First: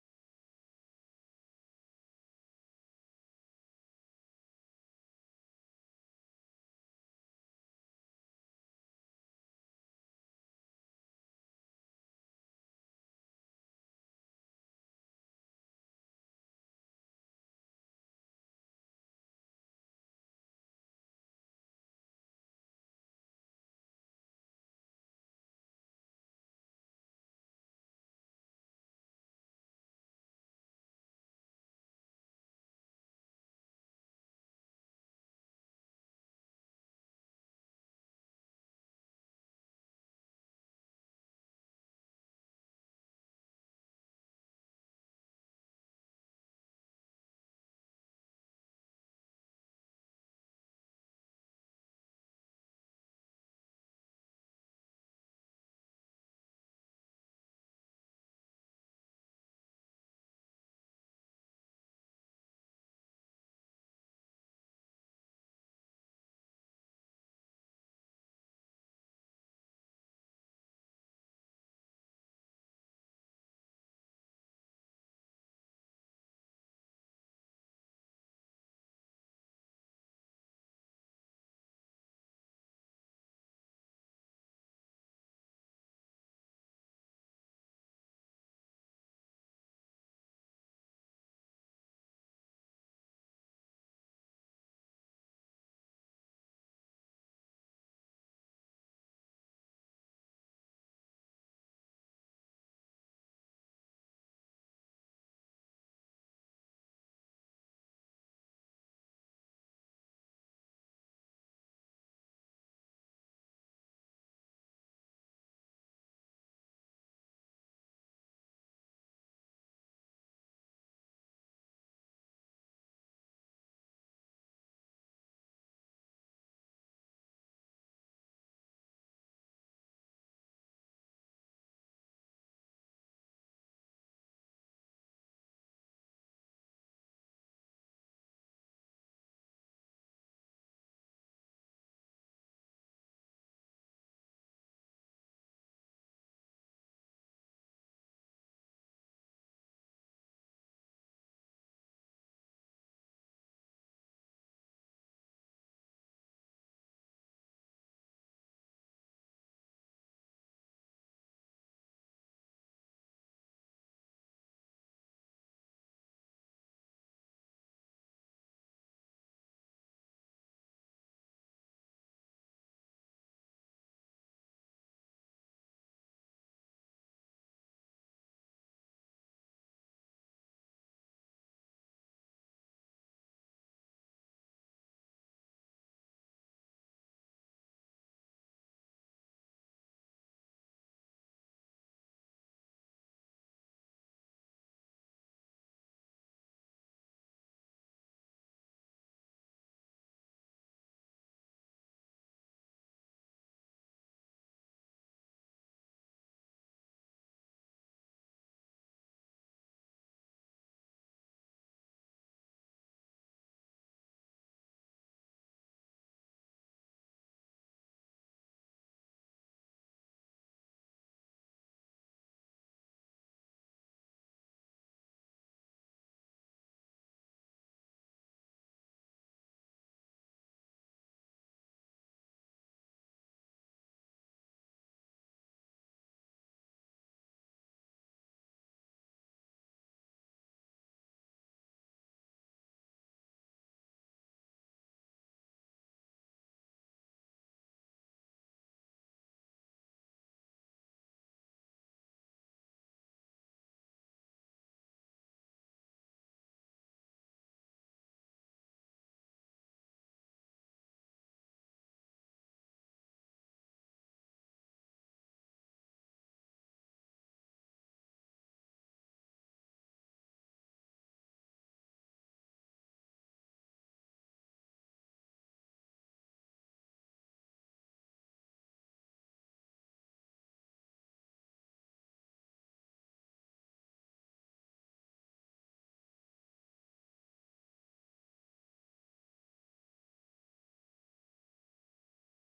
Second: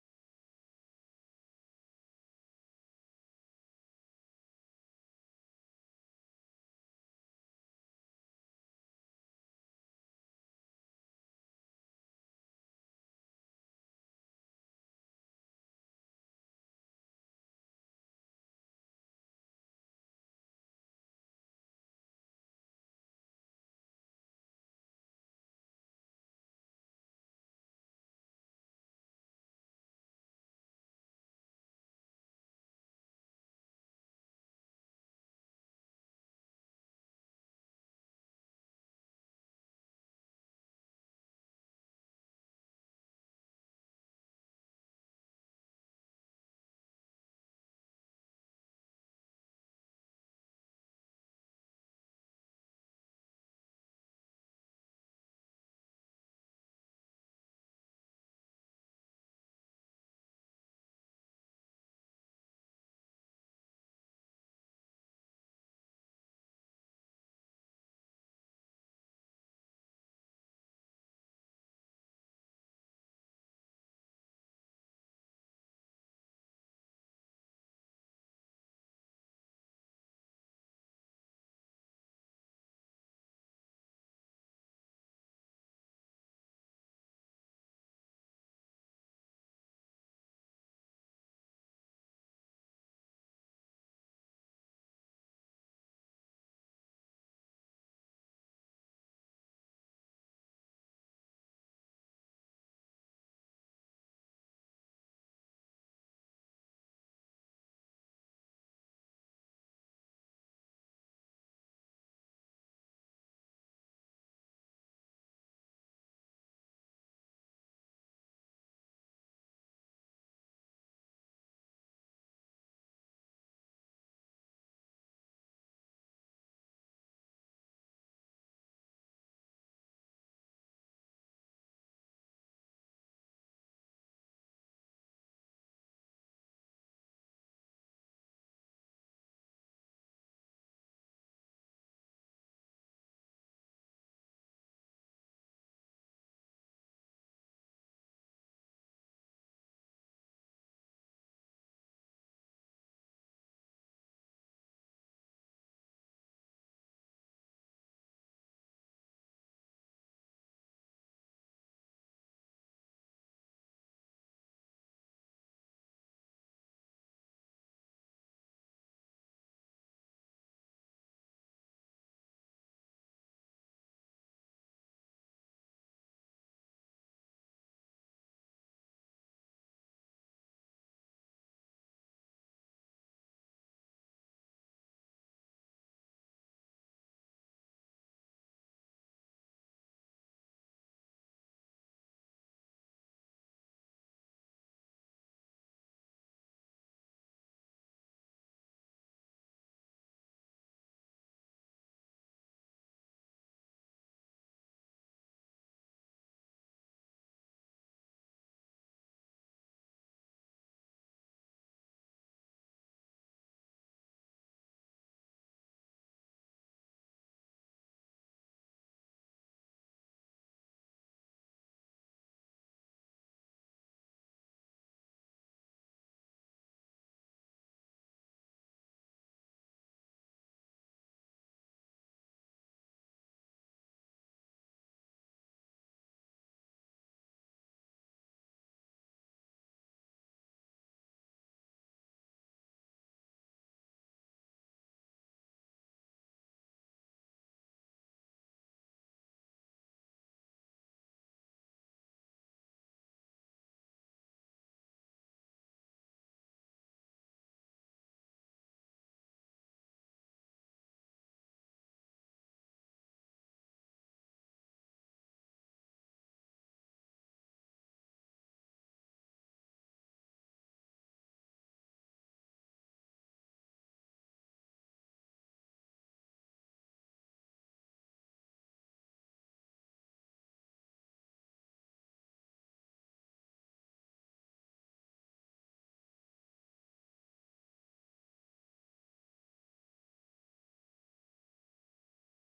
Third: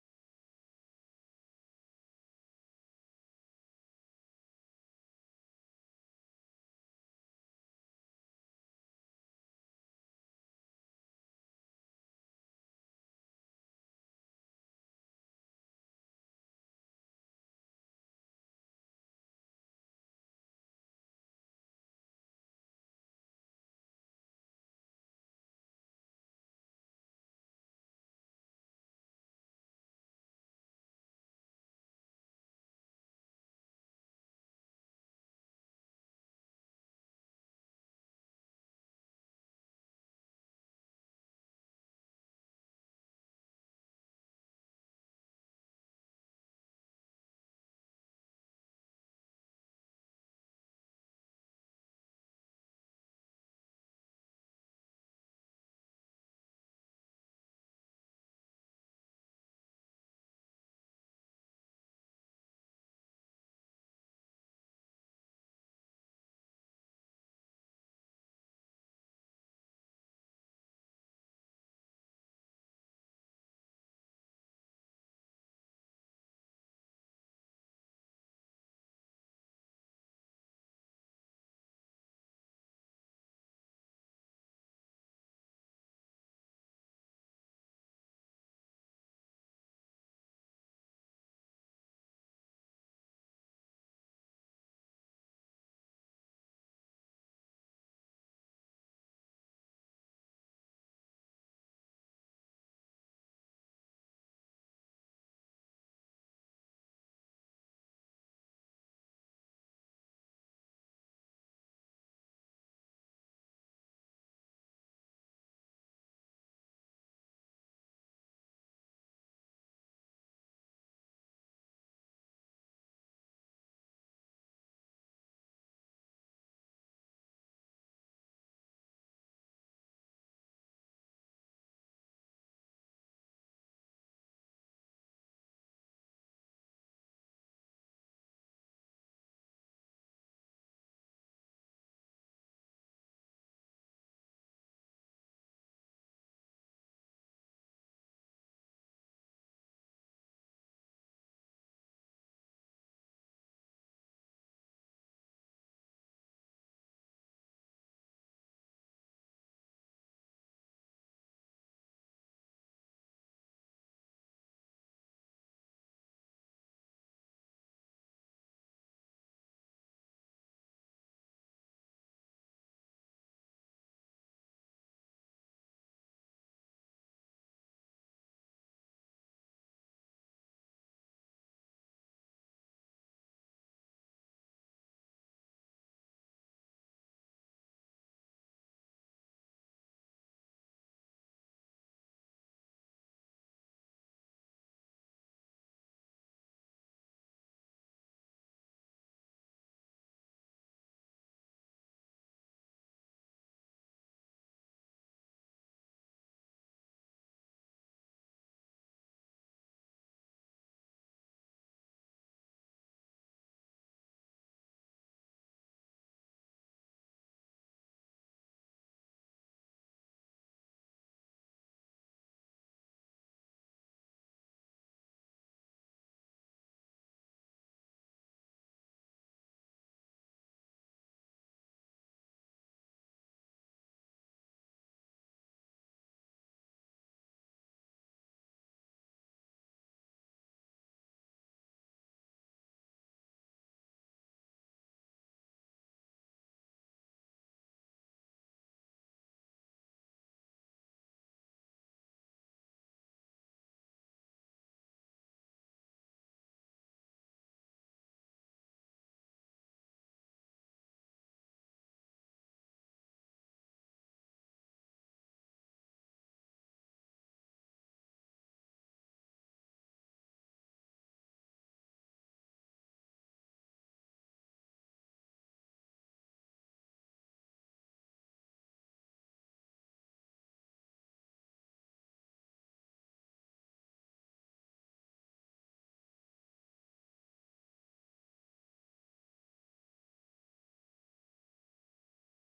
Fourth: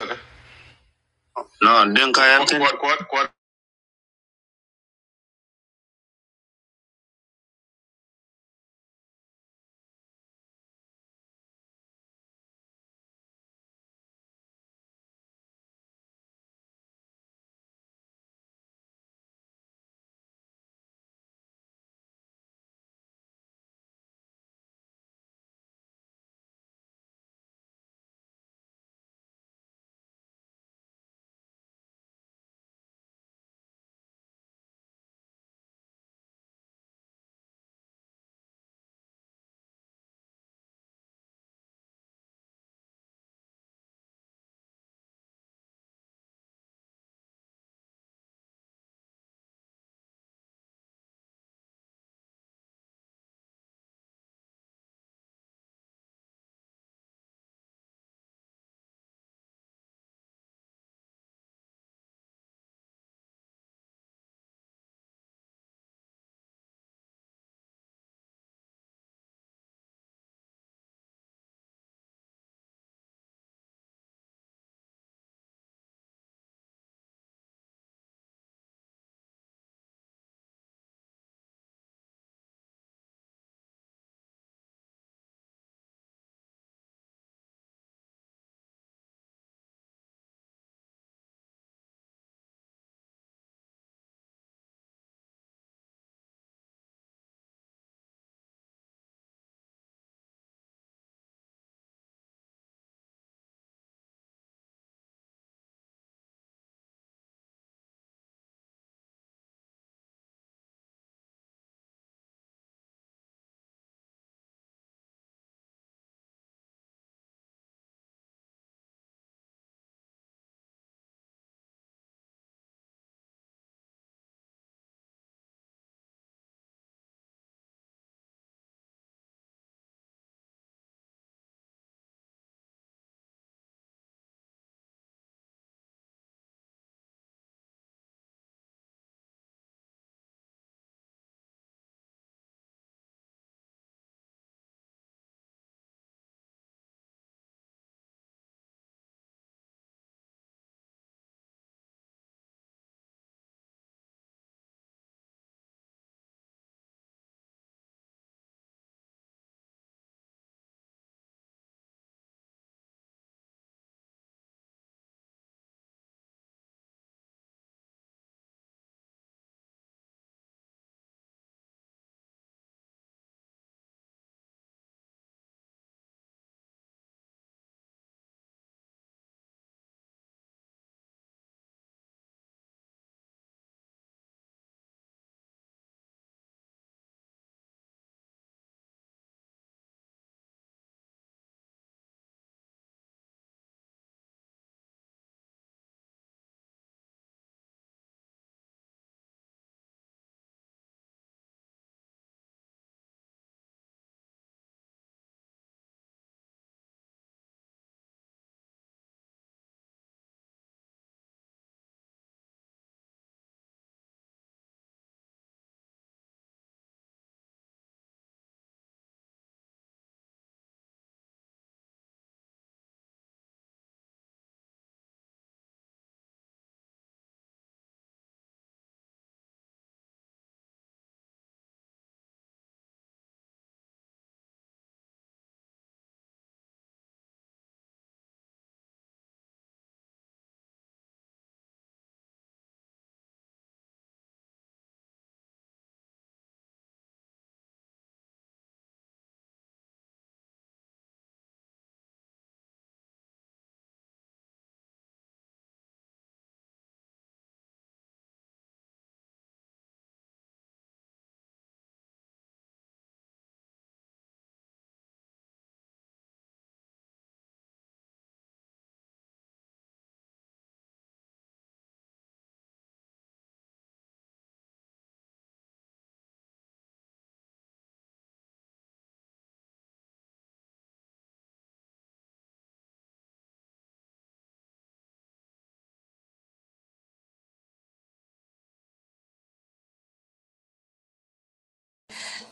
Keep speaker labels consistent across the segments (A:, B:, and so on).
A: No, Dinka Quad, Yelkin. quad, quad,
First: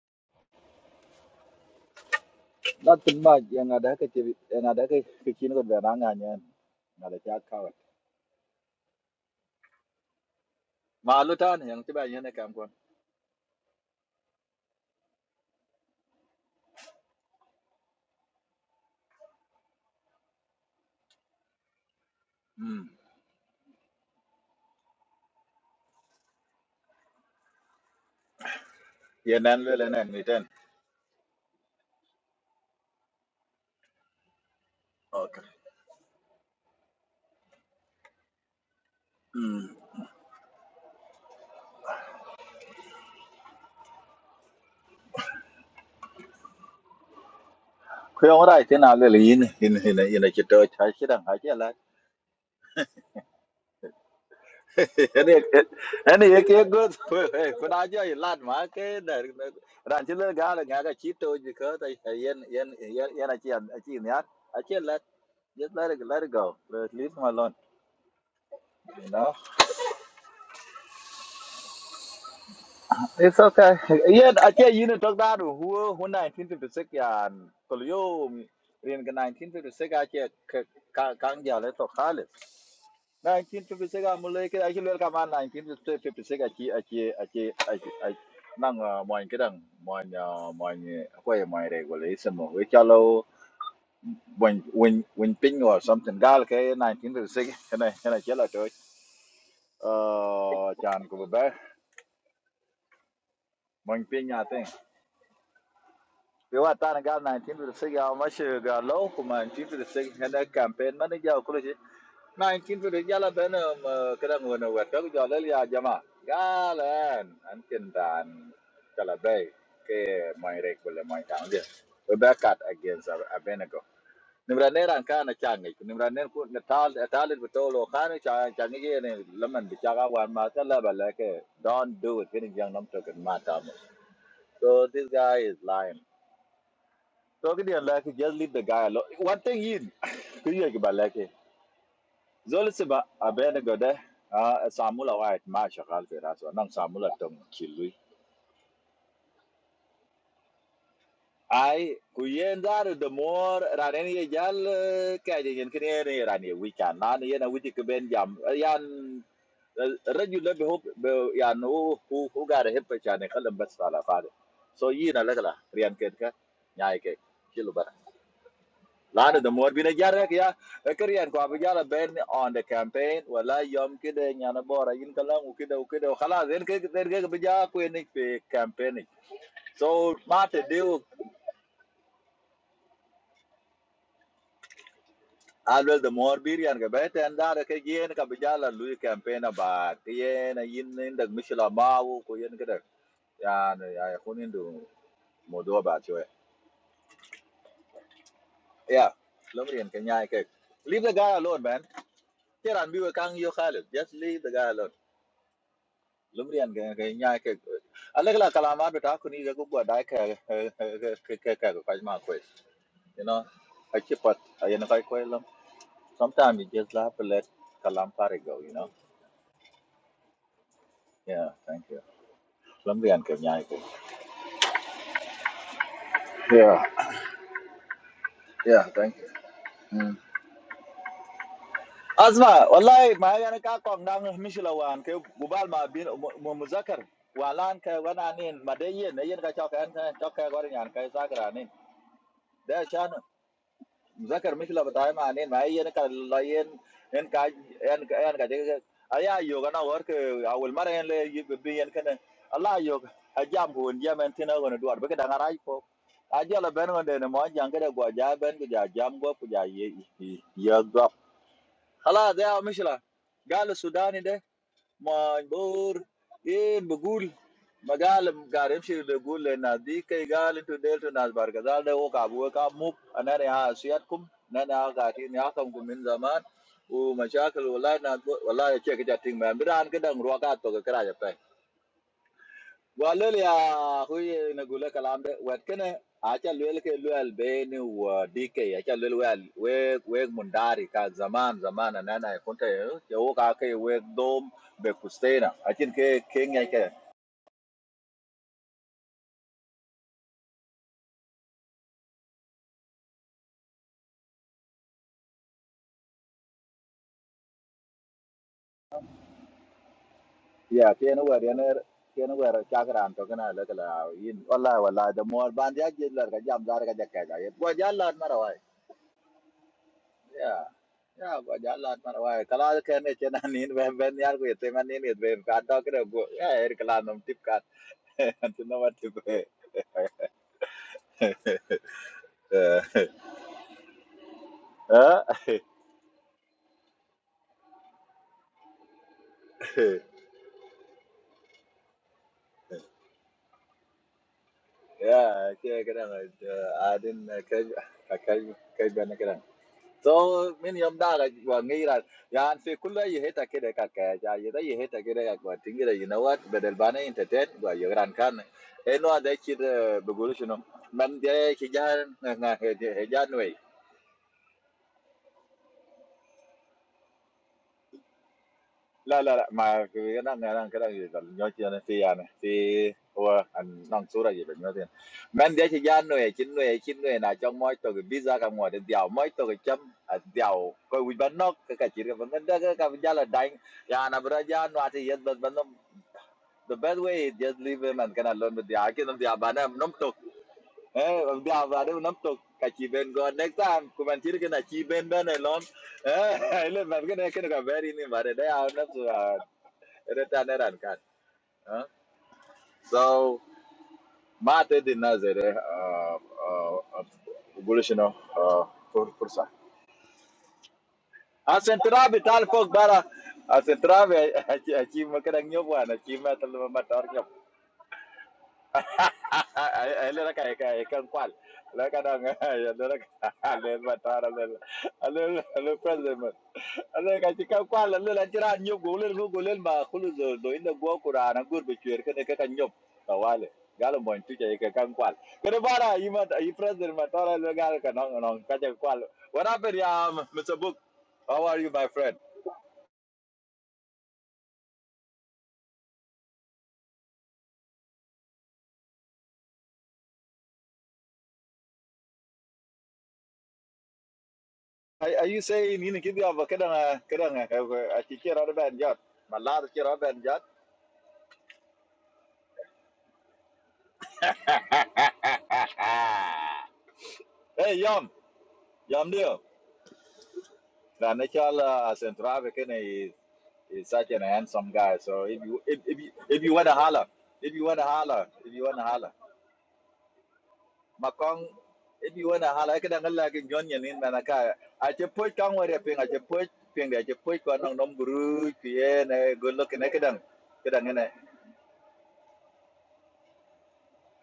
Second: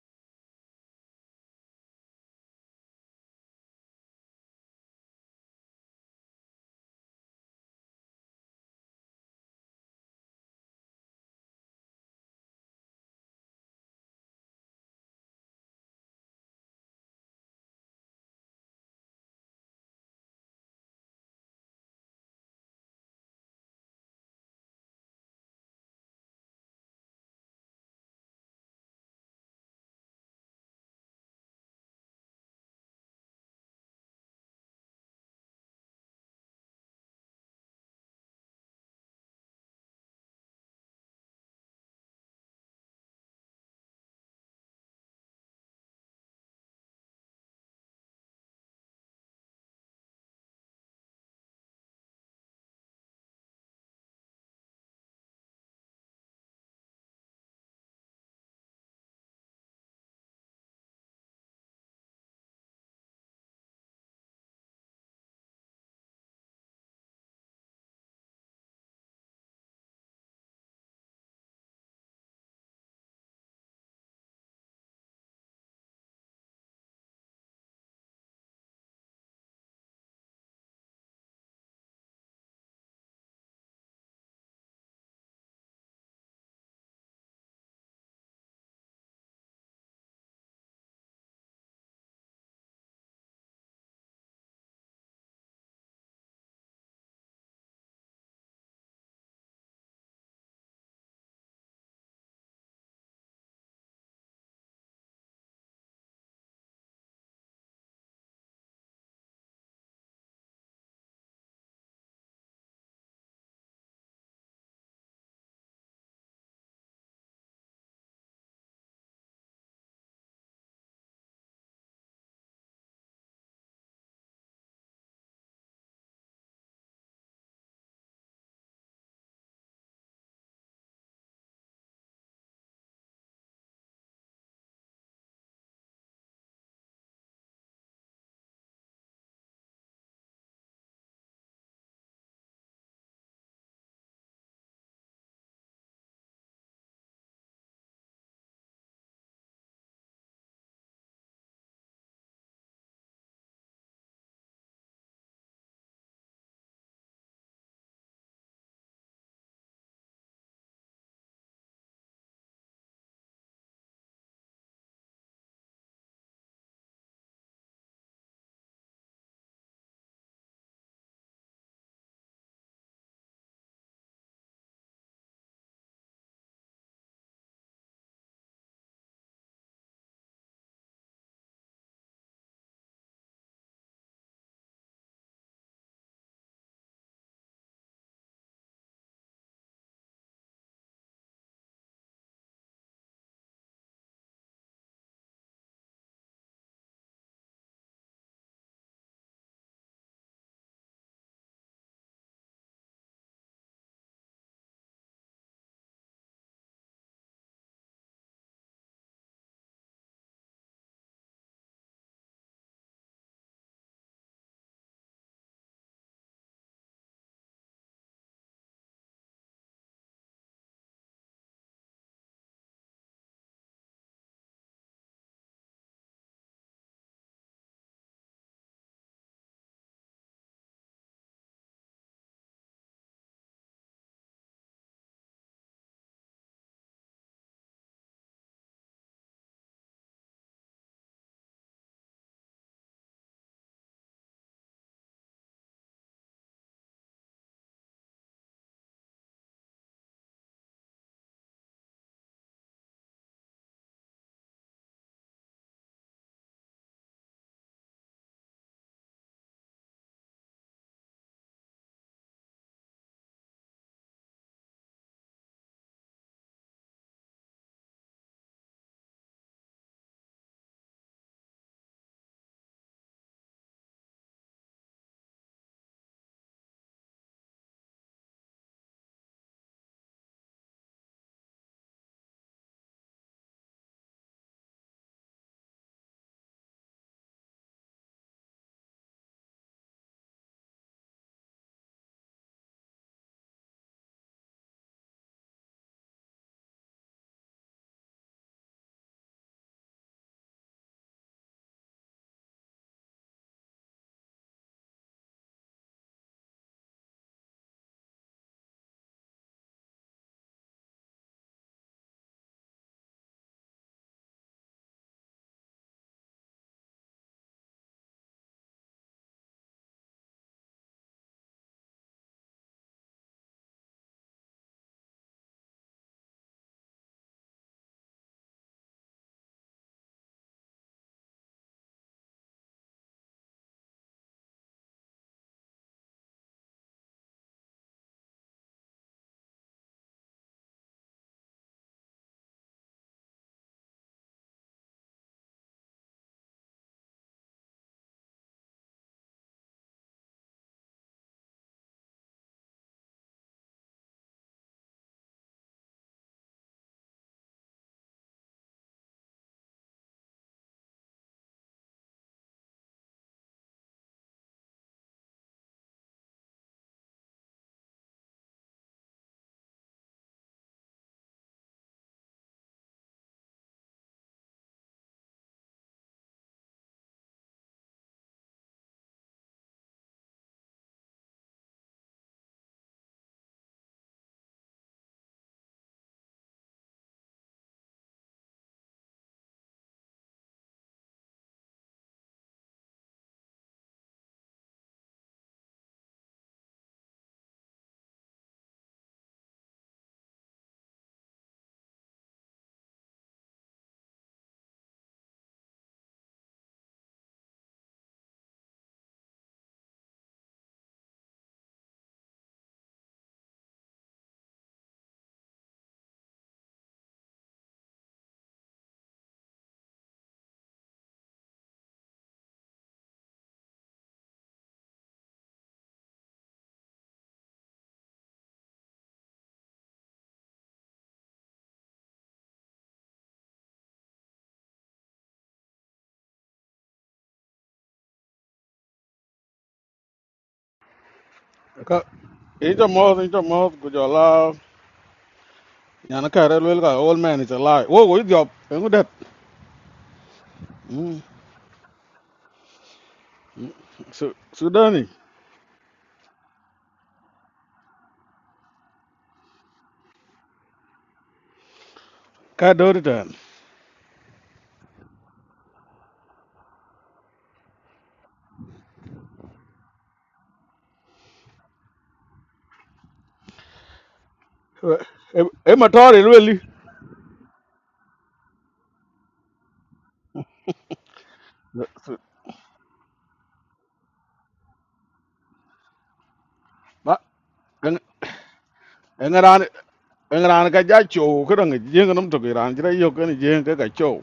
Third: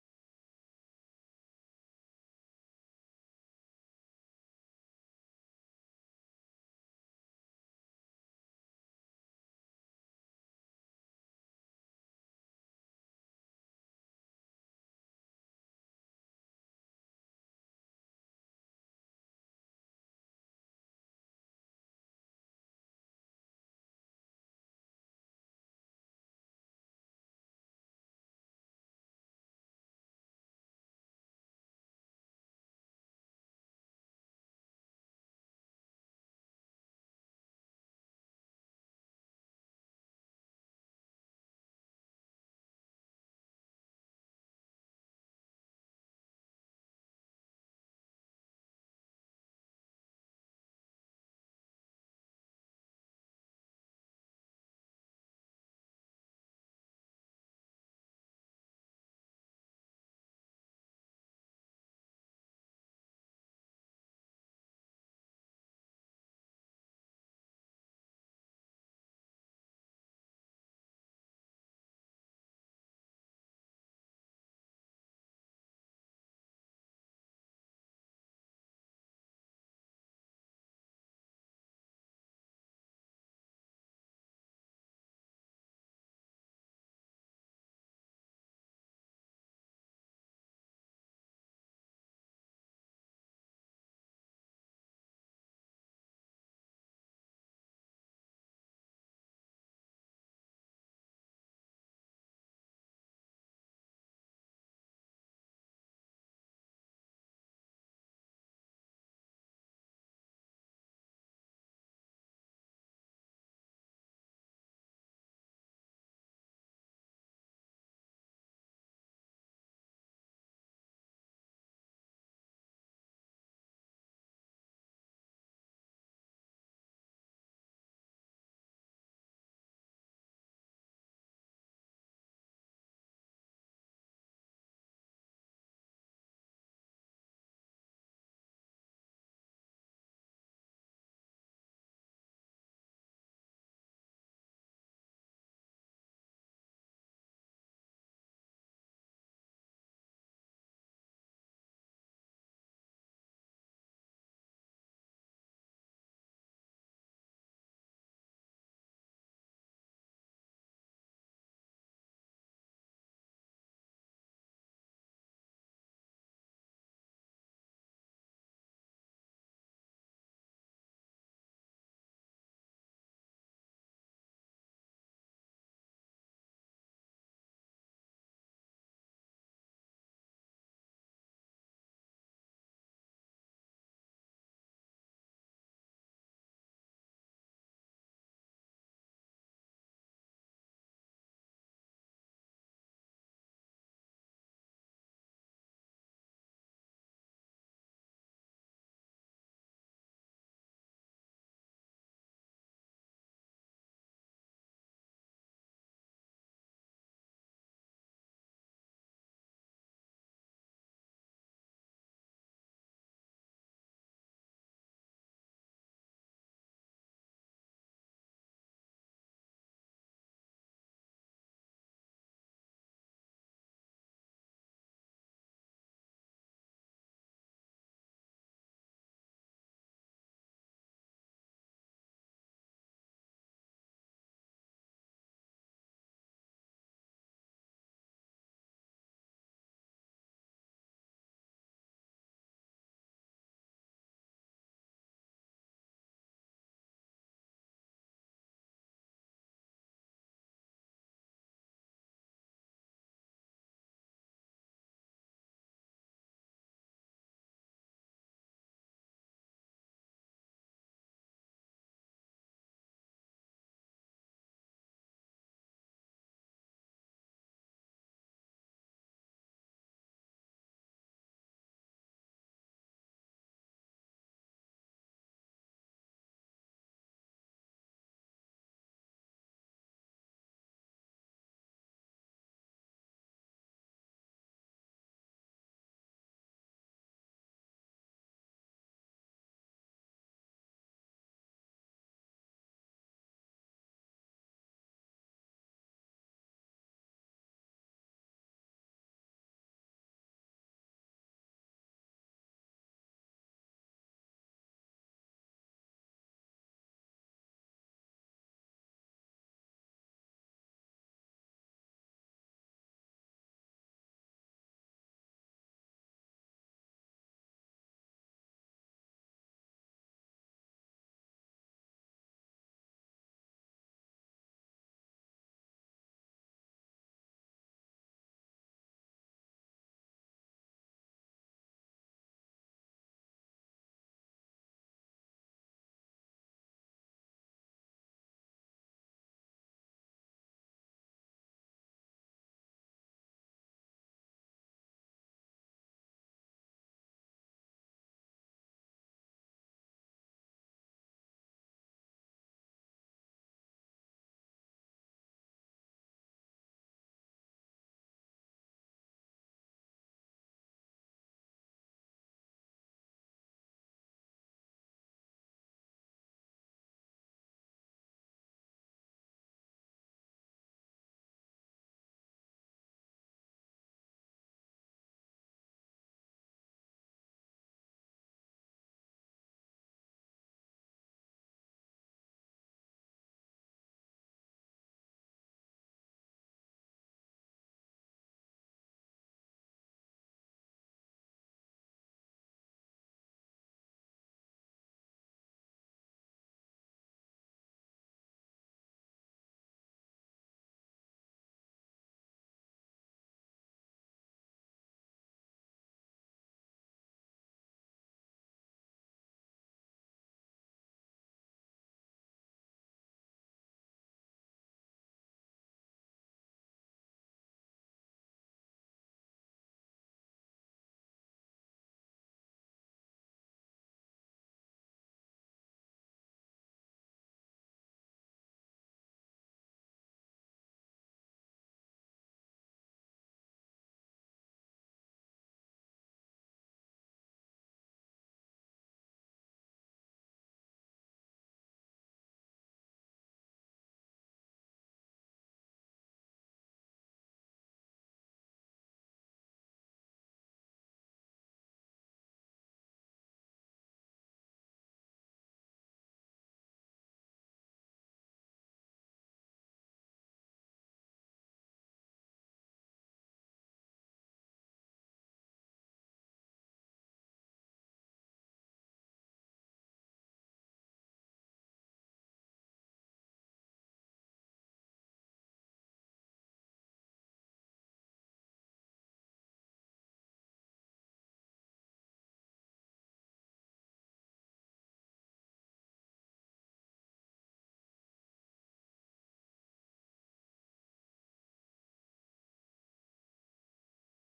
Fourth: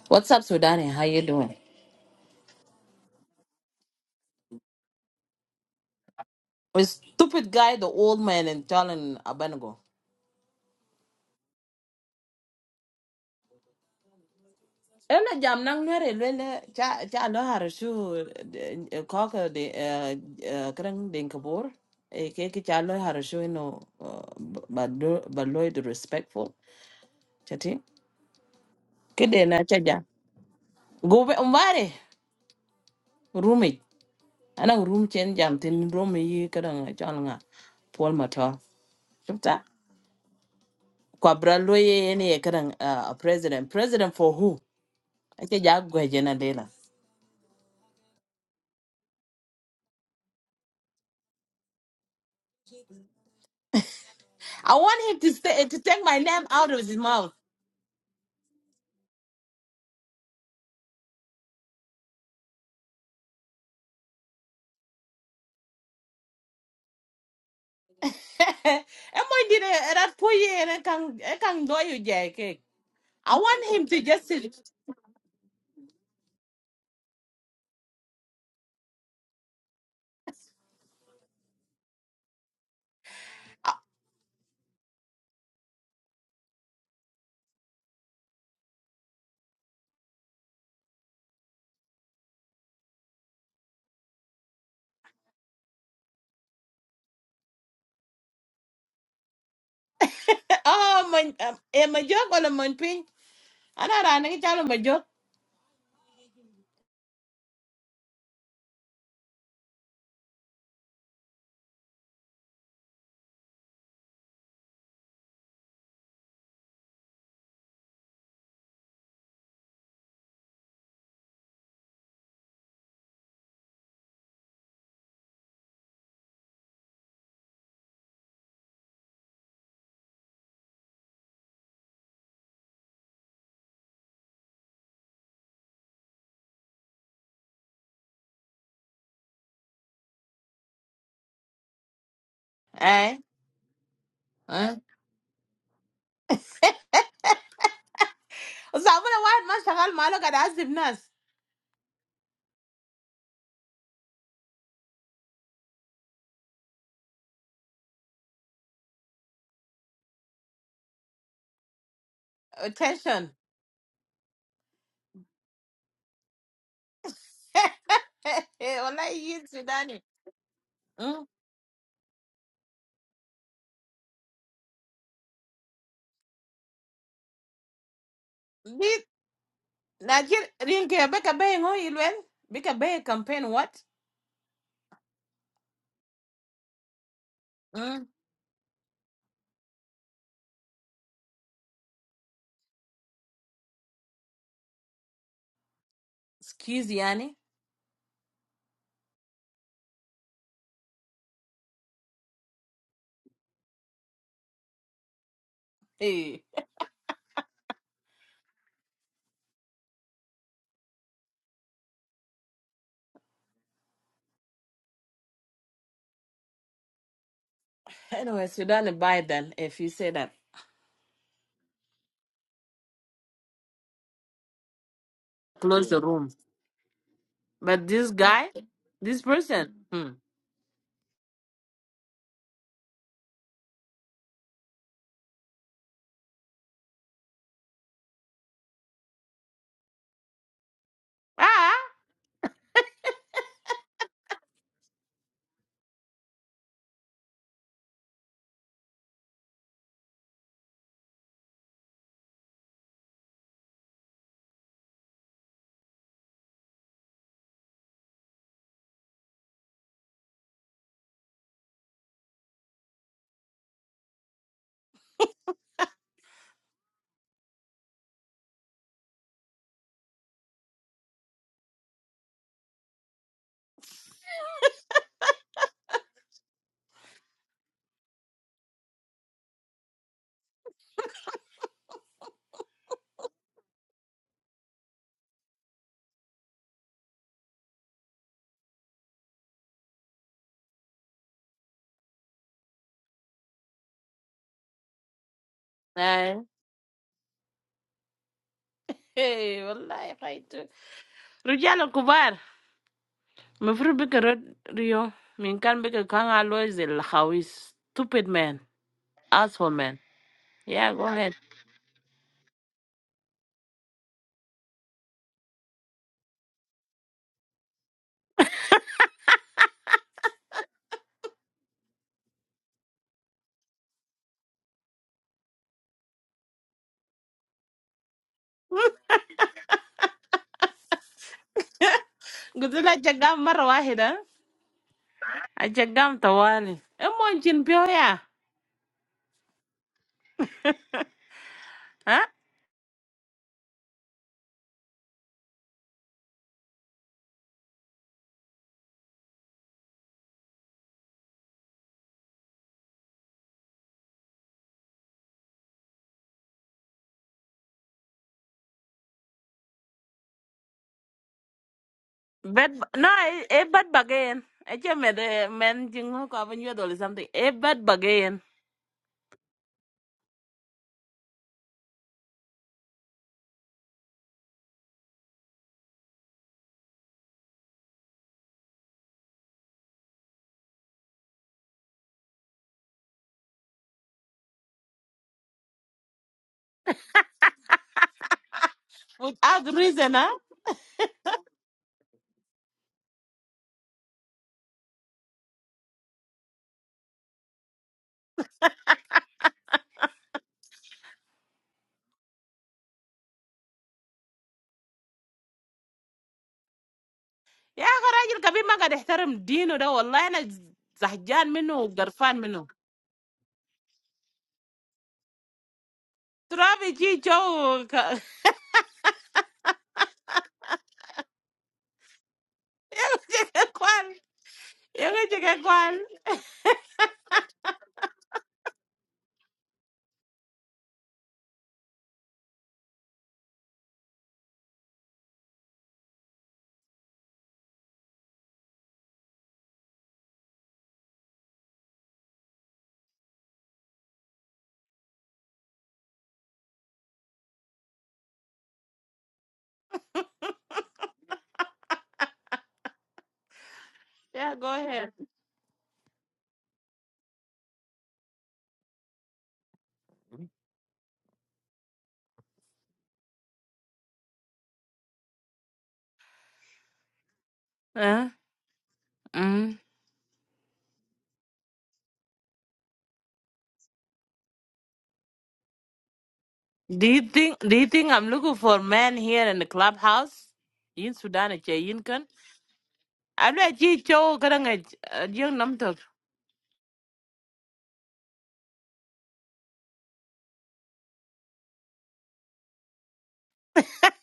A: What's up, Sudani? How you doing?
B: Nothing much. Yang ada ke cibi, yang ada ke kecil kot berangan yang
A: With
B: ada cak
A: stupid
B: kawat.
A: guy, the old man in Jalan Abanago.
B: Malu tan yang tiba yang nak kampun.
A: Ela jam nang nere lele cha cha lo har shu kaka de krang den kabor. E ke ke cha
B: Hmm.
A: lo har shu no ba ba lo respectful. Chati.
B: Yang
A: Kede
B: nan
A: na
B: lu
A: cha
B: le
A: ja.
B: nan miten.
A: Go be umbare roommate. Ana room chen
B: Okay.
A: jam tin room e yi krang cha nga. Paul Matar.
B: Hmm.
A: kwabra ye yene ye kadang uh, president president for who ake ja jena dela.
B: Kau yang orang itu nak lu le ini ini ini ini kita cai kita ngaji lah.
A: i want him to
B: Ini
A: stay to take my
B: ini ye
A: name
B: ke
A: out of
B: good.
A: his mouth
B: Hei, kau nak jadi lad mak ke dah. Ranci le gal ngaga cito jika tapi yang yang yang yang aci aci ni ar aci lad. Just let it let it go. Let- Leave him
A: e
B: alone.
A: mo dire erat poye and kan e kan do yu je i
B: It's
A: want
B: okay.
A: him to just
B: Yeah, I
A: sit
B: tell you, you talk that who who 1956 yeah, Tolio in 1956 I tell kang ya le to khalis. 1956 I'm like I tell you, 1956 I tell I tell I tell I I nang moin cái đằng moin moin quay moin regulation mà với cho lâu when when when ping or something gal ke 1956 cái này cái này chết là trời ờ chàng
A: oh
B: của
A: man
B: bé
A: um, e ma jog wala man pin ana
B: moin
A: ra
B: ping
A: ne
B: à
A: chalo ma jog
B: Vì vậy ta đang gặp 1956 ao mà sẽ gặp lâu 1956 hiện campaign mà nó giao cái gì 1956 giờ là bên mà cái đang nguồn ở trước giờ lấy ra mà gà lên anh kinh đàn cho là rek với mày đàn đi we back at against Ab- Abenago nimra ne ran ka na chang ni nimra ne ku na tal tal bi to lo ka ni cha cha ni ye ne laman bi wan ma ta la ke don't do it getting young nam to get mata so this guy is lying Talking to like lucky, just leave the guy alone. One thing in, could you give a lucky? Zolisiba,
A: eh
B: a better go Ah,
A: eh
B: Samula White, Masha Halfera, so Nang Samula Tom Chilui.
A: sabuna wad ma shagal malo kada azib nas
B: I, kuyen that? the more Rani Jal, Kajan and Canary Rani, we can, Nani and a Witty Kuben Jam, Yan, regular hope, Yan, who who got a hip and a
A: attention
B: Kalam Bastala father. So, Yin a little, Rian Ketka, Yaike,
A: wallahi
B: Lana
A: yin
B: the more bina
A: sudani
B: jara ya kariyan ko abijala ben on the campaign wala yom kide nyana bora yin kalam ukide ukide khala zen ke zen ke bija ko ni pe campaign so
A: na jir
B: mate
A: rin ke
B: deal
A: be ka be ngo ilwel be ka be campaign what
B: always the more birian ga bet and that ke
A: mm.
B: yen ka bijala lu campaign ba yen yin nin dag mishla mawu ko yen kide ya ya kunin do modo ba chwe
A: excuse yani
B: yeah lomrian ke nyai ke leave the guy alone man kiran biwe kang yo khalid just leave the guy alone
A: hey
B: lumrian ge ge nya ke alegla kalama do ta kuni ge gugwa da ke ke ke ke ko ma ko you know i keep what i know kai ko lam sometimes you just have to let kalam pare
A: anyways
B: go
A: you
B: you know
A: don't buy then if you say that
B: yeah thank you lumrian ke nya ke
A: close the room
B: yeah
A: but this guy
B: yeah thank
A: this
B: you
A: person mm.
B: mm. azma wallahi ma yana ka ko ndan mishila wan ke gubal ma bin mu muzakar walan ke wana nin madayen yin ka chaka an chaka gor nyan kai sagra
A: ah
B: nin Maza karmi shila batay maani maheen laheen heen kaj heen heen kaj ayah yoga na work awel marheen le yebbi heen kena Allah yoga ajam punja menti na gunde wad beke danga rajip ajal ben gunde na mojang ke da gwa ja ben guda jam gwa puja ye ye gwa hala dey awmishila galu Sudanide. Man, poor. In begul, Magal, Garimshir begul, le na. Di ke Magal to del to nasbarke. Dal de ho kabu, kabu. Ane ne ha siyat kum, ane ne ha kathi, ne ha kum min zaman. Oo mancha kalo lai na, lai achye ke chatting man. Biran ke dang ruaga to ke kara jape. Walol ya huye nagula kalambe watkene acha lwel ke lwel beni wa DK acha lwel wel weg weg mundari ka zaman zaman nana kunta ya woka ke we dom be kustena achin ke
A: eh,
B: kenya ke
A: hey wallahi khaitu rujal kubar mafru be ka rod- rio minkan kan ka kanga lois el khawis stupid man asshole man
B: ya
A: yeah go
B: ken
A: ahead
B: wer yaner ken wer chakran to kana la kala yin walla walla the more band ya jil la ka jam dar ka jakka ga yet gwa jalla marawai ya ya gwa jalla marawai kala ken ne chena nin ben ben yar ko yete man nin yet ben ka to kre go ya er kala nam tip So many of them are going. I see. All of
A: قلت له جقام مرة واحدة الجقام طوالي المهم جن بيو يا ها
B: you have taken a care. So many of them are going. I see. All of you have taken a care. Thinking that you know what. بدل بانا entertain ويجران كان إنه هذا كده بقول شنو من ده كجان نه
A: Bed no,
B: هجان وعي
A: e bad bed I just made de man jingo ko aven yedol or something. E bad bagain.
B: La la la. Ma, cái năng cái năng cái năng gì? Tự nhiên thì à, thì ô à, ăn năng số này gì vậy? Tự nhiên. Bên dưới chân người, chân người, chân người này trong mỗi tổ cái visa các mọi đều mỗi tổ cái chấm đều cái u bàn nóc cái cái chỉ cái phần ngân đơn cái cái văn là đánh. Dạ, nằm bên gia nua thì nhất bất bất nông. The best way is just leave man cái nào luôn bất diệt. Khi nào
A: With
B: diệt bạn
A: as
B: nào nông tục.
A: reason ah.
B: Này, làm bạn nào nông tục. Cái chi bên còn next time, cụm ăn chỉ cái nào chi bên đó này luôn. Này, mình cái này cái nó cái very này mà đây, à, nó. Eretanerakat, huh? So mate dinazere uh uh
A: yeah, أخي
B: abolitiono
A: راجل
B: uh
A: كبير ما قاعد
B: for
A: يحترم
B: forsa.
A: دينه ده والله أنا زهجان
B: A
A: منه
B: central
A: وقرفان
B: bital
A: منه
B: fog bara a central aqui uma caranha boa na cima
A: ترابي جي جو ك-
B: ele ka ka ka kwal la ka da nga ele ka le ma
A: كوال يا أخي جيك كوال
B: president man ele ka ti ka kwal ele la nyu go le ma khulu do do ina go qur'ana gur be chwer ka ka nyop ka galo mo tu ja ka kan kwal kene bara yi ma yi president ma le gal ka no no ka ja kwal what happened ya mr book how are you my
C: ka
B: friend
C: ita moth ita moth ku jola nyana ka re lwel ka old man is alive wo wo idiop engu det Mm. Su-
A: Yeah, go
C: sudani
A: ahead.
B: are, are you saying you give you kada kada a ti kira da ban jot ma la da kira ban jot
C: ka dori tan
B: Hey, Yom,
A: Huh?
B: Yom Dio.
A: mm.
B: The natural uh, Central African is, is such an handsome guy. So
C: e
B: if you
C: e
B: if, if you
C: matori
B: if you
C: lweli
B: want to holler,
A: Do you
B: if
A: think
B: you
A: Do
B: want to
A: you think
B: holler,
A: I'm
B: if
A: looking
B: you want
A: for
B: to holler,
A: men here in the clubhouse? In
B: Makong,
A: Sudan, it's a
B: if
C: Su-
A: yinkan.
B: you want to holler, I can not like in
A: I do
B: John
A: a
B: in
A: chi cho
B: Manaka.
A: karang
B: I just
A: a
B: put Kang where
A: young
B: ping, I just put ping, I
C: ba
B: just put Kwan on Nom Guru, Kien, good
C: engaran
B: looking, I can.
C: engaran ka
B: Kadang
C: ja
B: ini,
C: cho ko dang jeng nam to giran jira yo ken jeng ka ka cho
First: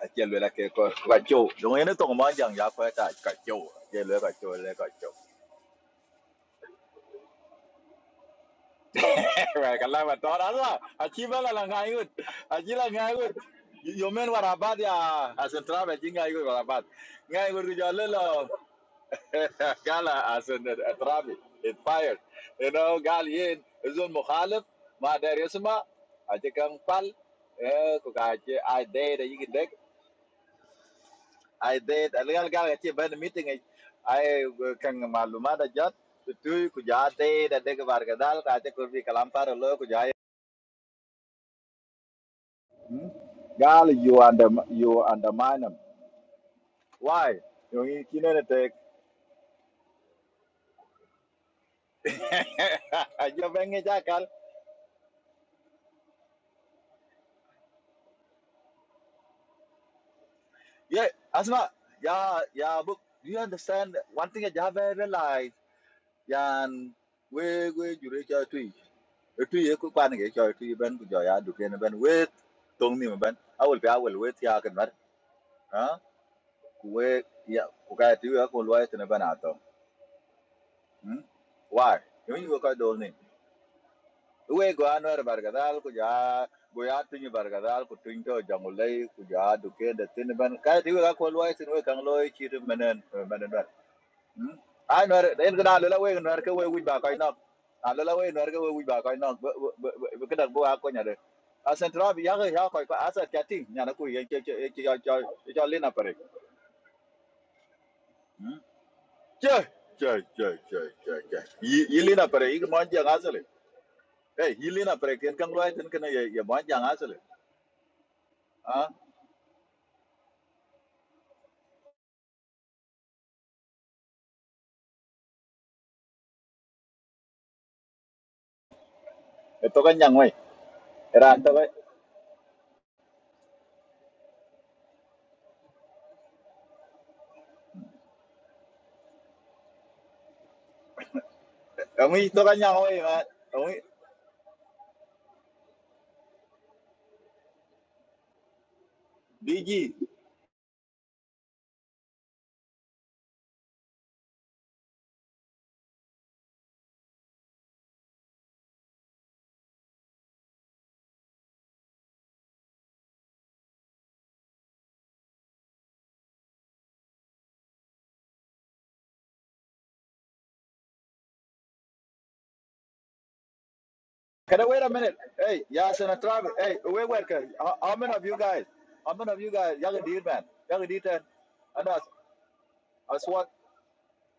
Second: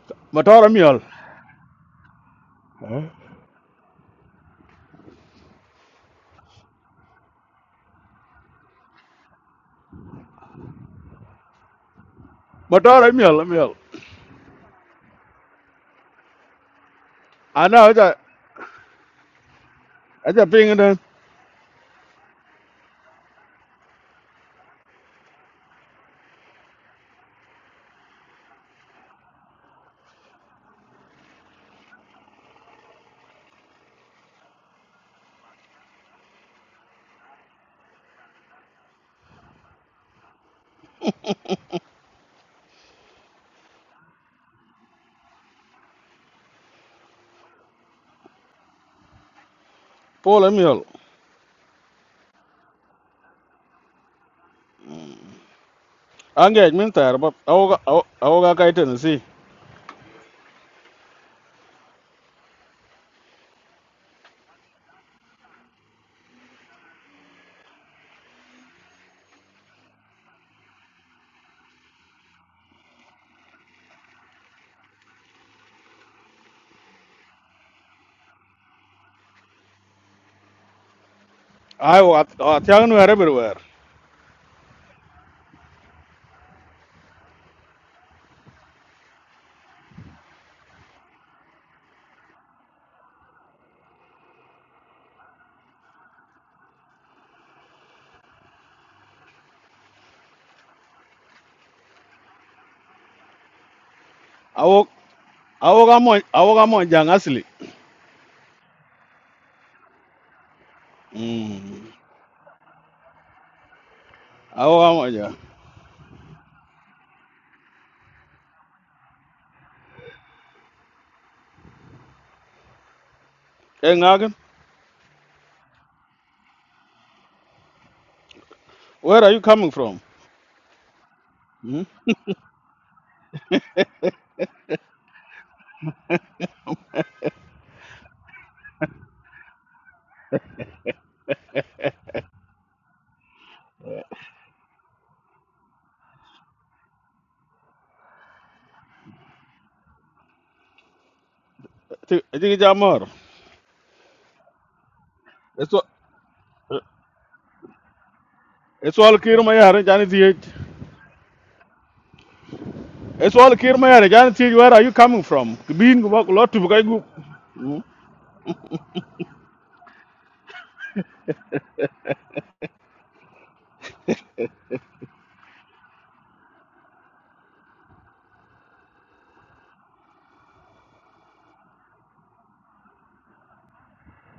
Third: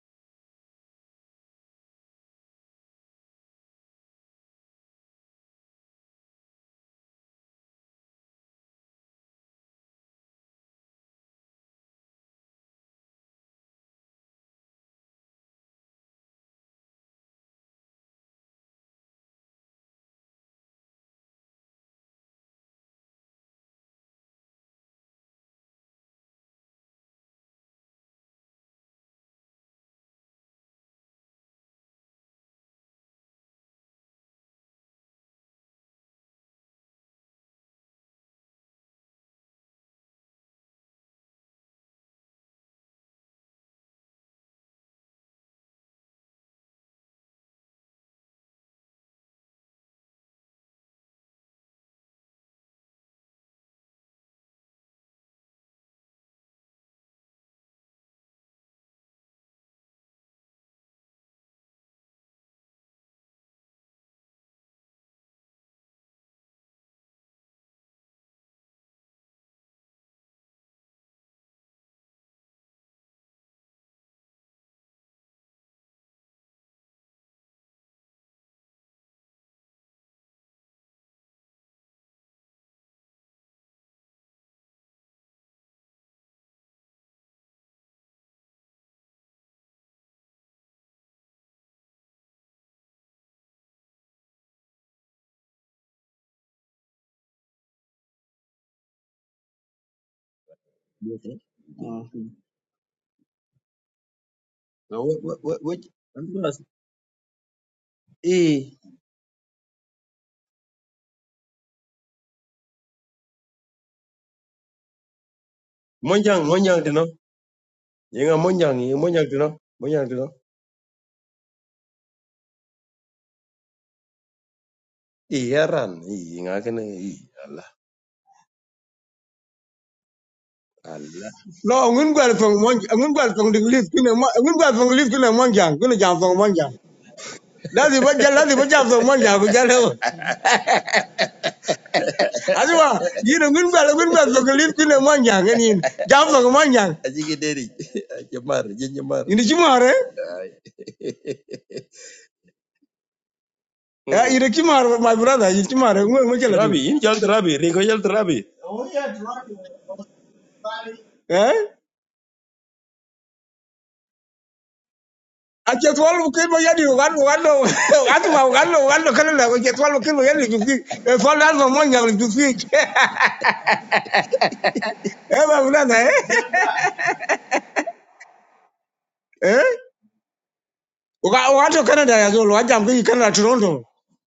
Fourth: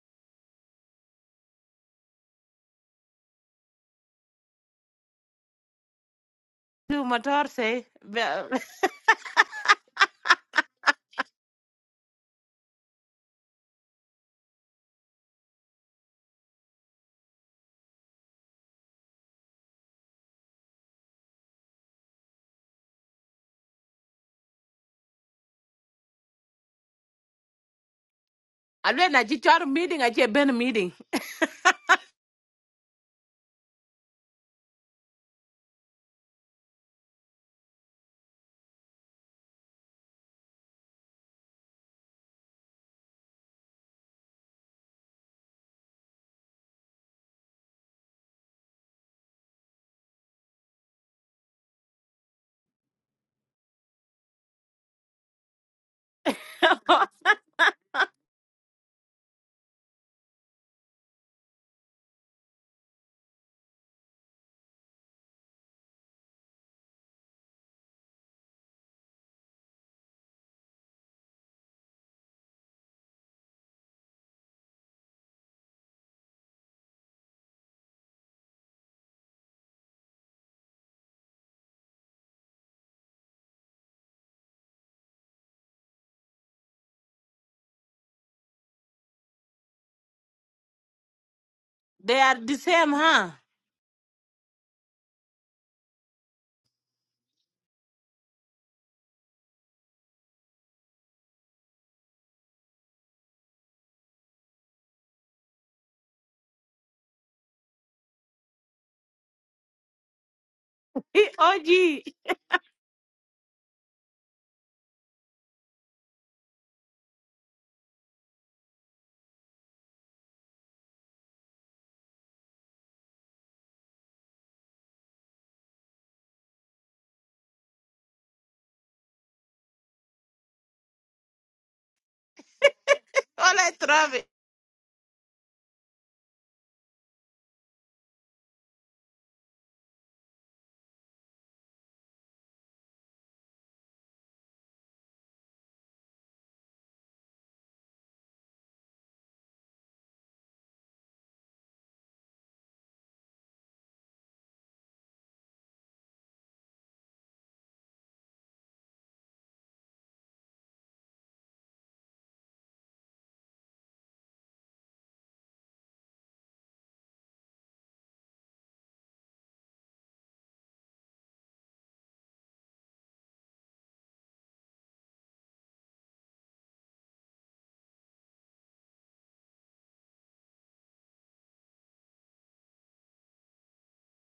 B: ajal
C: matora
B: lelaki kau
C: miol
B: kacau. Jangan ini tu kemana yang ya kau tak kacau. Ajal lelaki kacau, lu kacau.
A: tu motor say be-
B: Wah, kalau betul Allah, aci bela langai ikut, aci
C: matora
B: langai ikut.
C: miol miol
B: Yomen warabat ya, asentra beti ngai ikut warabat, ngai ikut
C: ana aja
B: kejalan lo. Kala
C: aja
B: asen
C: ping den
B: terapi, it fired. You know, gal yin zul mukhalif, ma dari semua, aci kang pal, eh, kau aci I
A: alwe
B: date
A: na
B: aji
A: chi chor
B: kidek,
A: meeting ache ben meeting
B: I date, algal gal aje benda meeting aji, I kang malumat ajat. Tu kujaade, ada kebar kadal, kaje kurbi kalam par lo, Hmm? Gal, you under you undermine them. Why? You need know that.
C: pola miol
B: You bang it, Jackal.
C: ange min tar ba au au ga kai ten si
B: Yeah, Asma. Yeah, yeah. But do you understand one thing? that You have realized. Yan, we we you reach out to it. It to you. Ku kwan ke cho to you ben ku jo ya du ken ben we tong ni ben. I will be I will wait ya kan bar. Ha? Ku we ya ku ka ti ya ku lo ya ben ato. Hmm?
C: ai
B: Why?
C: wa
B: You need to go
C: ta nu
B: to
C: everywhere
B: we go anwer bargadal ku ja go ya tun bargadal ku tun to jangulai ku ja duke da tin ban kai ti ga ko loy tin we kan
A: they
B: loy
A: are
B: chi
A: the
B: tu
A: same
B: menen eh,
A: huh
B: menen wer anwer den ga la we anwer ke we wi ba kai nok ala we anwer ke we wi ba kai nok be ke dak bo a ko nya de
D: Okay.
B: a sentra bi
D: Mhm.
B: ya ga ya ko ko asa chatting nya na ku ye che che che
C: Awok
D: Now, what,
B: cho
D: what, what,
B: cho
D: what?
C: awok
B: lina
C: amo
B: pare
D: I'm gonna
C: awok
D: ask.
C: amo jang asli.
B: Hmm?
D: Eh,
B: che che che che che
A: He
B: che
A: og
C: Mm.
B: yi lina pare yi mo ja ga sele hey yi
C: Awok
B: lina
C: amo
B: pare ken
C: jang.
B: kan loy tin kana ye ye
D: monjang,
B: mo ja
D: monjang,
B: ga
D: you know.
B: sele
D: Yenga monjang,
B: ah
D: yenga monjang, you know. Monjang, you know.
C: Eh ngagan.
D: Eh, yaran, eh, yenga kena, eh, Allah,
C: Where are you coming
B: Ito
C: from?
B: kanyang way.
D: Allah.
B: Era way.
C: Hmm.
D: No, I'm going to go from one. I'm going to go from
A: all
D: the
A: i
D: lift. You know,
A: trabi
D: I'm going to go from the lift to the one jang. Going to jump from one Jam That's what you love. What jump from one jang? What you love?
B: Kami ito
D: I
B: kanyang way man.
D: do. You know, going
B: Kami
D: to go Going to go from the lift to the one jang. And in jump from one jang. Aji ke deri, jemar, jen jemar. In the
B: BG.
D: tomorrow.
C: Ti ti jamor.
D: Eh, you the my brother, you
C: Eso
D: Kimar, we kill Trabi, it. in jal trabi, ringo jal trabi.
C: eso al kir ma yare jani ti.
D: Eh?
C: Eso al kir ma yare jani ti where are you coming from?
D: I just
C: Bin go
D: want
C: bak
D: to kill
C: lot
D: my
C: bu kay
D: yadi,
C: gu.
D: one, one, one,
C: Hmm.
D: one, one, one, one, Canada, we just want to kill my yadi to see. A fall out of money to see. Eh,
B: Can I wait a minute? Hey,
D: my brother,
B: yeah, Senator
D: eh?
B: Travis. Hey, wait, wait. okay. How, how many of you guys? How many of you
D: Eh?
B: guys? Young deal man. Young deal man.
D: What to
B: And as
D: Canada as well? What I'm going to
B: as
D: Canada,
B: what
D: Toronto.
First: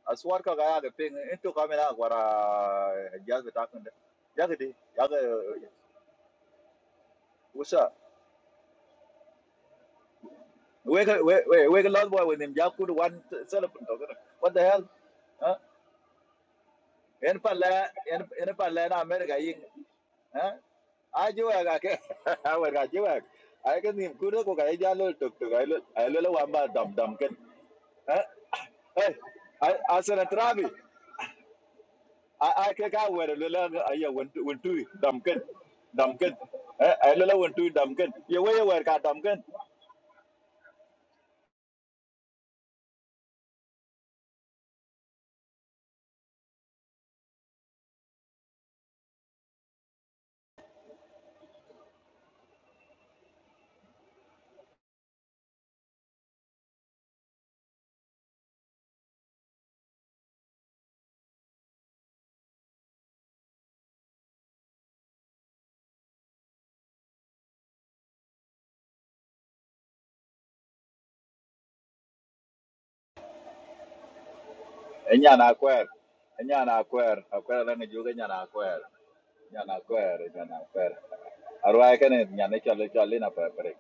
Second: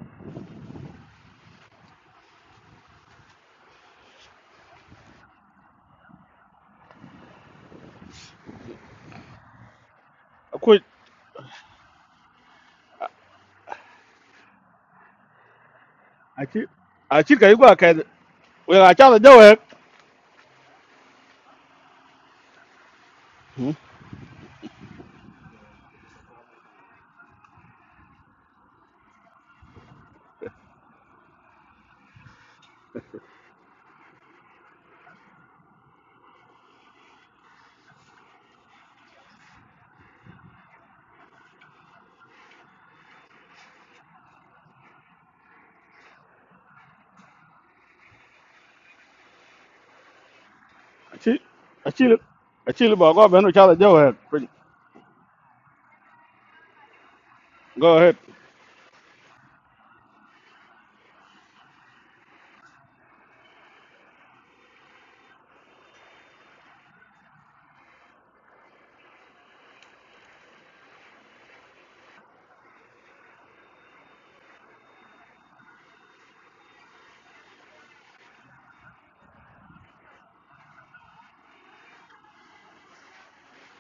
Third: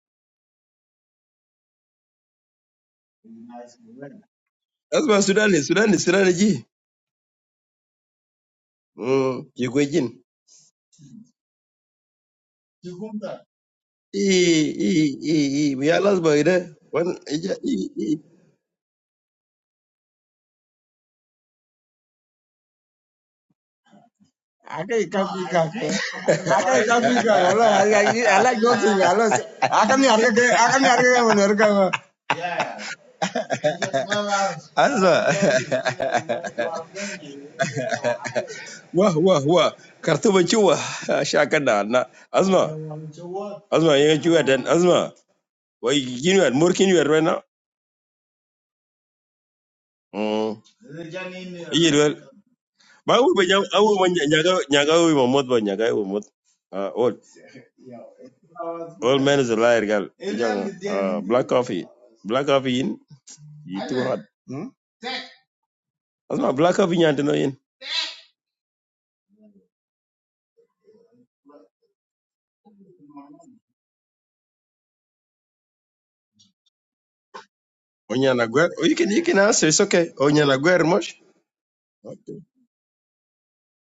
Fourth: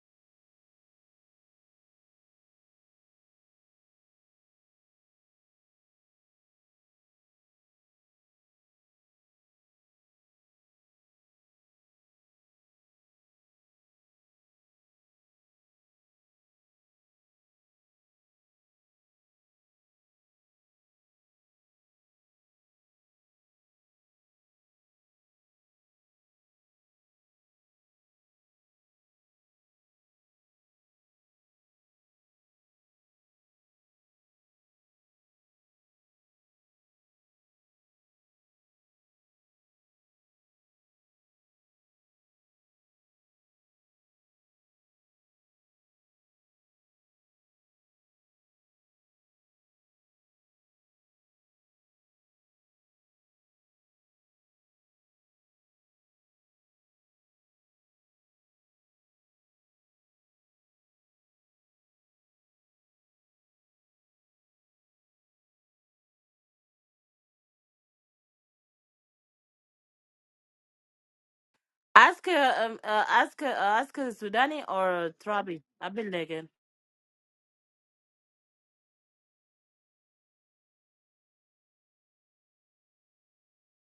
B: as what ka kaya the ping into kami na kwara jag takan de. Jag di. Jag
D: Asma Sudani, Sudani, Sudani ji.
B: usa.
D: Mm, je kwe jin.
C: Ko
B: Wait, wait, wait, wait. Lord boy with him. Jag could one celebrant. What the hell? Huh?
D: We are last by
C: achi
D: biya one.
C: achi
B: Yan
C: kay
D: ide.
C: go
B: pala,
C: ka.
D: Wan,
B: in yan
C: We
B: pala
C: ga
B: na
C: chala
B: Amerika
C: jawe.
B: yung, ajuwek ake awek ajuwek
C: Hmm.
B: aike nim kuno ko kai
D: I can't
B: jalo tok
D: copy
B: tok ai
D: cat.
B: lo ai lo wamba
D: I can't
B: dam
D: copy
B: dam ken
D: cat. I like, nothing.
B: eh
D: I like I can't things. I
B: eh
D: like. I can't
B: asana
D: argue.
B: trabi
D: I can't argue when you're coming.
B: aike ka were lo la aya wentu dam
D: Asma,
B: ken dam ken eh ai lo wentu dam ken ye we wer ka
D: wah
B: dam
D: wah
B: ken
D: wah, kartu bacuwa, shakan da na. Asma, Asma, yang cuwa dan Asma, wah gini wer, murkin wer mana? Hmm,
C: Achi
D: iya wer.
C: achi achi ba go
D: Bawu
C: benu
D: banyak,
C: chala
D: awu
C: jawe.
D: banyak nyaga nyaga awu mamut banyak nyaga awu mamut. Ah, old
C: Go ahead.
D: old man is a liar gal. Jangan, ah, black coffee, black coffee in, itu hot. Asma, black coffee nyantai no in.
A: ask uh, um, uh, ask uh, ask sudani or
B: enya na
A: trabi
B: kwer
A: I've been again
B: enya na kwer akwer la ne juga enya na
D: Onyana Gwer.
B: kwer
D: Oh, you can you can
B: enya
D: answer.
B: na
D: It's okay.
B: kwer enya na
D: Onyana Gwer
B: kwer
D: much.
B: arwaike ne nya ne chalo chalo na pare pare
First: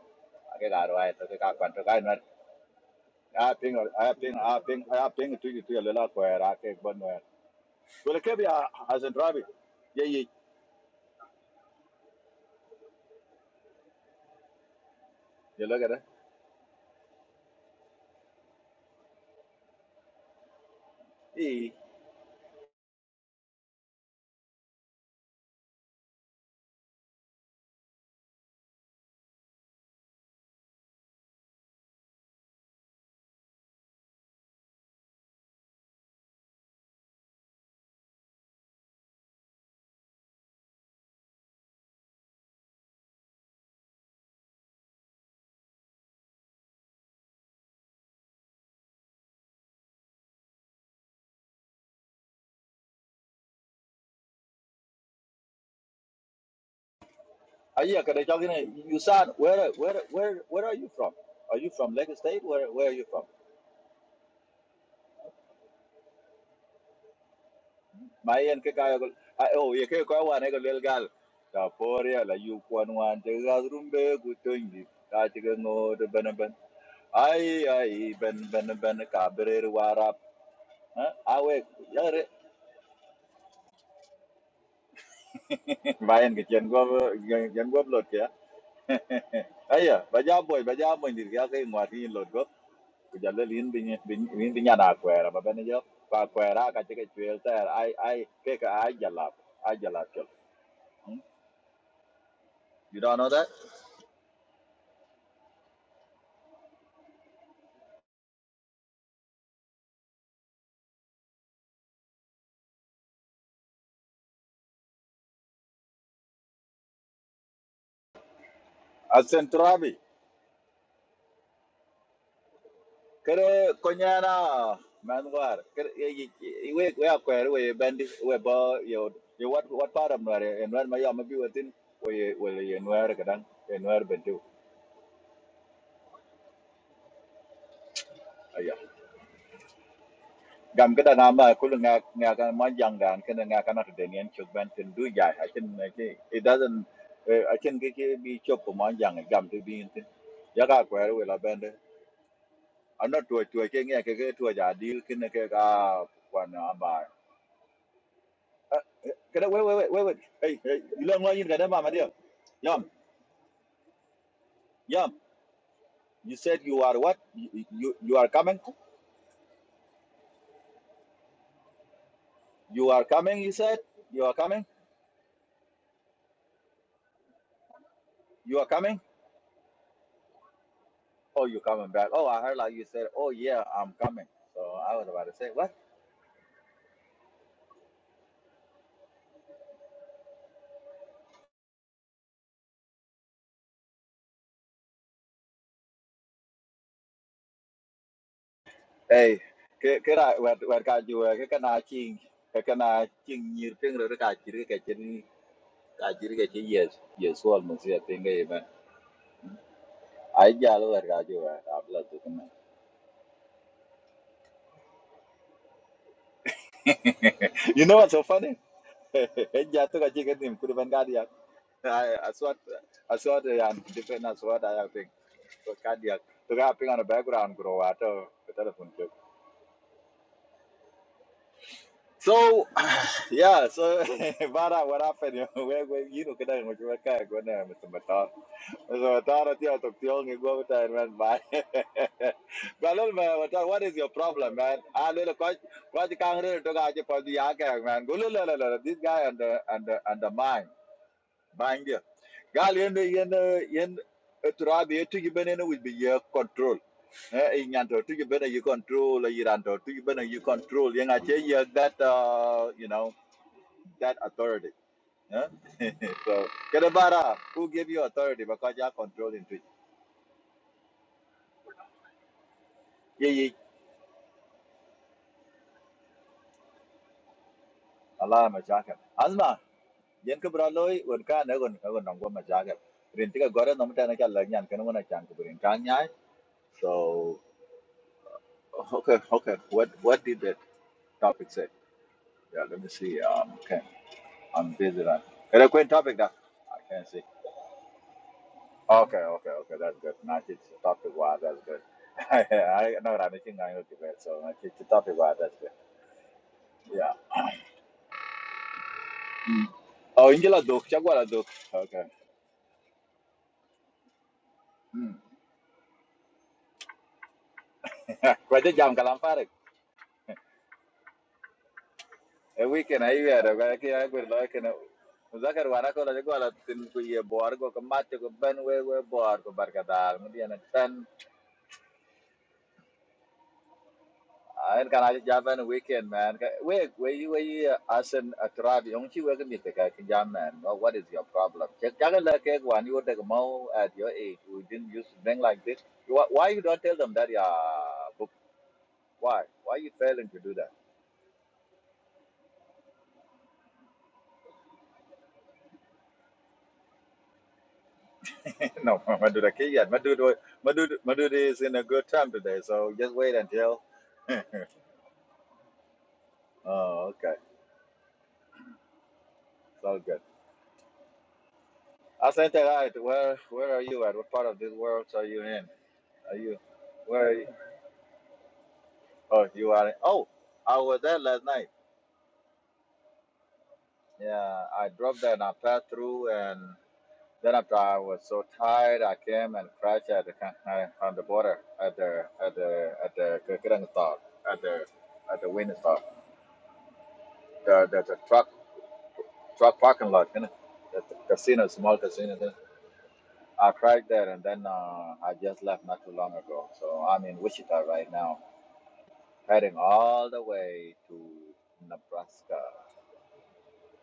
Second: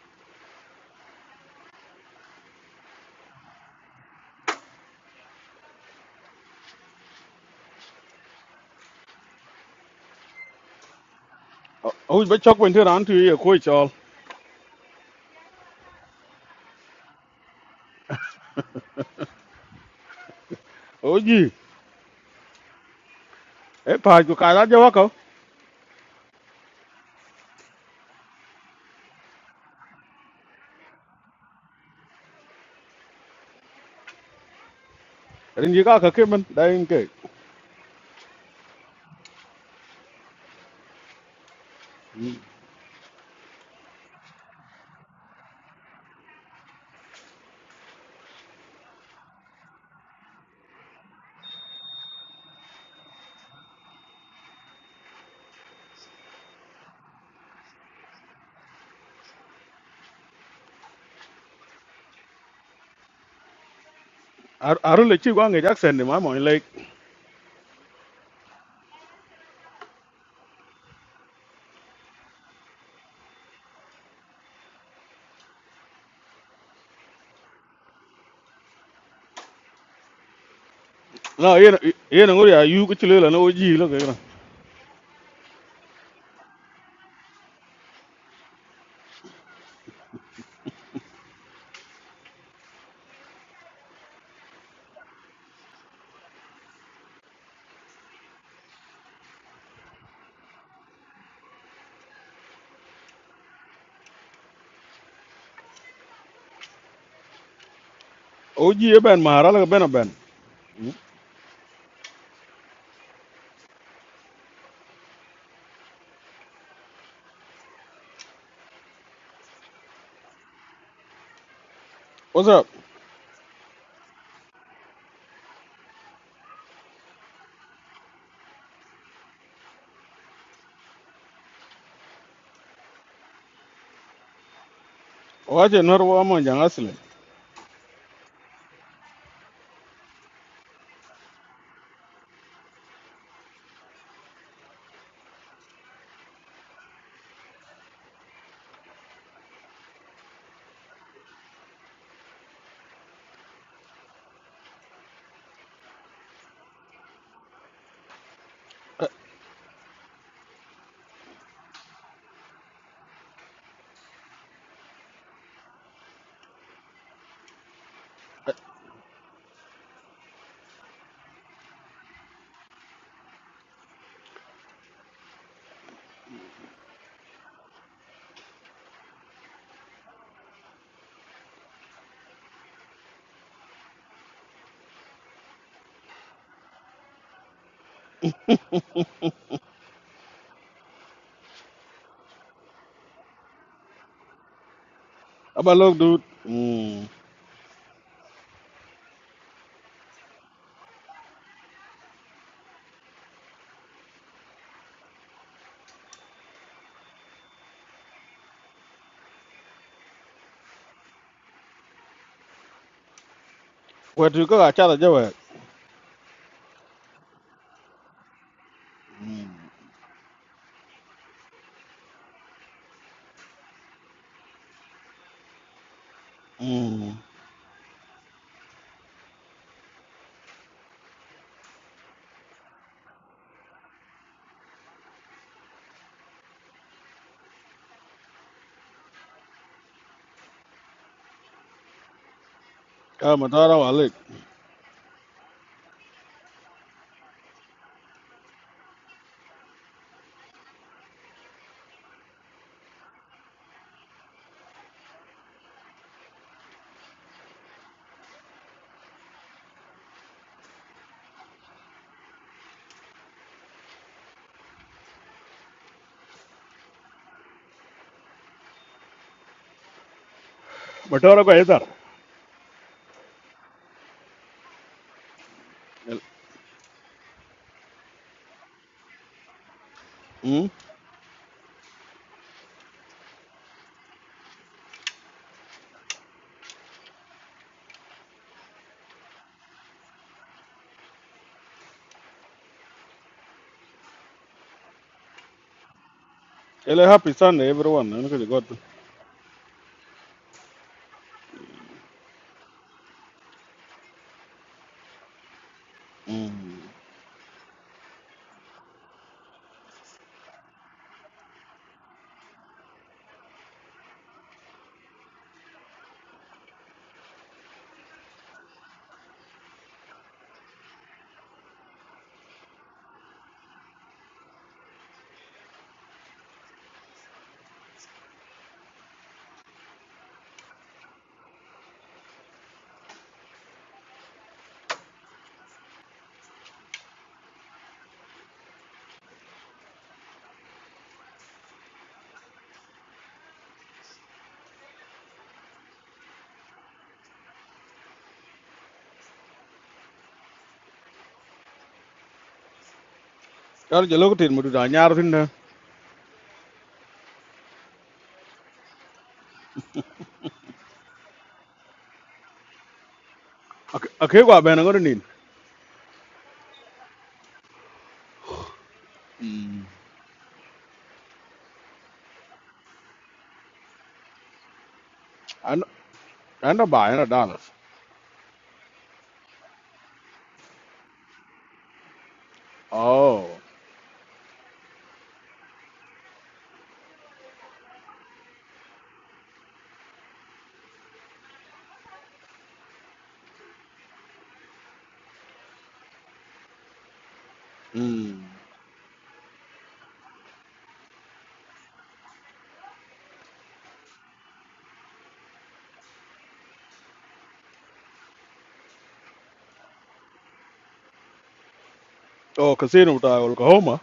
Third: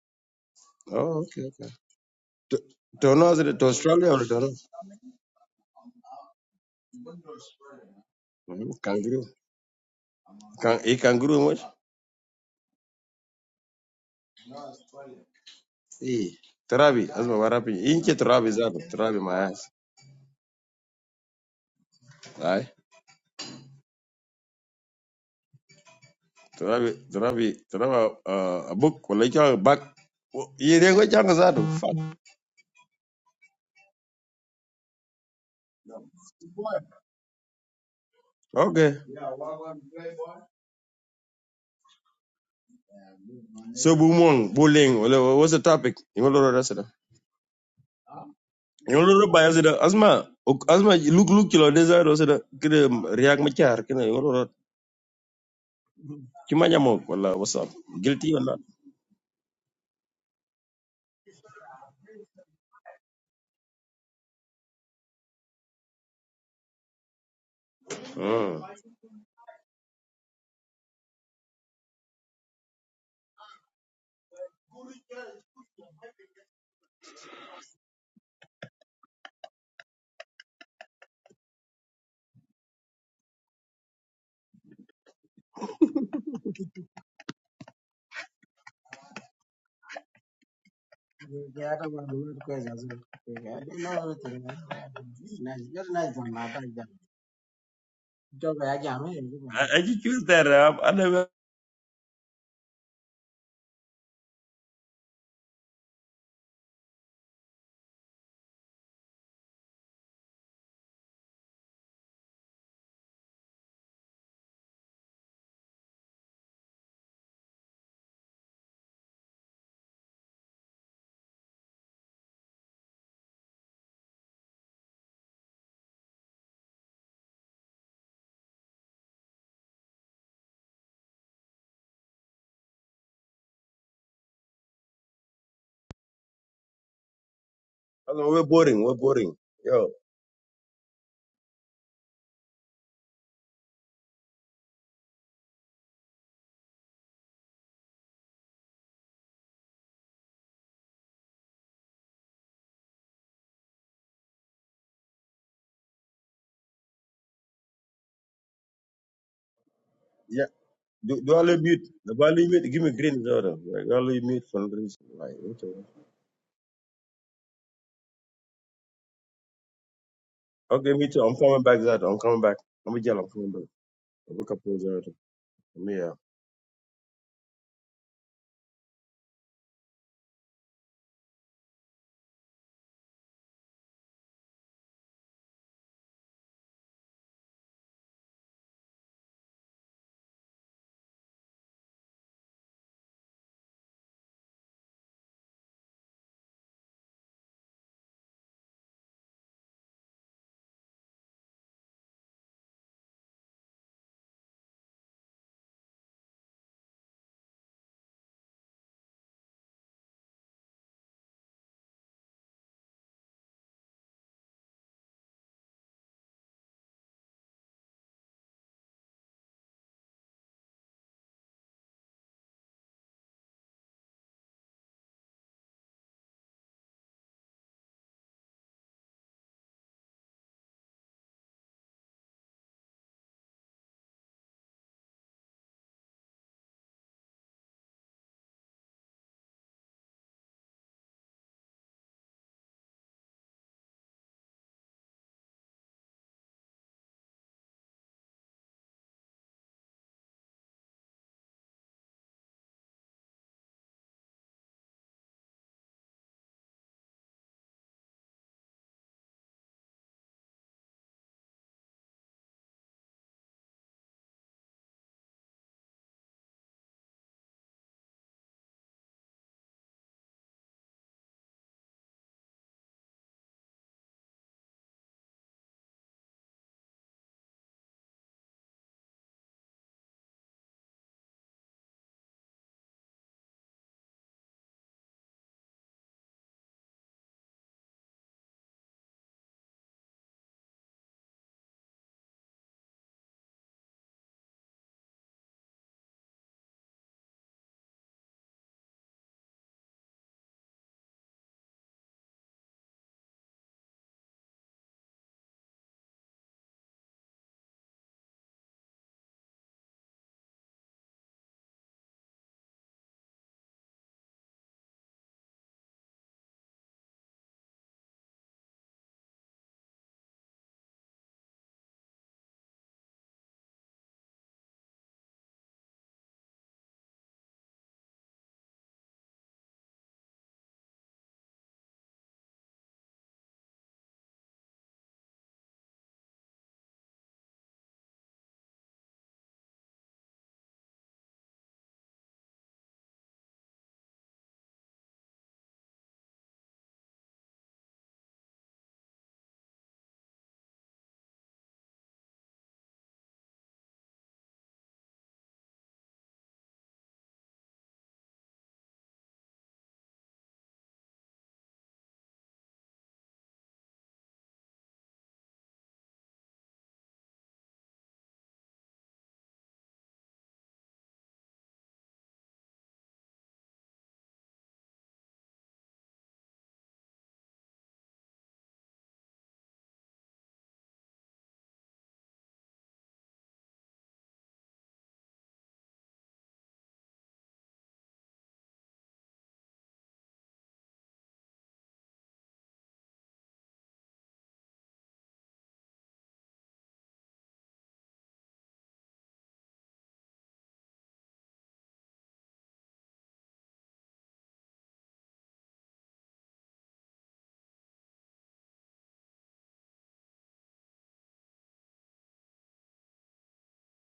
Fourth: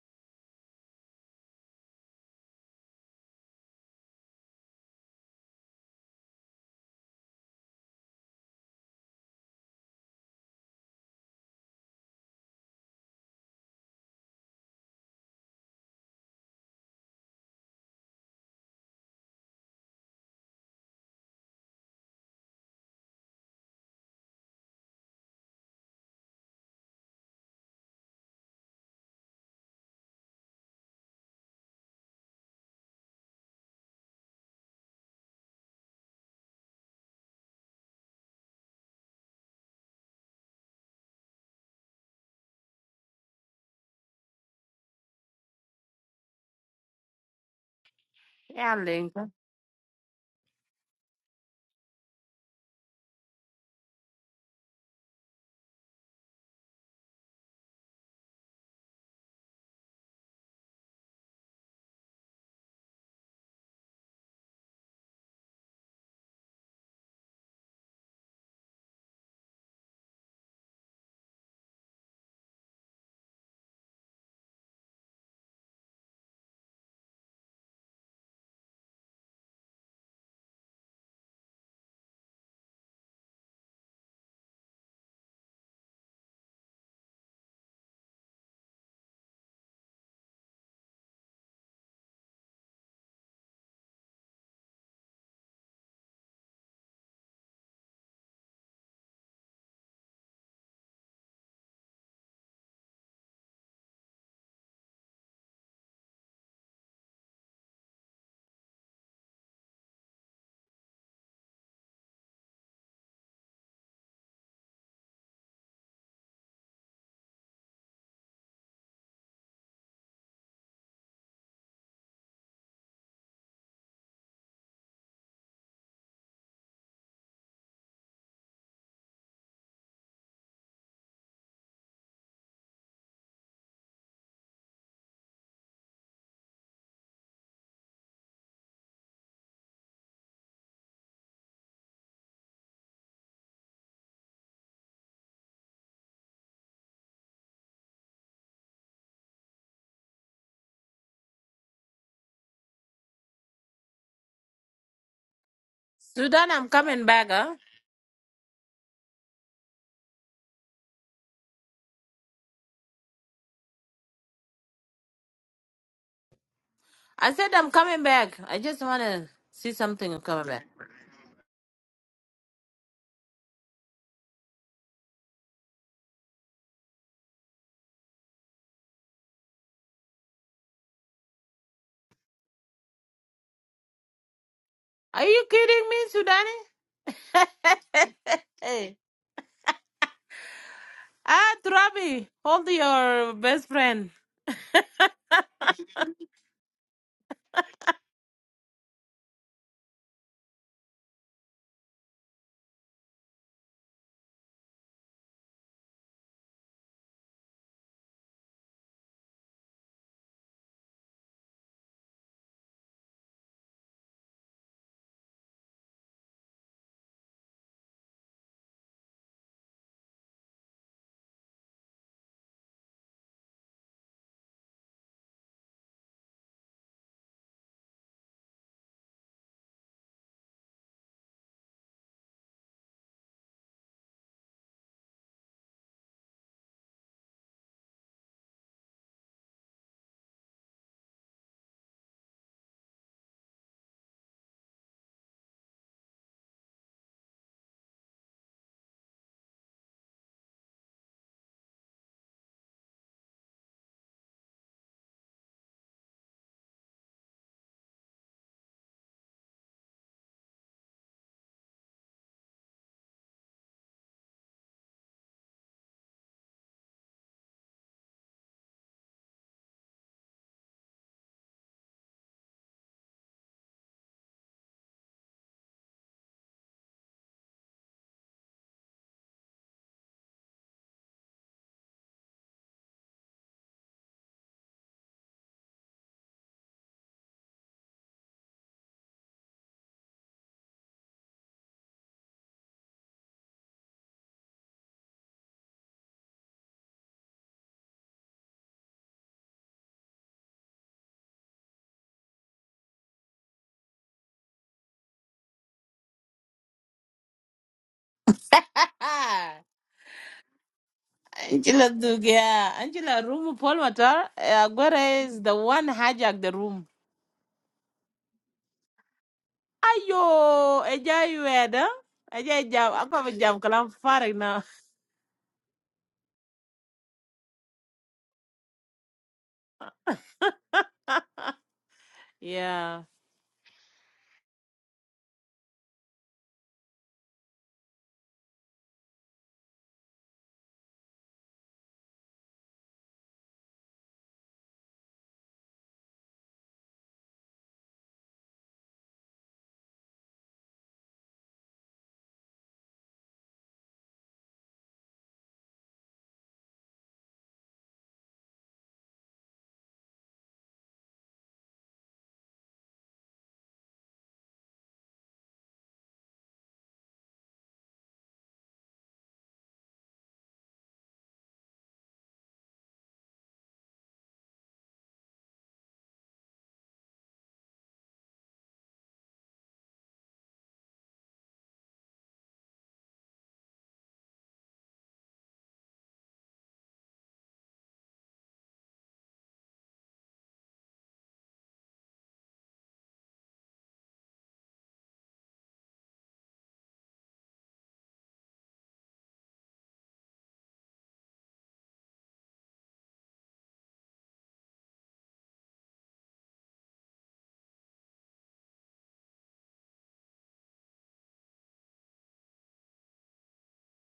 B: ake ka
D: Oh,
B: arwaike
D: okay,
B: ka
D: okay.
B: kwanto ka
D: To, to know
B: I
D: that to
B: ping,
D: Australia
B: I
D: or
B: ping,
D: to know?
B: I ping, I ping to you to your little square. I take one where. Well, it can be uh,
D: Mhm,
B: as a
D: Kangaroo.
B: driver. Yeah, yeah,
D: Can e kangaroo Mosh?
C: Oh, ba chok wen ti ran ti ye ko chol.
B: you look at it.
D: E. Turabi. Asma warapi. Inche turabi zaro. Turabi my ass.
C: Oji.
B: Yeah,
D: Aye.
C: E pa ju ka da jawa
D: Turabi turabi turabi uh, uh, a book. Wala icha back. Yirego changa zaro. Fuck.
C: rin ji ka ka ke man da yin ke
D: Okay. So bumong bullying. Wala what's the topic? Ingoloro rasida.
A: yeah link
D: Ingoloro ba yasida. Asma. ok- Asma look look kilo desire rasida. Kire react machar. Kire Kimanya Monk, wallah, what's up?
B: Ah, yeah, because
D: Guilty or not?
B: talking. You said where, where, where, where are you from? Are you from Lake State? Where, where are you from?
C: aru le chi gwa nge jackson ni ma mo le
B: My
D: Mm.
B: and Kaka. Oh, you can't go one little girl. The poor la you one one. The other room be good doing it. I take a no the beneben. Ay, ay, ben, ben, ben, cabrera, warap. Huh?
C: no
B: Awake.
C: ye ye
B: Yeah,
C: ngori ya yu ku chi le na oji lo ke na
B: my and get go, get go blood. Aya, baja boy, baja boy, ndir ya kai
D: Yeah, I don't
B: ngwati
D: want
B: yin
D: to
B: lot
D: work
B: go.
D: with as well.
B: Kujalo
D: Yeah, I
B: lin
D: don't
B: bin
D: know
B: bin
D: everything. man.
B: bin bin yana kwera,
D: It's
B: baba ne
D: nice.
B: jo
D: You're nice
B: kwa
D: one, my
B: kwera
D: bad
B: ka
D: guy.
B: tike chwel ter. Ai ai
D: Job
B: ke ka
D: I
B: ai
D: jam, eh?
B: jalap, ai
D: I, I just
B: jalap
D: choose
B: chol.
D: that. Uh, I never,
B: You don't know that?
C: oji e ben mahara la ben ben
B: Asentrabi.
C: oza
B: Kere konyana manwar. Kere ye ye we we akwera we bandi we ba yo yo what what part of nwar en nwar ma ya mabi watin we le en nwar kadan nwar bentu.
C: o aje nor wa mo jang asle
D: I know we're boring. We're boring. Yo,
B: gam kada na ma kulu nga nga ka ma jang dan kana nga kana to den yen chuk ban tin ja can make it it doesn't eh, i can ke ke bi chop ko ma jang gam to bi tin ya ga kwa we la bende ana to to ke nga ke ke to ja dil kin ke ga kwa
A: sudan i'm
B: na
A: coming
B: ba
A: back huh
B: Ah, kada we we we we
D: yeah.
B: hey hey you learn
D: Do,
B: what
D: do I
B: you
D: leave
B: kada ma
D: mute?
B: ma dia
D: Do I leave mute? Give
B: yam
D: me green order. Like, do I leave mute for no reason?
B: yam
D: Like, okay.
B: you said you are what
A: i said i'm
B: you
A: coming
B: you are
A: back
B: coming
A: i just want to see something i'm coming back
D: Okay, me too. I'm coming back. That I'm coming back.
B: you
D: I'm gonna
B: are
D: I'm
B: coming you
D: coming back.
B: said you are
D: I look up
B: coming
D: those
B: you are coming Oh, you're coming back. Oh, I heard like you said, oh yeah, I'm coming. So I was about
A: are
B: to
A: you
B: say, what?
A: kidding me sudani hey ah trabi hold your best friend
C: aba lo du mm
B: Hey, cái cái đại vật vật cái gì vậy? cái cái nào chinh cái cái nào chinh nhiều tiếng rồi cái chỉ cái chỉ cái chỉ cái chỉ yes yes one mà sẽ tiếng cái mà ai giờ luôn vật cái gì vậy? Áp lực tụi con. này.
C: ko tu ka cha da jawe
B: You know what's so funny? Hết giờ tôi cái chỉ cái niệm cứ bên cái đi. I I saw I saw the and different as what I think. So cái đi. Tôi cái ping on the
C: mm
B: background grow out of the telephone. So yeah, so bara what happened? We we you know kada mo chuma ka ko na mo tumata. So tara ti atok ti ongi go ta man ba. Galal
C: ka
B: ma
C: ma
B: what
C: tara
B: what
C: wa
B: is
C: le
B: your problem man? Ah lele ko ko ti kang re to ga ti pa di ya ka man. Go la la la this guy and the and the and the mine bandia gal yen yen yen turabi yetu gibene ne will be your control eh in yanto to gibene you control eh, iranto to gibene you control yen ache ye that uh, you know that authority eh? so kedabara who gave you authority because you are controlling to
C: ma tara ko eta
B: ye ye allah ma jaka azma yen ke
C: mm
B: braloi won ka ne gon ka gon ngwa ma jaka rin tiga gore no mutana ka lang yan kana wona chan ko rin kan nyai so okay okay what what did that topic say Yeah, let me see. Um, okay, I'm busy right now. Can I quit topic now? I
C: ele
B: can't see.
C: happy sunday everyone na ko god
B: Okay, okay, okay. That's good. Now it's topic wise. That's good. I know I'm thinking I'm not debate, so now it's topic wise. That's good.
C: mm
B: Yeah. Mm. Oh, Angela Duke. Chagwala Duke.
A: Angela
B: Okay.
A: Dugia, Angela room Paul Matar,
B: Mm.
A: Aguero is the one hijacked the room.
B: Kwa jam kalam
A: Ayo, Eja you had, huh?
B: A
A: jam,
B: weekend ay
A: Akwa
B: yera
A: jam,
B: ga ki
A: kalam
B: ay gwer
A: farig
B: lo
A: now.
B: ken. Zakar wara ko la jagwala tin ku ye boar go ko matte ko ben we we bor ko barka dal. ten.
A: Yeah.
B: I Ayen kan aja jaban weekend man. Ka- We we you we asen atrabi on chi we mi te guy? Can jam man. Well, what is your problem? Check jaga la ke wan you de mo at your age. We didn't use to drink like this. You- Why why you don't tell them that ya book? Why why you failing to do that?
C: kar je lo tin mu du da nyar tin na
B: no, Maduda ke yet. Maduda Maduda Maduda is in a good time today. So just wait until.
C: ake gwa ben ngori ni
B: Oh okay,
C: mm
B: so good. Asante right. Where where are you at? What part of this world are you in?
C: an
B: Are you
C: an da ba na
B: where?
C: dal
B: Oh, you are. Oh, I was there last night.
C: oh
B: Yeah, I dropped and I passed through, and then after I was so tired, I came and crashed at the con- uh, on the border at the at the at the Kirkland stop at the at the Wynn stop. The the, the truck
C: mm
B: truck parking lot, you know, the, the casino, small casino. There. I crashed there, and then uh, I just left not too long ago. So I'm in Wichita right now, heading all the way to Nebraska.
C: oh casino ta Oklahoma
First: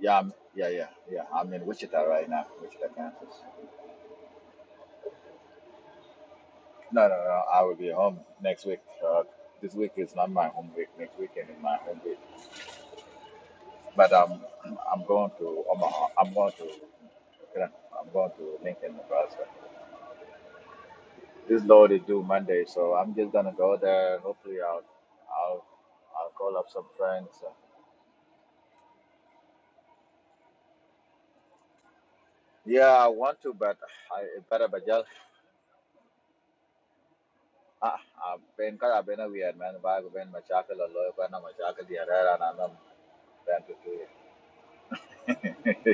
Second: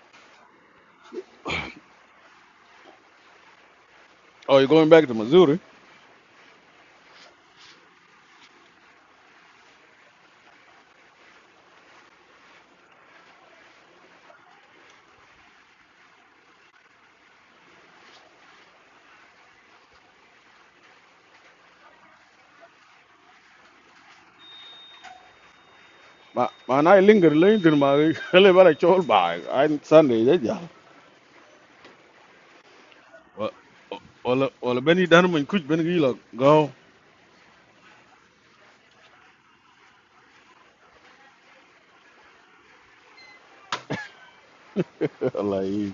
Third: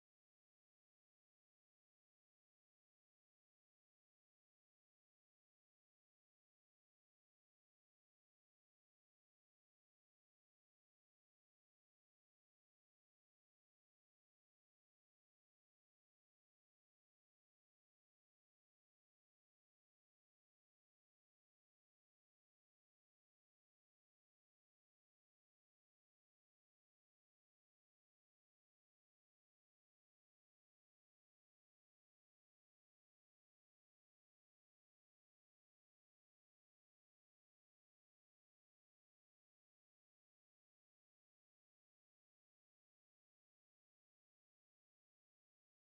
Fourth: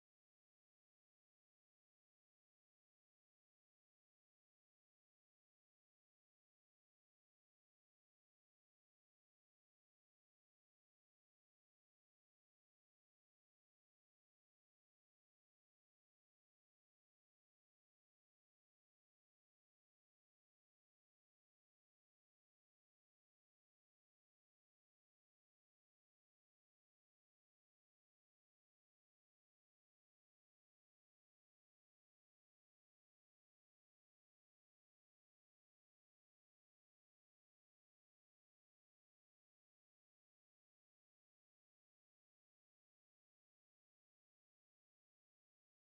B: Yeah, I'm, yeah, yeah, yeah. I'm in Wichita right now, Wichita, Kansas.
C: oh you're going back to Missouri
B: No, no, no. I will be home next week. Uh, this week is not my home week. Next weekend is my home week. But um, I'm going to Omaha. I'm going to, I'm going to Lincoln, Nebraska. This load is due Monday, so I'm just gonna go there. Hopefully, I'll, I'll, I'll
C: ma
B: call up
C: ma
B: some
C: na
B: friends.
C: linger linger ma hele bara chol ba an Sunday je ja
B: Yeah, I want
C: Wa-
B: to, but
C: o-
B: I
C: wala
B: better
C: wala
B: bajal.
C: beni dan mun kuj ben gi la go
B: Ah, I've been, I've been a weird man. I've been machakal a lawyer, but I'm machakal the other, and I'm not to. do it.
C: wallahi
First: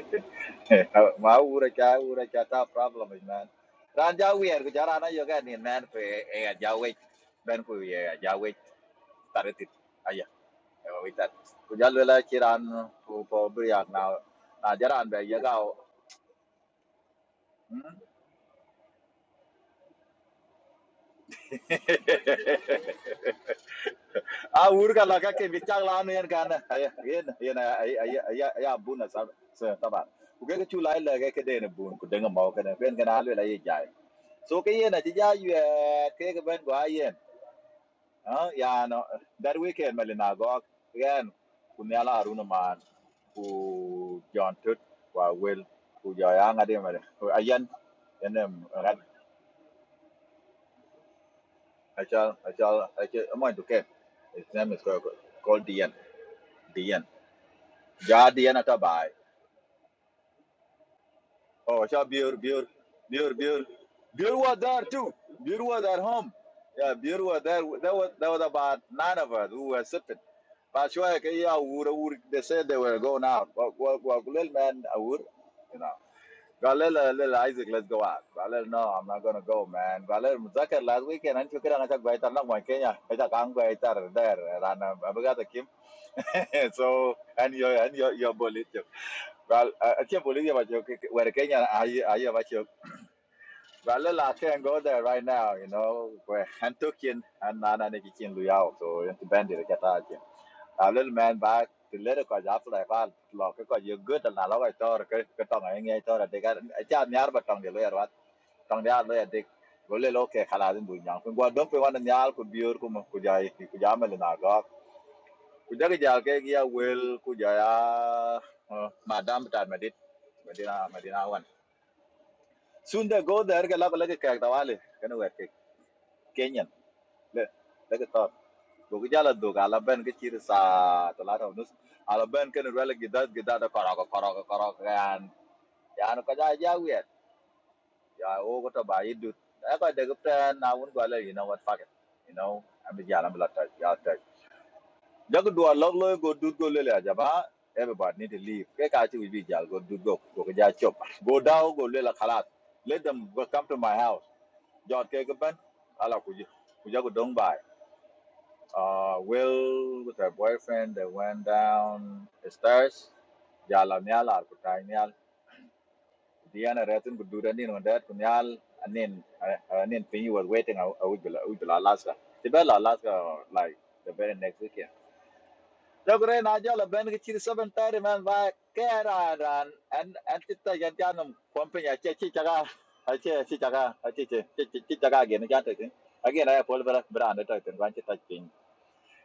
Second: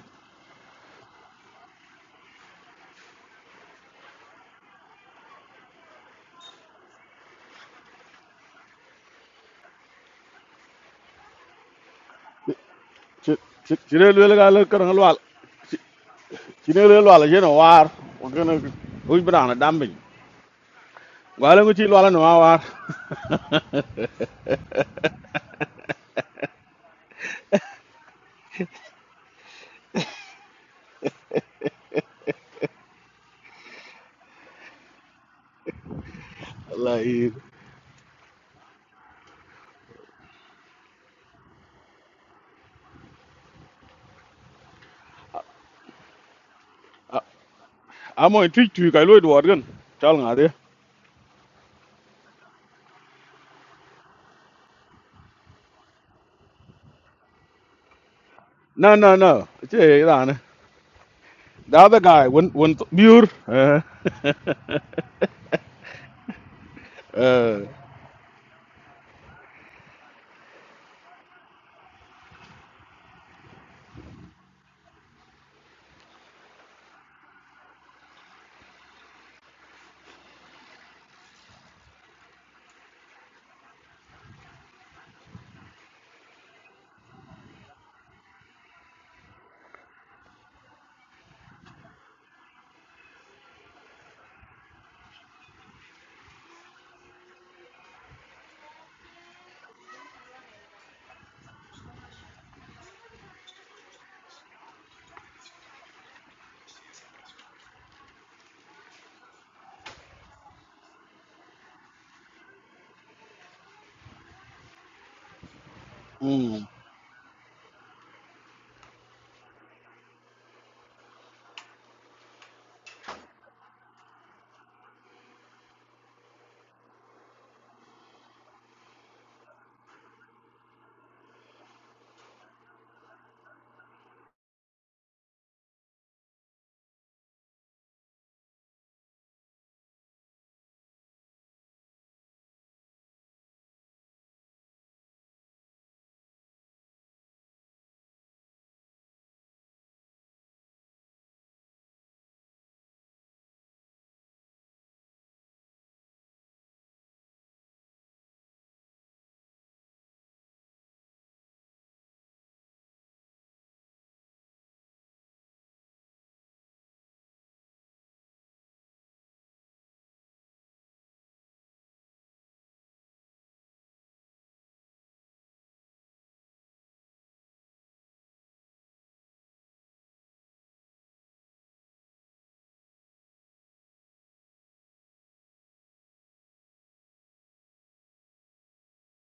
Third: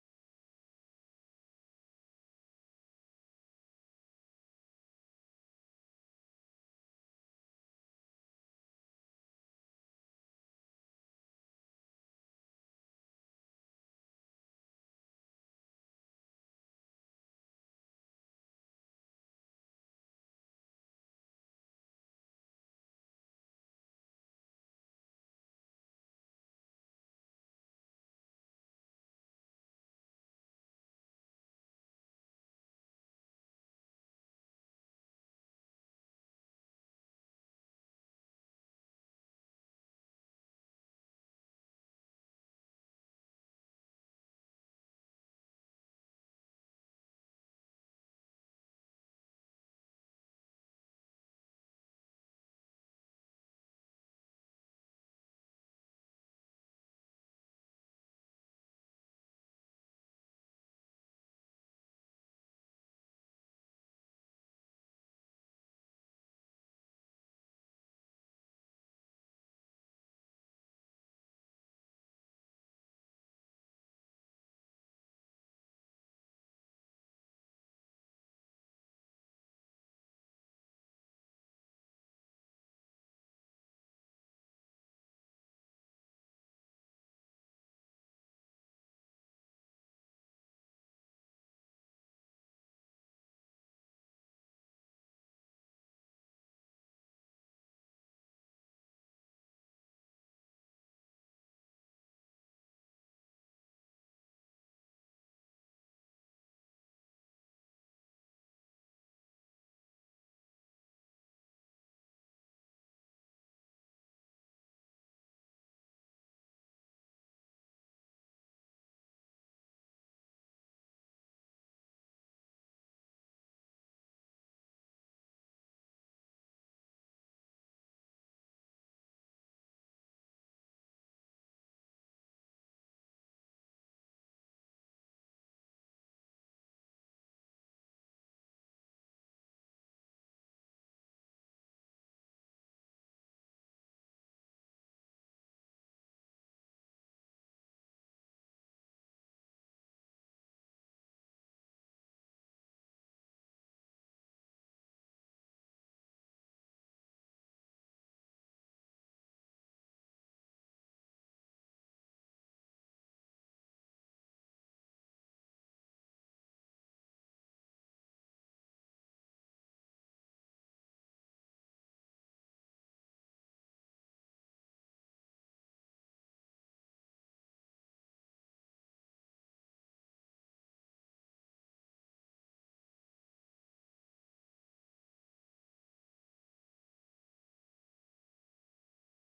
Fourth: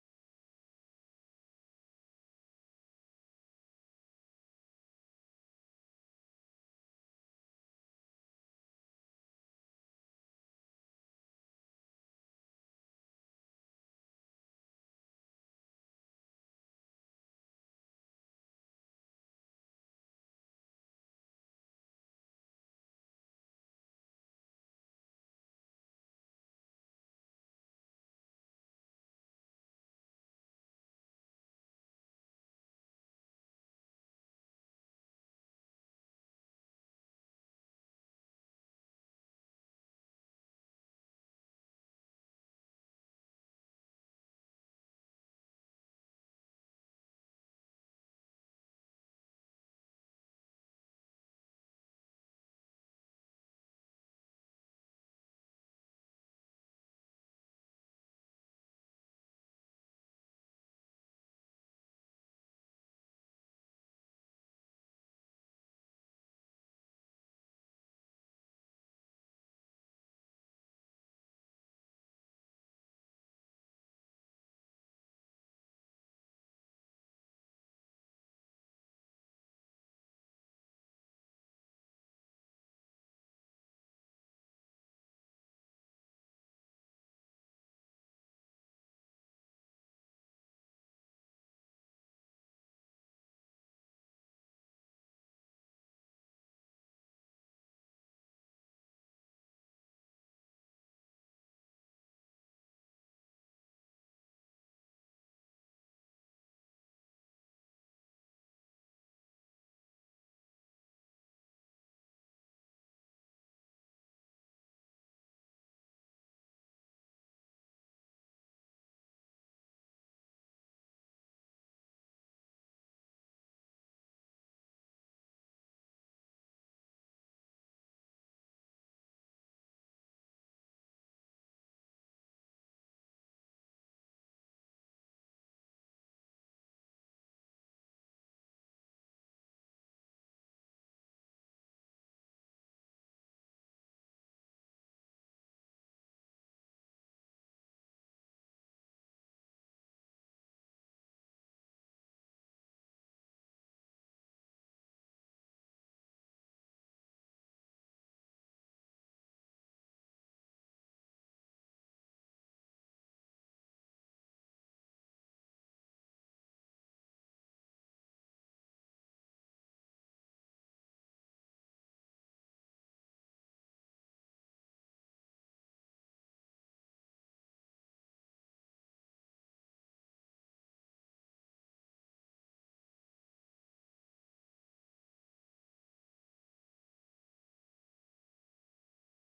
B: ma ura cha ura cha ta problem is man ran ja wi er ja rana yo ni man pe e ga ja wi ben ku ye ga ja wi tar ti aya e wi tar ku ja la chi ran
C: ci
B: po bi
C: ci ci le
B: na
C: le ga le
B: na
C: kan
B: ja ran
C: wal
B: be ye ga o
C: ci le le wal je no war o gëna kuj bra na dambi wala ngi ci wala no war
B: a ur ga la ga ke bi cha la no yen ga na aya yen yen aya aya aya bu na sa sa ta ba ku chu lai la ga ke de ne bu ku de ga ma ka ne ben ga na le la ye ja so ke yen a ti ja yu ke ga ben ga yen
C: wallahi
B: Ah, yeah, no, that weekend, Malinagok, again, Kunyala Aruna man, who John Tut, who will, who Joyang Adim, Ayan, and
C: amo
B: then
C: tu tu kay loy do war gën chal nga de
B: I shall, I shall, I shall, I'm going get his name is called, called Dian, Dian, Ja Dian
C: no
B: Atabai.
C: no no ci ra na the
B: Oh, I
C: other
B: shall
C: guy
B: Bill,
C: when
B: Bill,
C: when pure
B: Bill, Bill, was there too, Bill was at home. Yeah, Bill was
C: uh
B: there, That was, that was about nine of us who were sick. But sure, yeah, would would they said they were going out. Well, well, well, little man, I would, you know. Got little, Isaac, let's go out. Got no, I'm not gonna go, man. Got little, Muzakar last weekend, and you can attack by Tanam, Kenya, attack Angwa, there, and I'm got Kim. So, and your, and your, your bullet. Well, I can't believe you, but you were Kenya, I, I, but you. Got I can't go there right now, you know, where Antukin and Nana Nikikin Luyao, so, and to bend it, get out a little man ba the letter ko ja fly ba lo ke ko ye good na lo ko tor ke ke tong ai ngai tor de ga cha nyar ba tong de lo yar wat tong ya lo ya de go le lo ke khala din bu nyang ko go dom pe wan nyar ko biur ko mo ko ja ki ko ja me na ga ku ja ja ke
C: Mm.
B: ja medina medina wan soon they go there ke la ko le ke no kenyan le le Dog jala dog ala ben ke chiri sa talata nus ala ben ken rela gidat gidat da karaga karaga karaga yan yan ko ja ja wet ya o ko to ba idut ya ko de gupta na won go ala you know what fuck it you know i am ja ala bla ta ya ta do a log go dut go le ja ba everybody need to leave ke ka chi bi jal go dut go go ko ja chop go down go le la khalat let them go come to my house jot ke ko ben ala ku ji ku ja Uh, Will with her boyfriend, they went down the stairs. Yala nyal ar kutai nyal. Diana retin kududa nin wandet kunyal anin uh, anin pinyi was waiting a ujula ujula Alaska. Tibela Alaska or, like the very next weekend. Jogre na jala ben kichiri seven thirty man ba kera ran and and tita yantianum pumping a chichi chaga a chichi chaga a chichi chichi chaga again again again I pull back brand at it and want to touch.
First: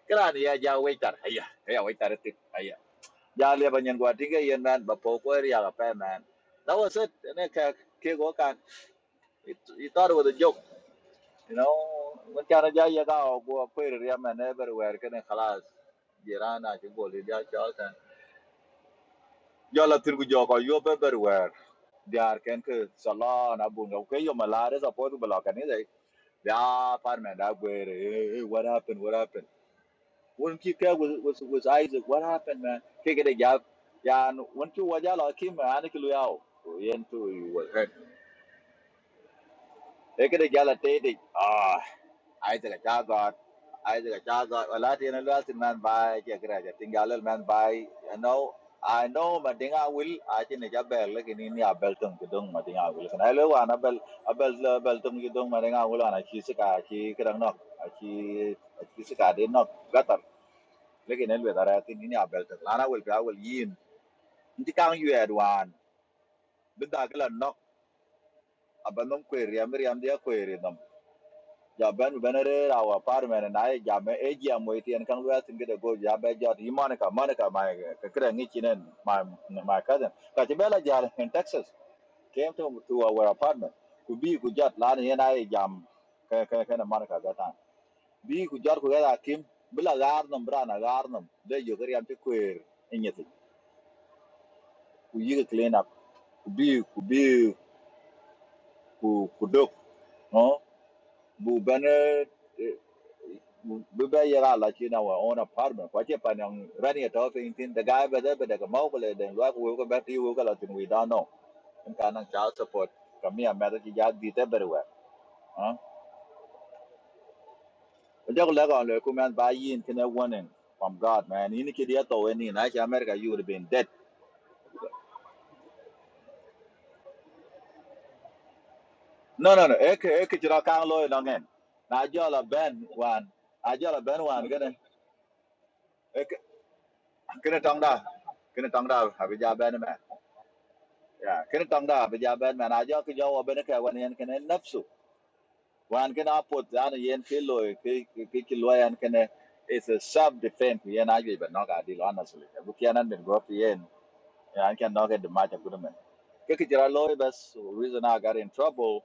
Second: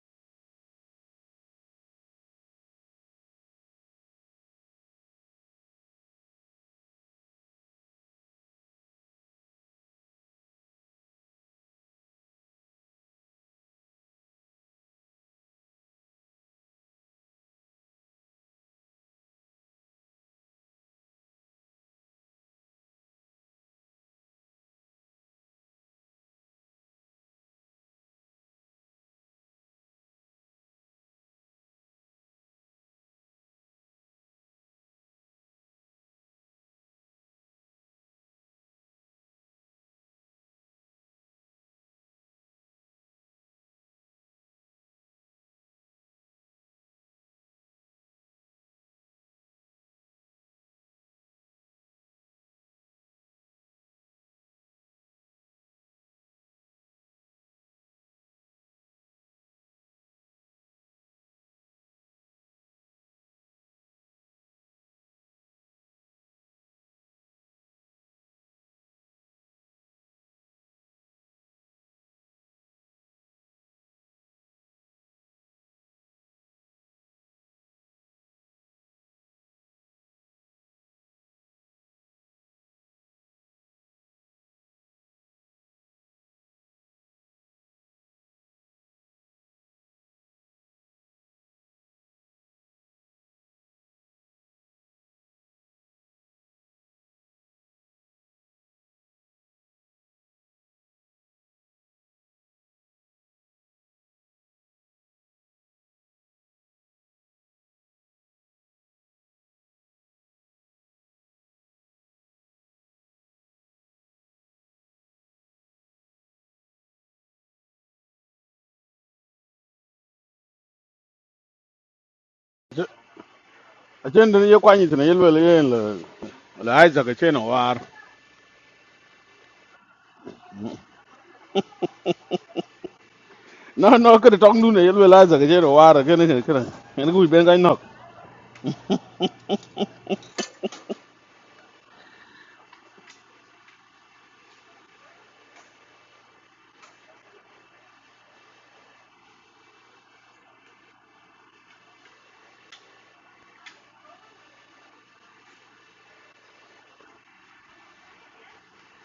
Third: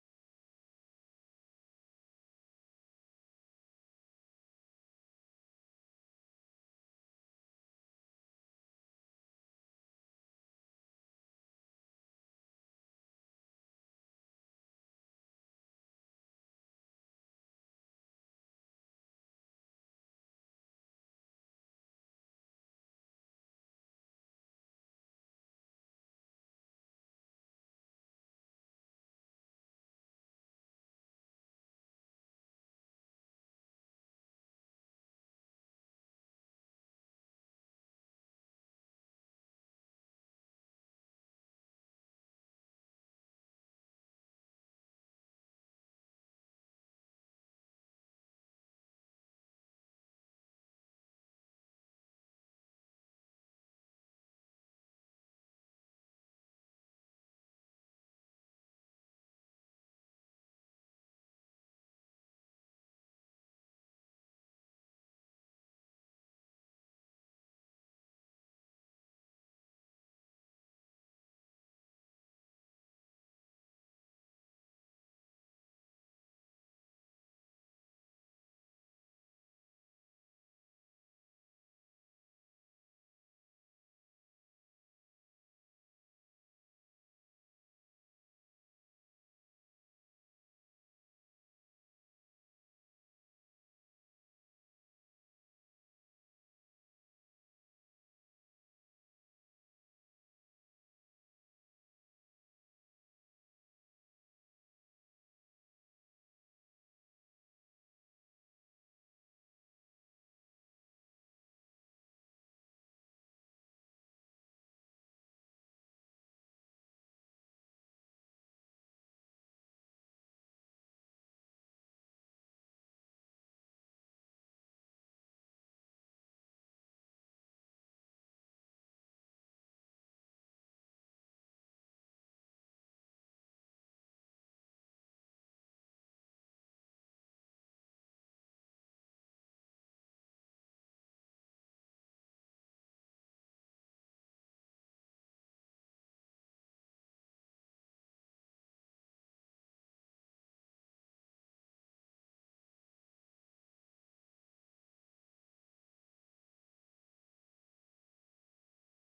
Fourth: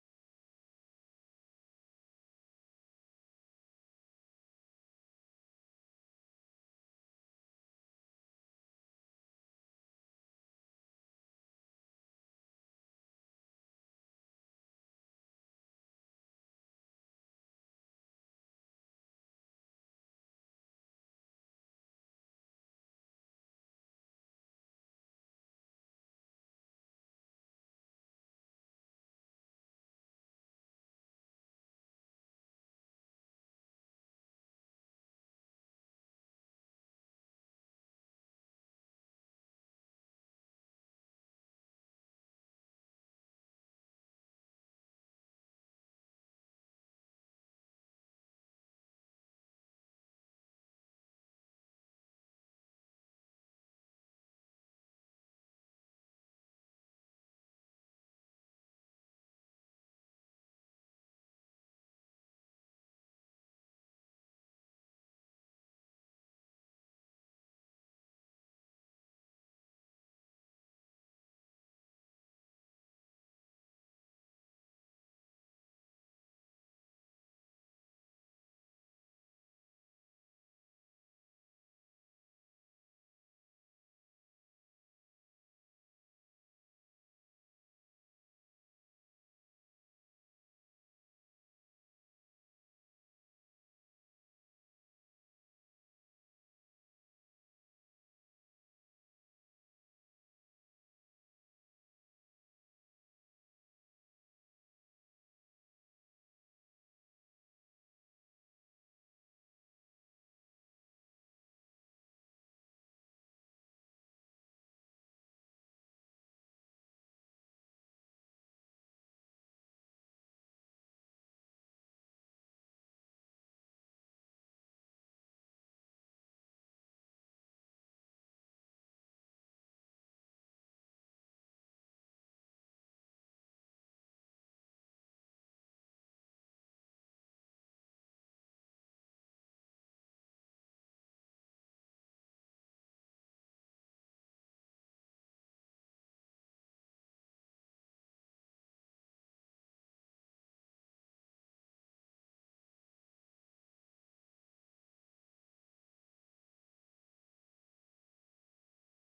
B: Kran ya ja waitar. Aya, ya waiter ti. ayah. Ja le banyan gwa tinga yen man ba po ko ya ga pa man. That was it. Ne ka ke go kan. It he joke, you know. Mun kana ja ya ga go ko ya man everywhere kan kelas Jirana ji go le ja cha san. Jo la yo everywhere. Diar ken ke salon abun ga ke yo malare sa po du block ani dai. Ya par man da What happened? What happened? won ki ka was was was Isaac what happened man ke ke ya yeah. won ki wa jala ki ma an ki lu yao yen tu you was hurt e ke de jala te de ah Isaac ja god Isaac ja god wala te na lu asin man by. bai ke kra ja tingalal man by. you know I know mà tiếng Anh will I chỉ nói bell là cái này à bell tung cái đông mà tiếng Anh will cái này là anh bell à bell bell tung cái đông mà tiếng I will anh chỉ sẽ cả chỉ cái răng nó chỉ chỉ sẽ cả đến nó lekin elwe daratin ini abel ta lana wel ga wel yin inti kan yu edwan bida kala nok abanom kweri amri am dia kweri nam ja ben benere awa parmen na ye ja me eji amoyti en kan wel tinge de go ja be jot yi monica monica my ka kra ngi chinen my my cousin ka ti bela ja in texas came to to our apartment ku bi ku jot lana ye na ye jam ka ka ka na monica ga ta bi ku jot ku ga kim bila garnam brana garnam de yo gari am ti kweri inyeti ku yi clean up bi ku bi ku ku dok no bu bane eh, bu ba yara la chi na wa on apartment kwa che pa nang rani to thing tin the guy ba da ba da ka mau le den wa ku ko ba ti wo ka la tin we da no in ka nang child support ka mi a ma da chi ya di te ber wa ha o ja ko la ga le ku man ba yin tin a warning from god man ni ni ki dia to we ni na chi america you would have been dead
C: A chen de ye kwani tene yelwe le yen le le aiza ke chen war.
B: no no no e ke e ke chi ra ka lo no ngen na jo la ben wan a
C: No
B: jo la
C: no
B: ben
C: ke de
B: wan
C: tong du ne
B: ga
C: yelwe la aiza ke chen war ke ne ke ne. En ku ben ga
B: kene tong
C: nok.
B: da kene tong da abi ja ben ya kene tong da abi ja ben me na jo ki wan yen kene nafsu wan kene apot dan yen ki lo ki ki ki it's a self defense yen agi but not adi honestly bu ki anan go pi yen kan no the match of good ke ki jira bas reason i got in trouble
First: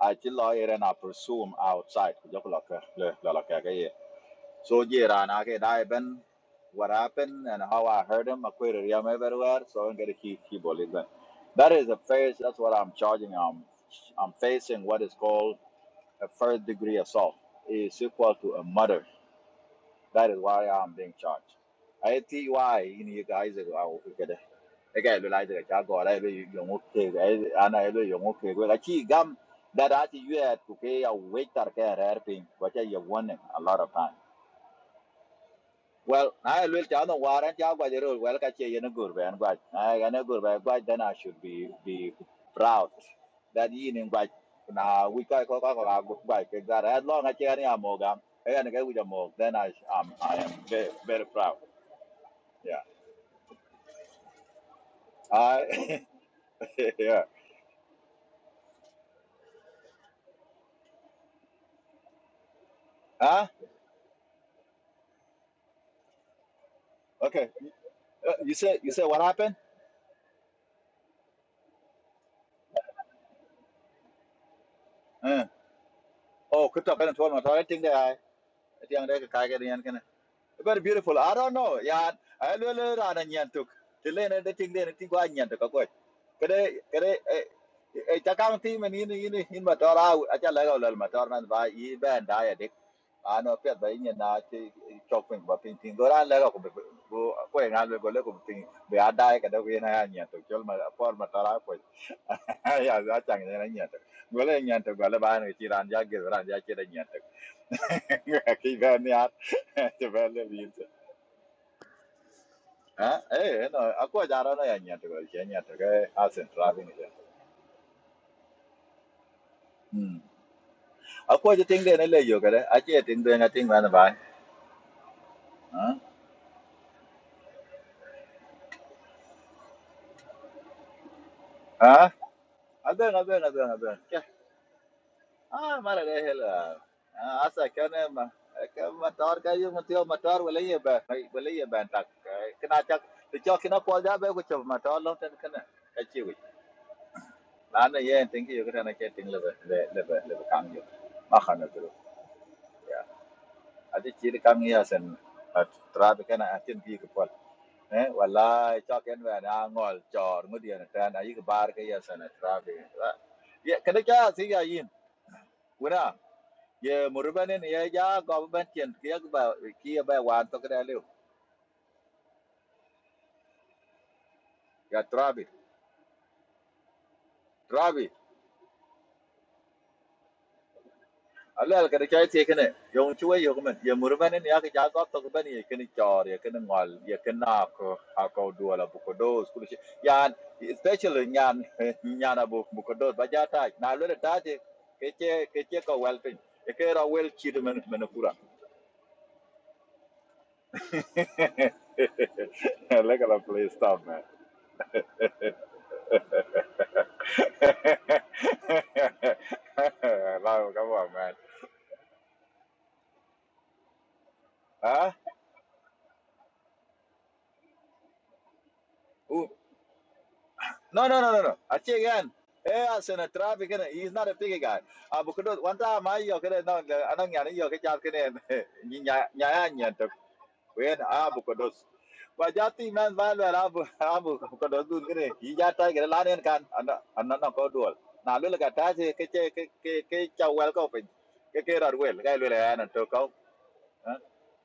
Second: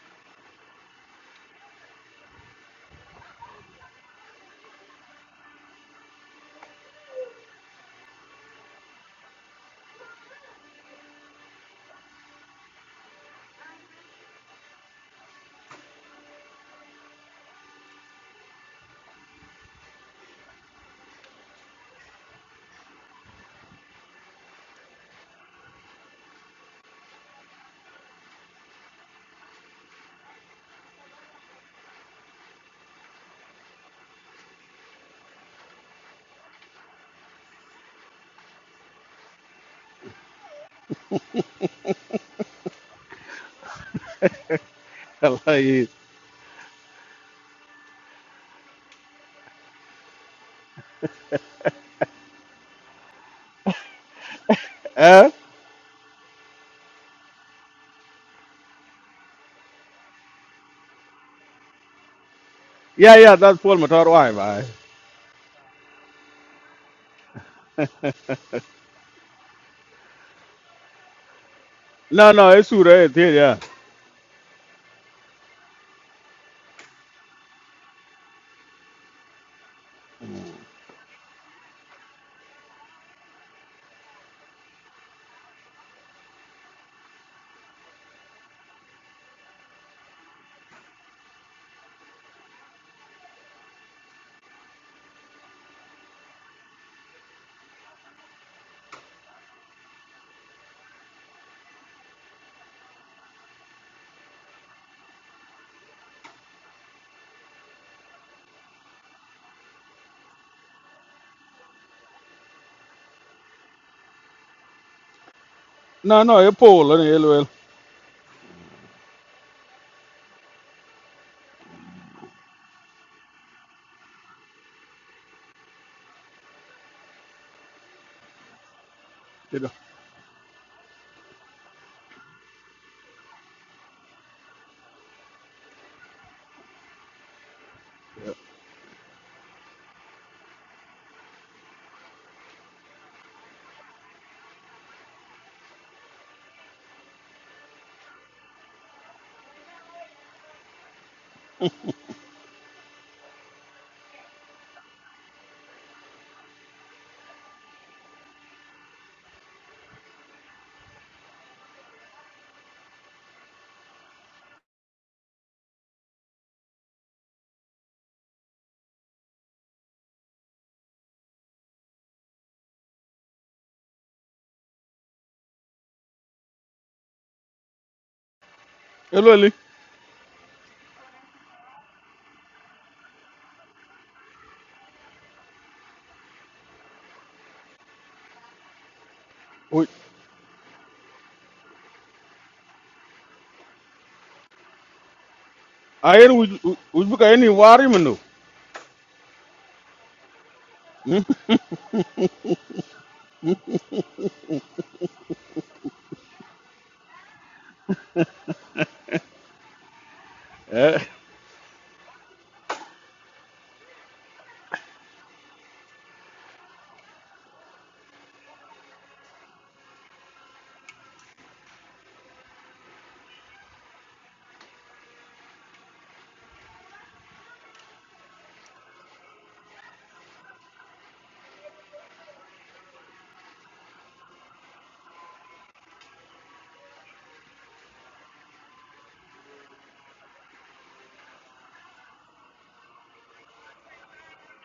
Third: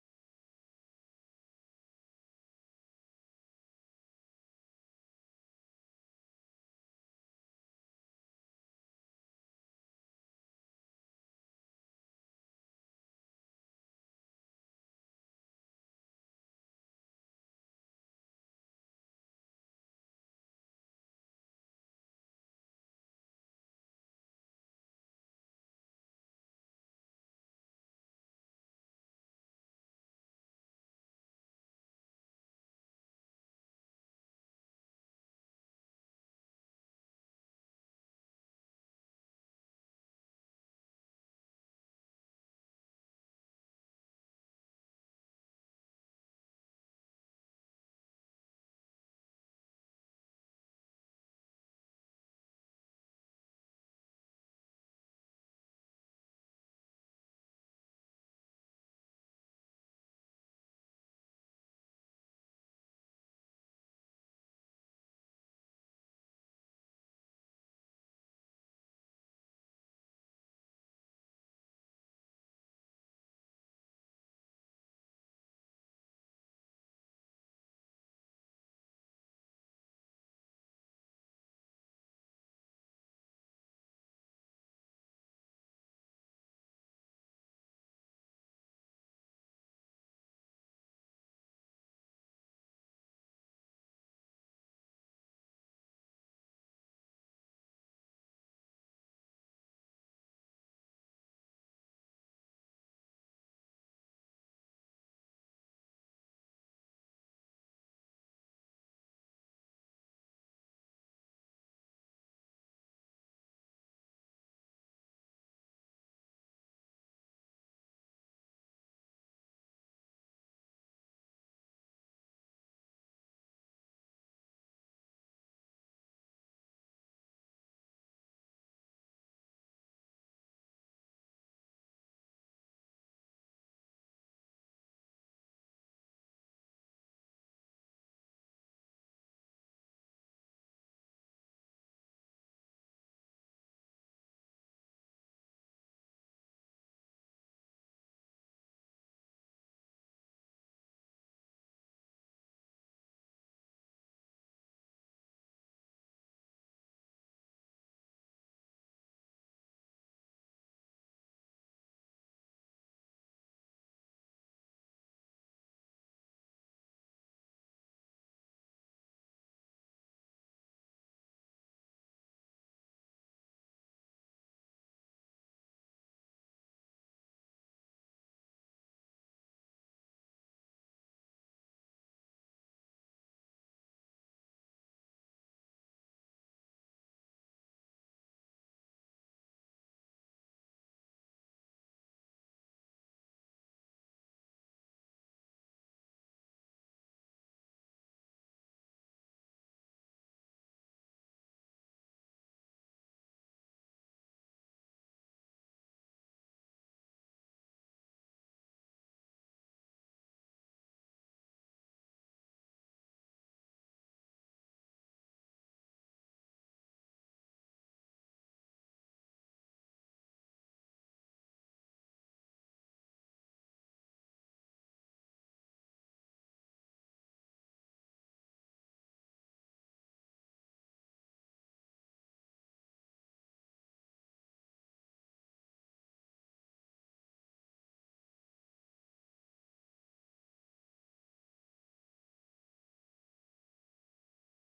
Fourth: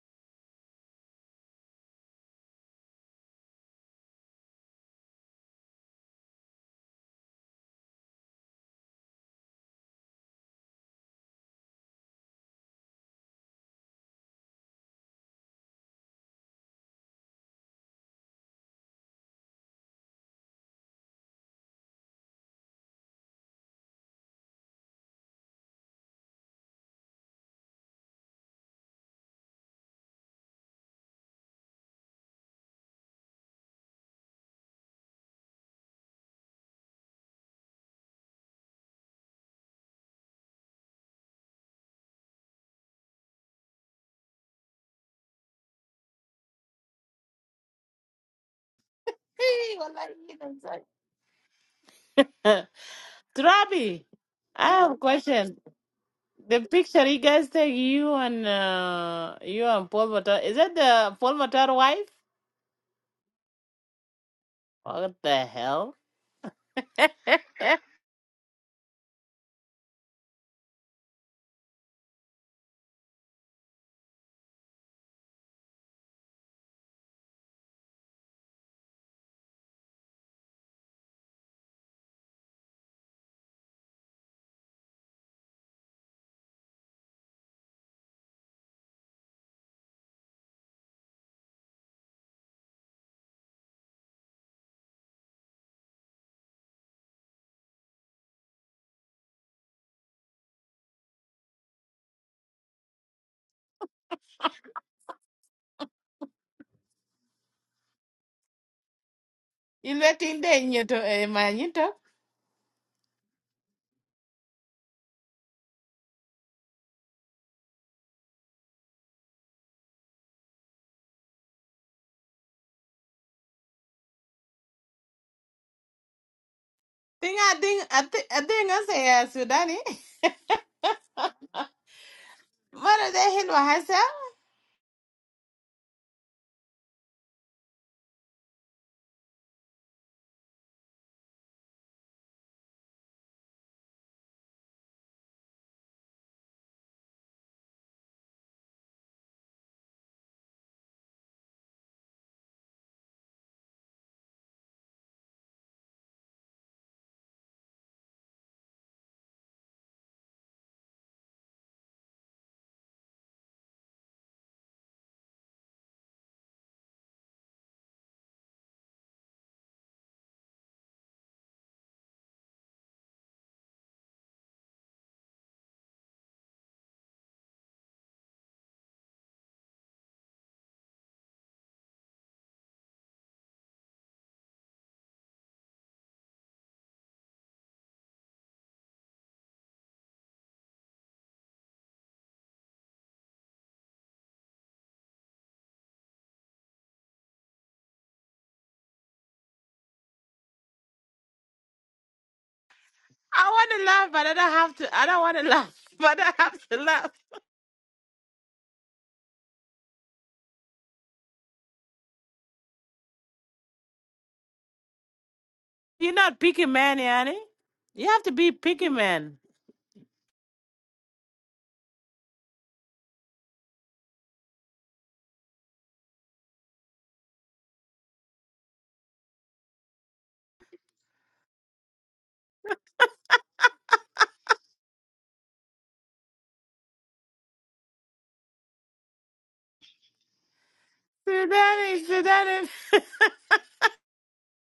B: i chill lo and i pursue him outside jo ka le la la ka ga ye. So yeah, and I get I been what happened and how I heard him. I quit him everywhere, so I'm gonna keep keep on listening. That is a phase. That's what I'm charging. I'm I'm facing what is called a first degree assault. It's equal to a murder. That is why I'm being charged. I tell you why you know you guys are out to get it. I got realize that I go. I be young okay. right? I know I be okay. Well, I see gum that I see you had to pay a waiter care helping, which I have won a lot of time. Well, I will tell them war and Jagua the rule. Well, catch you in a good way and but I can a good way, but then I should be be proud that you in but now we can go
C: Wallahi.
B: back that as long as you are a mogam and get with a mog, then I
A: Hey,
B: am
A: wallahi,
B: I
A: you
B: am
A: know,
B: very, very proud. Yeah.
A: Trabi, I have a
C: Eh?
A: question.
B: I
A: The picture you
B: yeah.
A: guys take, you and uh, you and Paul Matar, is that the Paul Matar wife?
C: Yeah yeah
B: Huh?
C: that's Paul Motor why bye.
A: What the hell?
B: Okay.
A: Eh,
B: Uh, you say you say what happened?
C: No no e sure e te ya.
B: Uh, oh, crypto pen told me I think that I think that I can get in. Very beautiful. I don't know. Yeah, I will run a nyantuk. Till then, the thing then, I think one nyantuk. Okay. Kere, kere, eh, chakang team and in in in motor out at a level of motor man by e band diadic. I know Pet by Indian chopping, but painting go around leg of going out go look of thing. We are dying at the way in a nyantuk. Tell my former tarapo. Yeah, yeah, that's a nyantuk. Well, a nyantuk, well, a ban with Iran Jagger, and Jackie and nyantuk. Keep on the
A: You letting the
B: art.
A: nyoto, eh, man, nyoto?
B: Ah, eh, no, aku jaro na ya nyato ko, ya nyato ko,
C: No no
B: asen
C: e
B: trapping
C: Paul ne
B: ya.
C: yelwe.
B: Hmm. Aku je ting de na le yo kare, aje ting de na ting mana bai. Ah,
A: Think I think I think I think I say uh, Sudani.
B: ah, abe
A: Mother,
B: na
A: they
B: be
A: hit
B: na be na be.
A: myself.
B: Ke, ah, mara de hela. Ah, asa kana ma, ka matar ka yo matio matar wala ye ba, wala ye ba tak. Kena tak, tu cho kena ko ja be ko cho matar lo ten kana. Ka wi. La ye ting yo kare na ke ting le le le le kam yo. Ma khana dulu. adi ci kam ni asen at trabe kana atin bi ko pol eh wallahi to ken wa na ngol jor ngudi na tan ayi ko bar ke yasen trabe ye kada ka si ya yin wona ye murbanen ya ja go ban tien ke ba ki ba wan to kada lew ya trabe trabe
C: Yelwe li.
B: Allah al kada chai tie kene yong chue yo men ye murban en ya ke ja got to ben ye kene chor ye kene ngol ye kena ko ha ko du ala bu ko do skul chi
C: U
B: yan especially nyan nyana bu bu ko do ba ja ta na lo ta je ke che ke che ko wel
C: ayen
B: pin ye
C: u
B: ke
C: u
B: ra
C: bu
B: wel
C: ka ni
B: chi de
C: war
B: men
C: yi
B: men
C: mno.
B: pura like a
A: I
B: play
A: want to
B: Stop.
A: laugh,
B: man
A: but I don't have to. I don't want to laugh, but I have to laugh.
B: la come
C: Eh?
B: on man huh
A: You're not picky man, Yanni. You have to be picky man.
B: No, no, no, no, no. Aquí again. Eh, hace una traffic. eh, He's not a big guy. Ah, porque no, one time I yo que no, no, anong yani yo que jab que ne, ni nya nya nya to. When ah, porque dos. Ba jati man ba lo la bu ah bu porque dos dun que ne. Y ya ta que la nen kan. Ana ana no ko dual. Na lo la ta se que que que que que chau wel ko pe. Que que ra
A: Sudani,
B: wel, ga lo la
A: Sudani,
B: ana to ko.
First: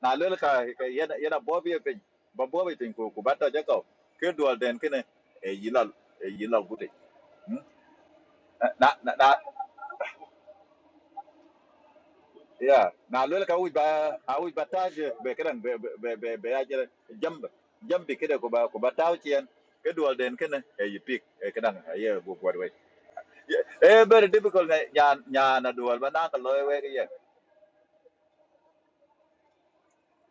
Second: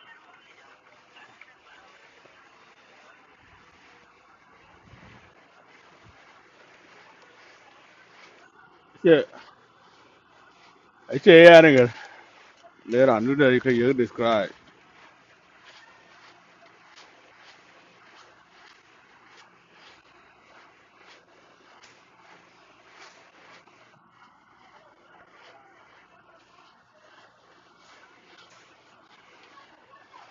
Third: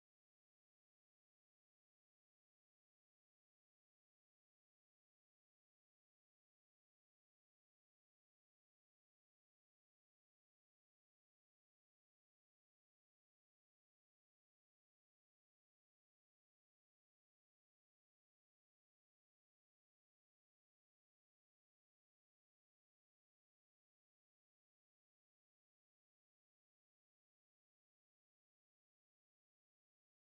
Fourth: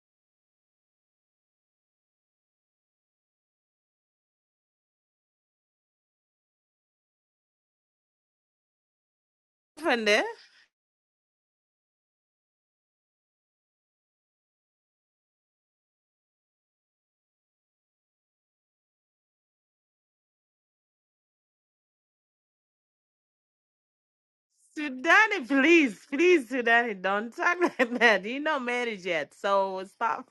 B: Na lo la ka ya ya bo bi pe. Ba bo bi tin ko ko ba ta ja ko. Que dual den que ne. E yilal e yilal Na na
C: Che
B: na
A: from there.
C: e che ya ne ga.
B: yeah
C: Le
B: na
C: ran du
B: lola
C: de
B: kauh
C: ke ye
B: ba kauh
C: describe.
B: batage bekereng be be be be be aja jump jump bekereng kub kubatau kian kedual den kena ayu pick ay kereng ayer bu buat way eh very difficult na yan
A: Sudani,
B: yan na dual
A: please,
B: mandang
A: please,
B: kalau
A: Sudani,
B: ayer
A: don't talk like that. You're not married yet, so stop.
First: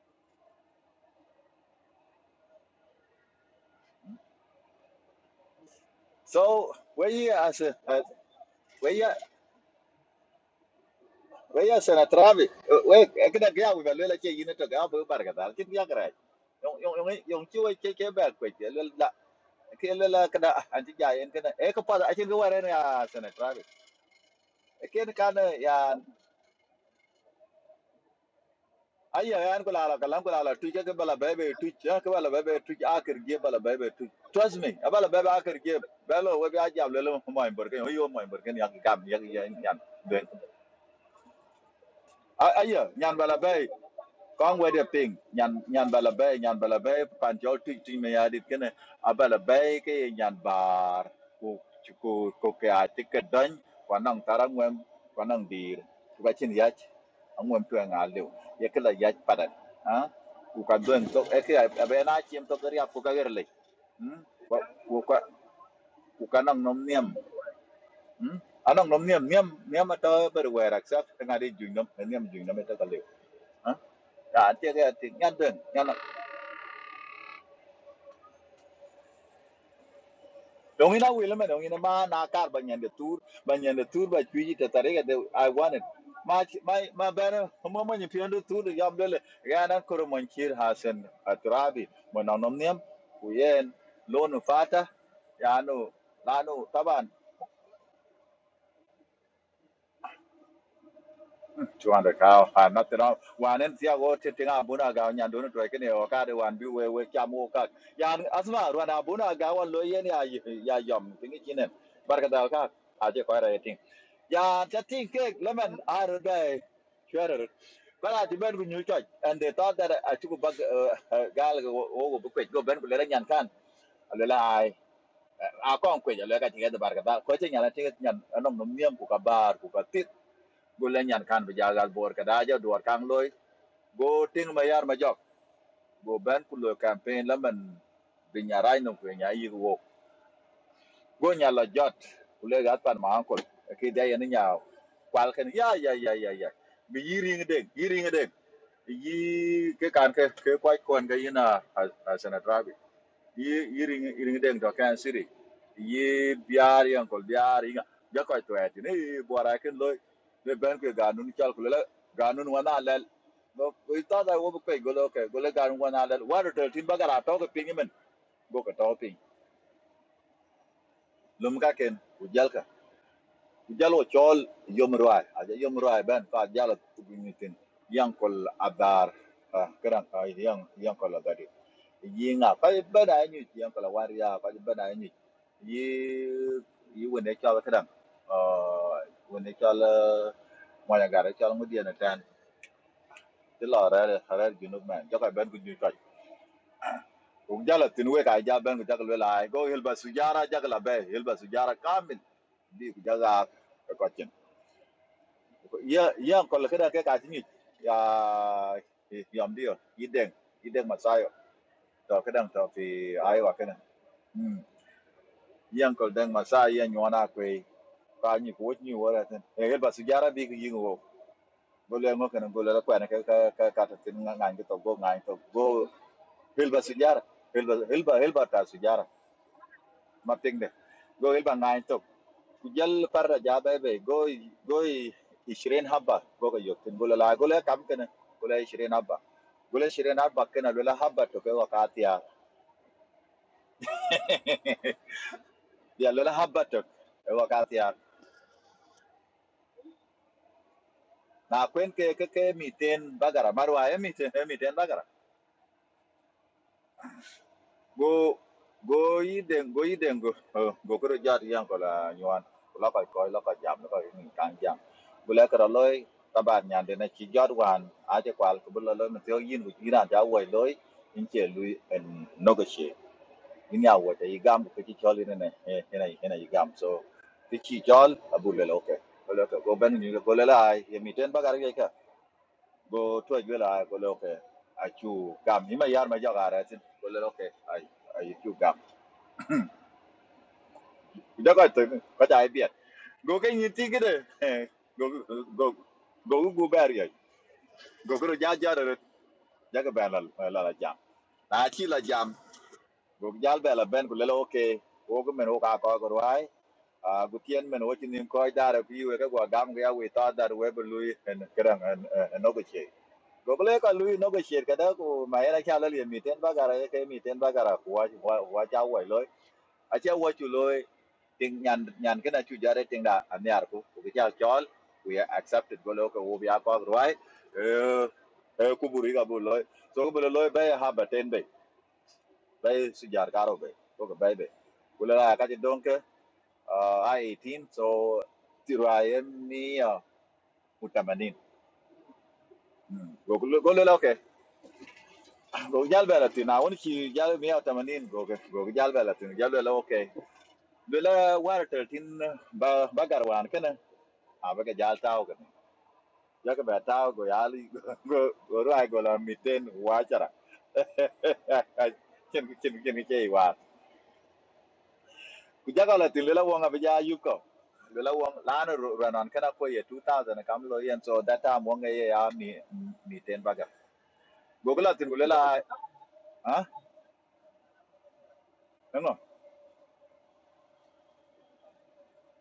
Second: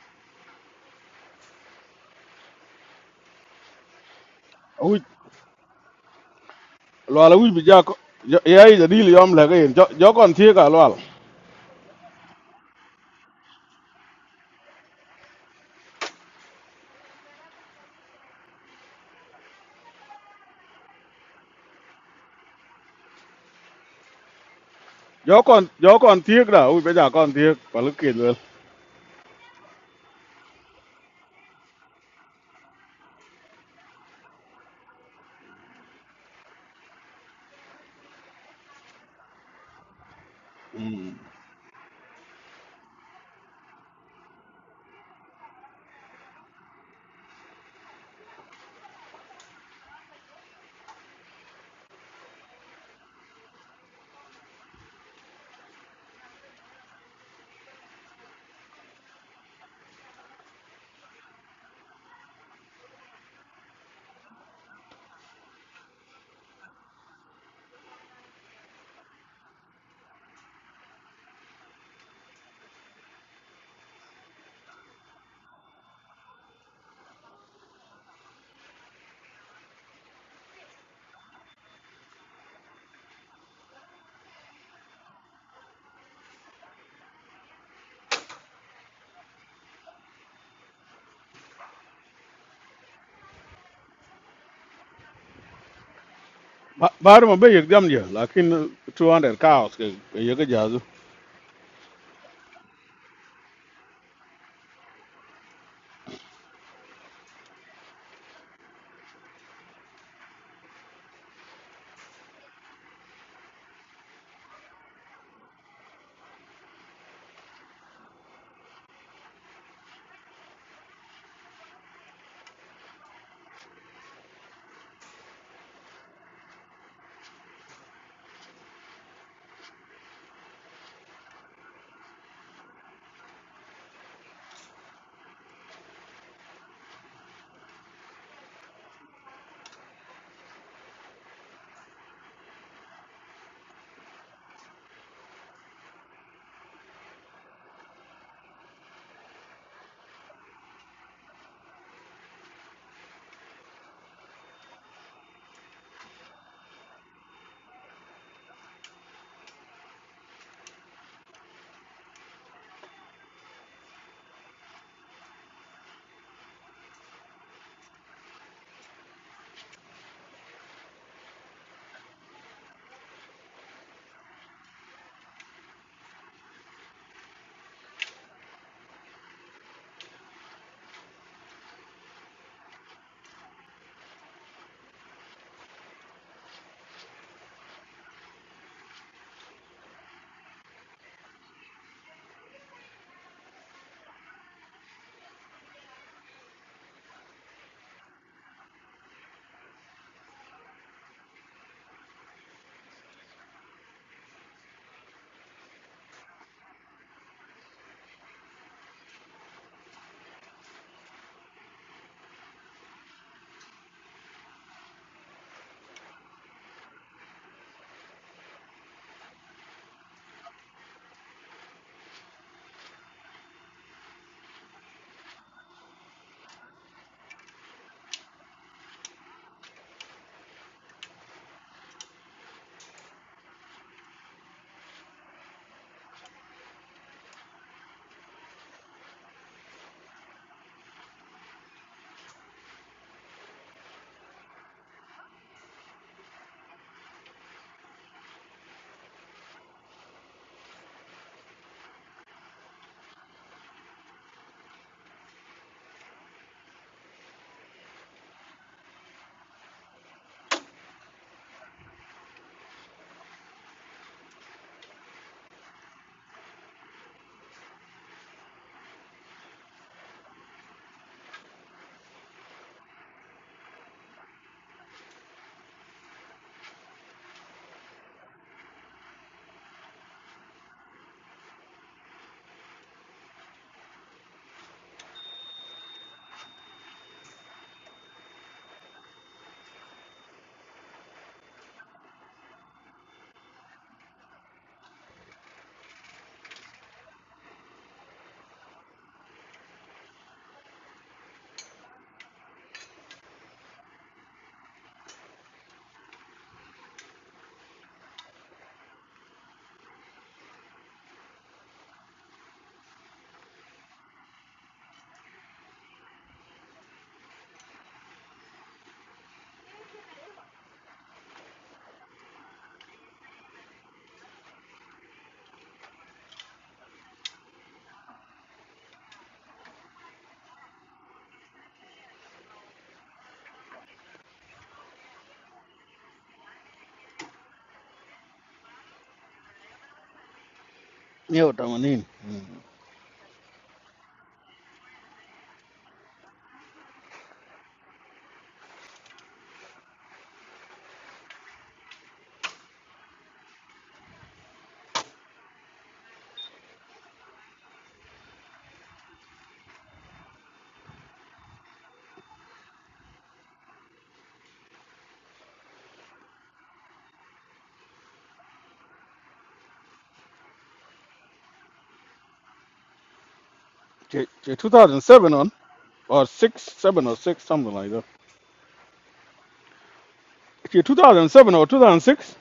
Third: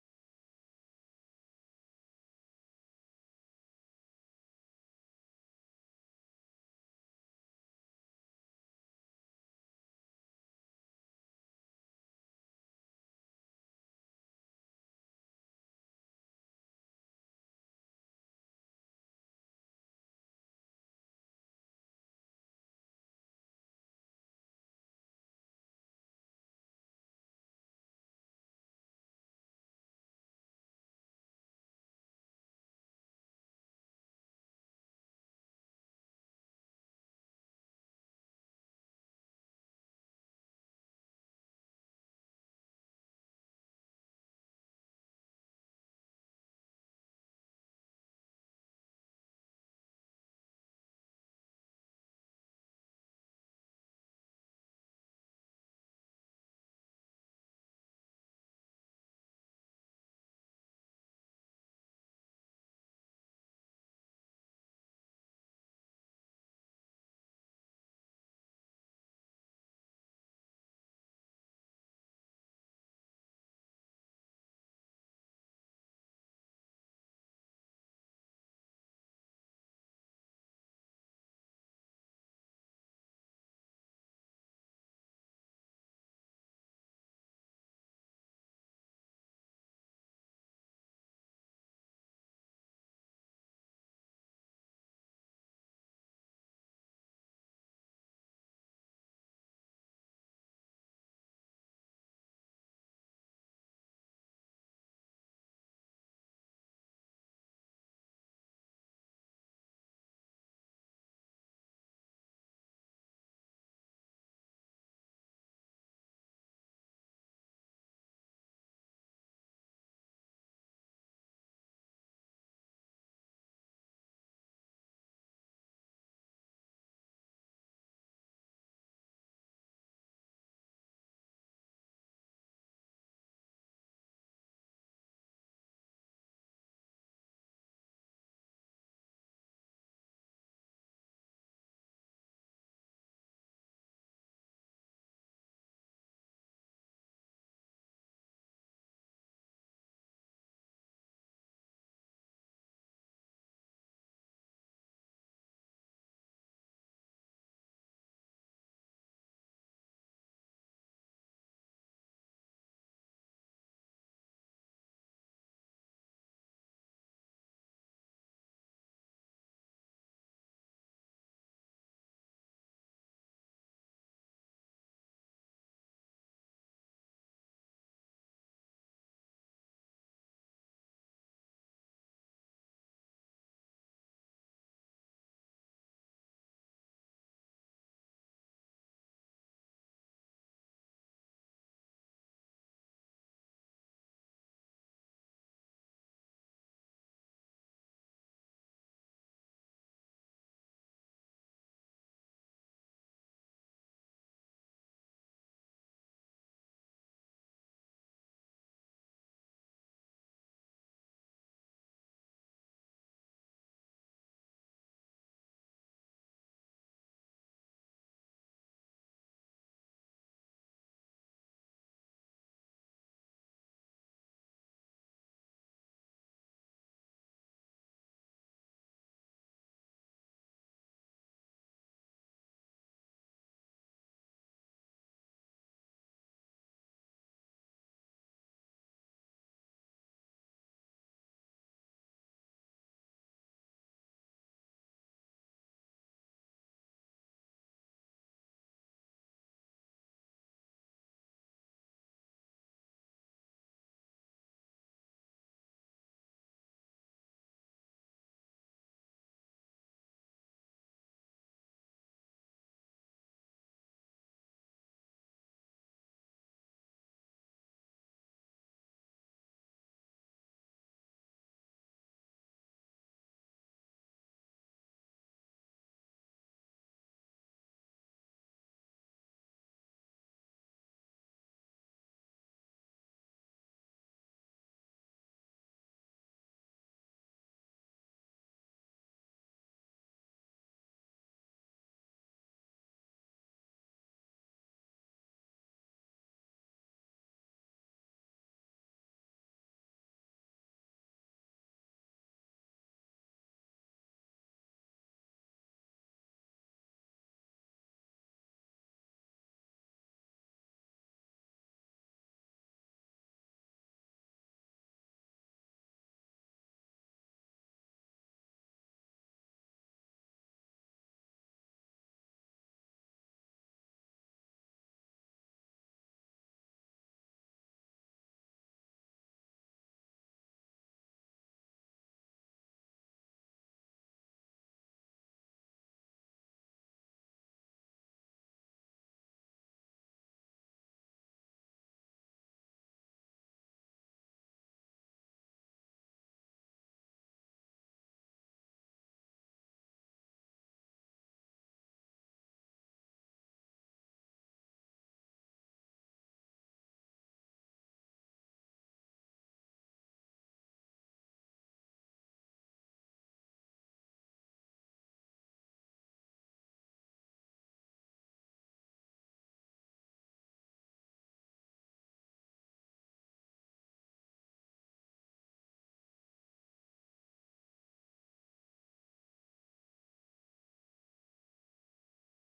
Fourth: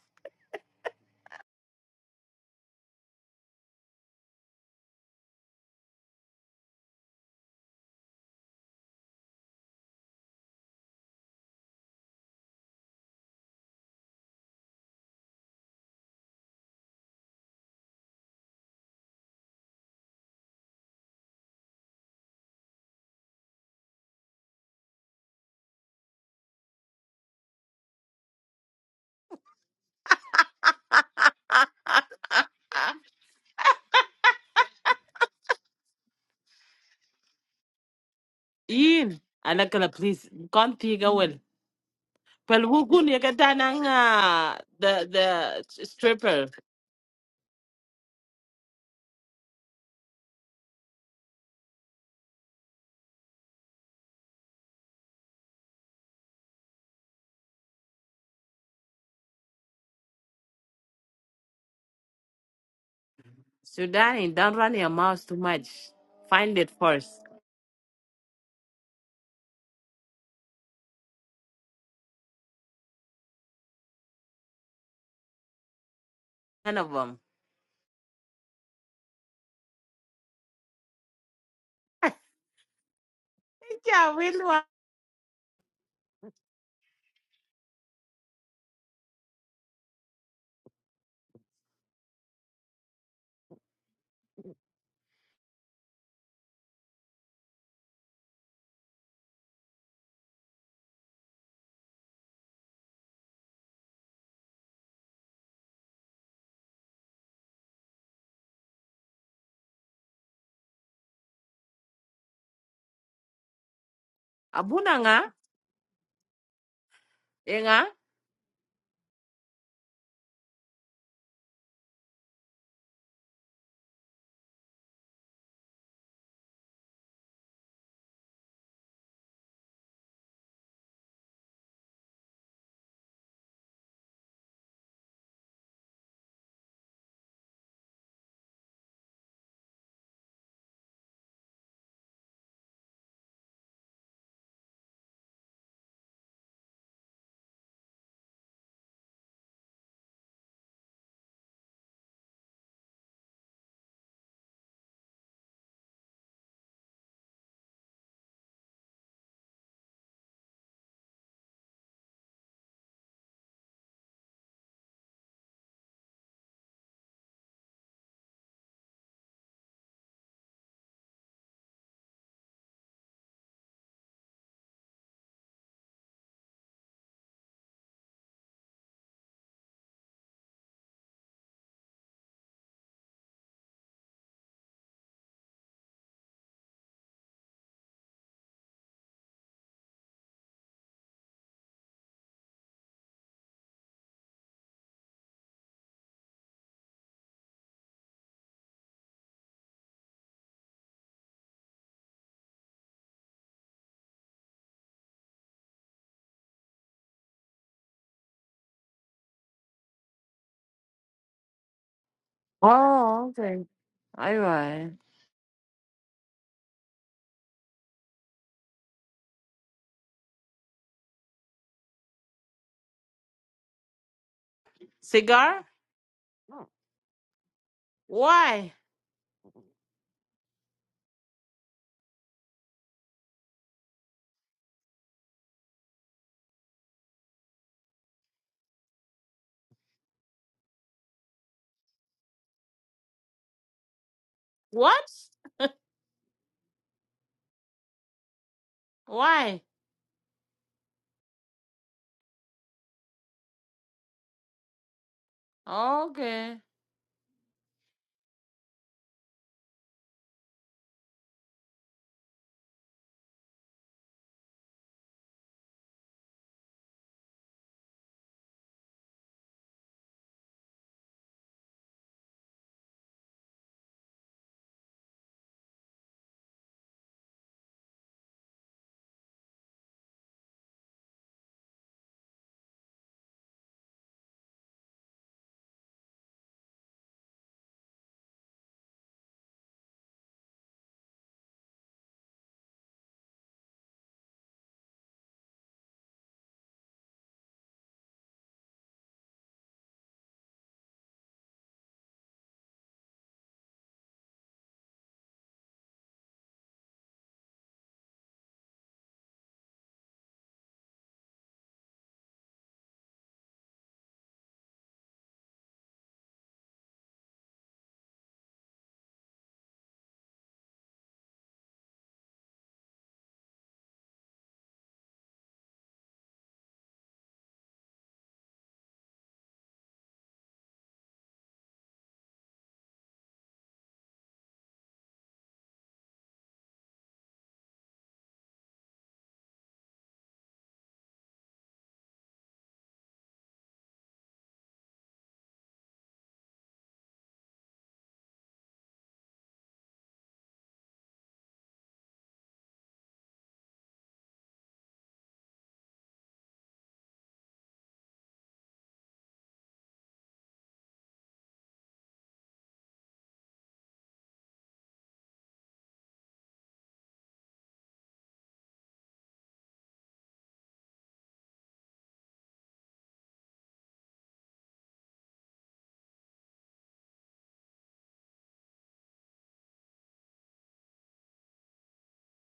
C: U
B: so
C: lo la u
B: waya as
C: bi ja ko. Ya ya de dil
B: waya
C: yom la ke. Jo kon tie ka lo.
B: waya sena travel way ay kereng kauh balola cie ina cegah beubar gadar kita kerai yong yong yong yong cie yong cie bekerai ke lela kada anti ja yen kada e ko pada achen ya sene trabi e ken kan
C: gió còn
B: ya
C: gió còn tiếc đã ui bây giờ còn tiếc và lúc kia luôn
B: ayya yan ko lala kalam ko lala tuje ke bala bebe tuje ke bala bebe tuje akir ge bala bebe tuje trust me a bala bebe akir ge belo we ba ja lelo mo mo imber ke yo mo imber ke ya gam ya
A: Ian,
B: ya
A: I like
B: yan
A: to
B: den
A: please. Can't think I Well, who
B: ayya
A: could
B: nyan
A: you
B: bala
A: get that?
B: be
A: uh,
B: con quay đẹp
A: the
B: pin nhàn
A: the
B: nhàn bà là bé
A: stripper?
B: nhàn bà là bé pan cho tụi tụi mày ai đi cái này à bà là bé cái nhàn bà cô cô cô cái ai thích cái đánh quan năng tara nguem quan năng đi cái chuyện yết ông nguem tụi ngà liu yết cái là yết padat à cô cái đơn to ấy cái à bé na chim to cái riap cô cái rồi
A: Sudani, don't
B: cô
A: run your
B: cô
A: mouth too much.
B: cô cái
A: Find
B: năng
A: it
B: nom niệm
A: first.
B: anh năng nom niệm niệm niệm mà tao bây giờ accept cái ngày đi dùng nom niệm dùng nom cái cái liu à cái cái cái nhàn đơn nhàn
A: None of them.
B: Don't ina will me don't ina ma na kar banyan nyande tour banyan nyande tour
A: Yeah,
B: ba
A: will
B: chwiji
A: wa-
B: ta tare de I want it. Ma chi- ma ma bana mo mo nyi piondo tour ya mbele ya na koro mon kir hasen atrabi mo na nom nem ku yen lonu fata ya no lanu
C: ba
B: taba
C: ba mà bây giờ dâm giờ là khi 200 cows cái cái giờ cái giờ rồi
B: chuanda ka pa not no wan en tia go te tinga buna ga nya dun to ke ne o ka de wan bi we we kya mo ka ya asma wan buna ga wan lo yen ya ya yom tingi chinen barka da ka a je ko ra ting ya ta
A: Abuna
B: ting
A: nga?
B: ke lemon ar da chuara
A: Inga?
B: but I demand with new church, and they thought that I took a bug, uh, gal go book go ben ko lera nyan a lela ai a kon ko ya a tiga da barka da ko te nyala tiga nyan anom no miem ku ka bar ku ka gulle nyan kan bi jagal bor ka daja duwar kan loy go ting ma majok. go ben ku campaign la man bi nyaray no ko go nya la jot kule pan ma ankol ke da yen nya kwal ken ya ya ya ya ya bi yiri ngde yiri ngde yi ke kan ke ke kwai kon ga yina a day, yearing a day, ye can't quite coin Gayana as an attract yi yi ring ring deng to kan siri yi biar yang kol biar inga ja ko to ati ne bora ken lo le ben ke ganun chal kula ganun wana lel no ko ita da wo ko go lo ke go le ganun wana lel wa to tin bagara to ko pin men go ko to pin lum ka ken u jal ka u jal chol yom ruai a ja yom ruai ben ka jal tu bin tin yang kol abar ah, karan ka yang yang kol agadi yinga ko bena nyu tiang kala waria ko bena nyu yi yi wone chal kadam uh wone chal mo ya gara chal mu diena tan ti lo ra junub man jaka ben ku nyu chal ku jala tin we ka ja ben ku jaka le lai go hilba sujara jaka la be hilba sujara kamil bi ku jaga ko chen ya ya ko kada ka ti ni ya yam dio yideng yideng masayo to kadam to fi
A: Oh,
B: ayo
A: okay.
B: kana
A: All
B: mm
A: right.
B: uncle deng Masai, yan nyona kwe ka ni ko ni wora ten e gel basu jara bi gi ngo go le ngo kan go le ko nga ngi to go ngai to
A: Cigar?
B: go hel basu jara hel ba hel ba ta
A: Why?
B: su ma ting go hel ba ngai to ku parra par ja go go i- habba go ga yok tin go le la go le kam kan go le habba go le shirin habba kan lo habba to ke wakati ya
A: What?
B: ya lo la habba took. Ewa kati ya
A: Why?
B: na kwen ke ke ke miten bagara marwa e miten e miten bagara
A: Okay.
B: go go yiden go yiden go oh, go kro jat yang ko la nyuan la ko ko la ko jam ko ni kan jam go la kra loy taban nyan de na chi jot wan a je kwal ko lo lo mtio yin go yin ja wo loy in che lui en no in ya wo te gam ko chi chol ni ne e na e so ti chi chol abul lo ke ko lo ko ben ni go la ai e miten bagara ya ka go to jwela go loke a gum. gam ima yar ma jaga ra tin go loke ai ai chu gam da ga to ka ta bi go ke ni ti gide go go go go ber ya go go ja ja ra ja ga ba la la la jam na chi la jam go jal ba la ben go loke go go men o ka ko go rai a go tien men o chi nim ko da ra bi we go gam ga we ta da we bu lui en kran en no go Gobele ka no go kada ko ma era le miten ba ke miten ba gara wa wa loy a cha wa ting nyan nyan kana chu ting da anyar ko ko cha chol we accepted golo ko wo bia ko roi eh eh ku buri ga bu so ko bele loy ba ha ba ten be ba karo be ko ba be kula ka ti donke a 18 so tiraye mi mutamanin
C: nhiều tầm anh in
B: golo golo la go jal bela tin a won ki jal mi ta manin go ke- go jal bela tin jal bela okay do la war ter tin ba ba garwan kana a ba ga jal taw kana ya ka ba taw go jal go go ra go la miten wa chara ken ken ken ke wa ku jaga la tin la wonga ba ja yu ko do la wong la no ranan kana ko ye 2000 kam lo yen so that time wonga ye ya mi miten ba ga
C: chỉ chỉ two
B: go la
C: thousand
B: tin go
C: seven
B: la
C: on or six,
B: ha
C: seven or six, something like that
B: no
C: chỉ two thousand seven or two thousand six.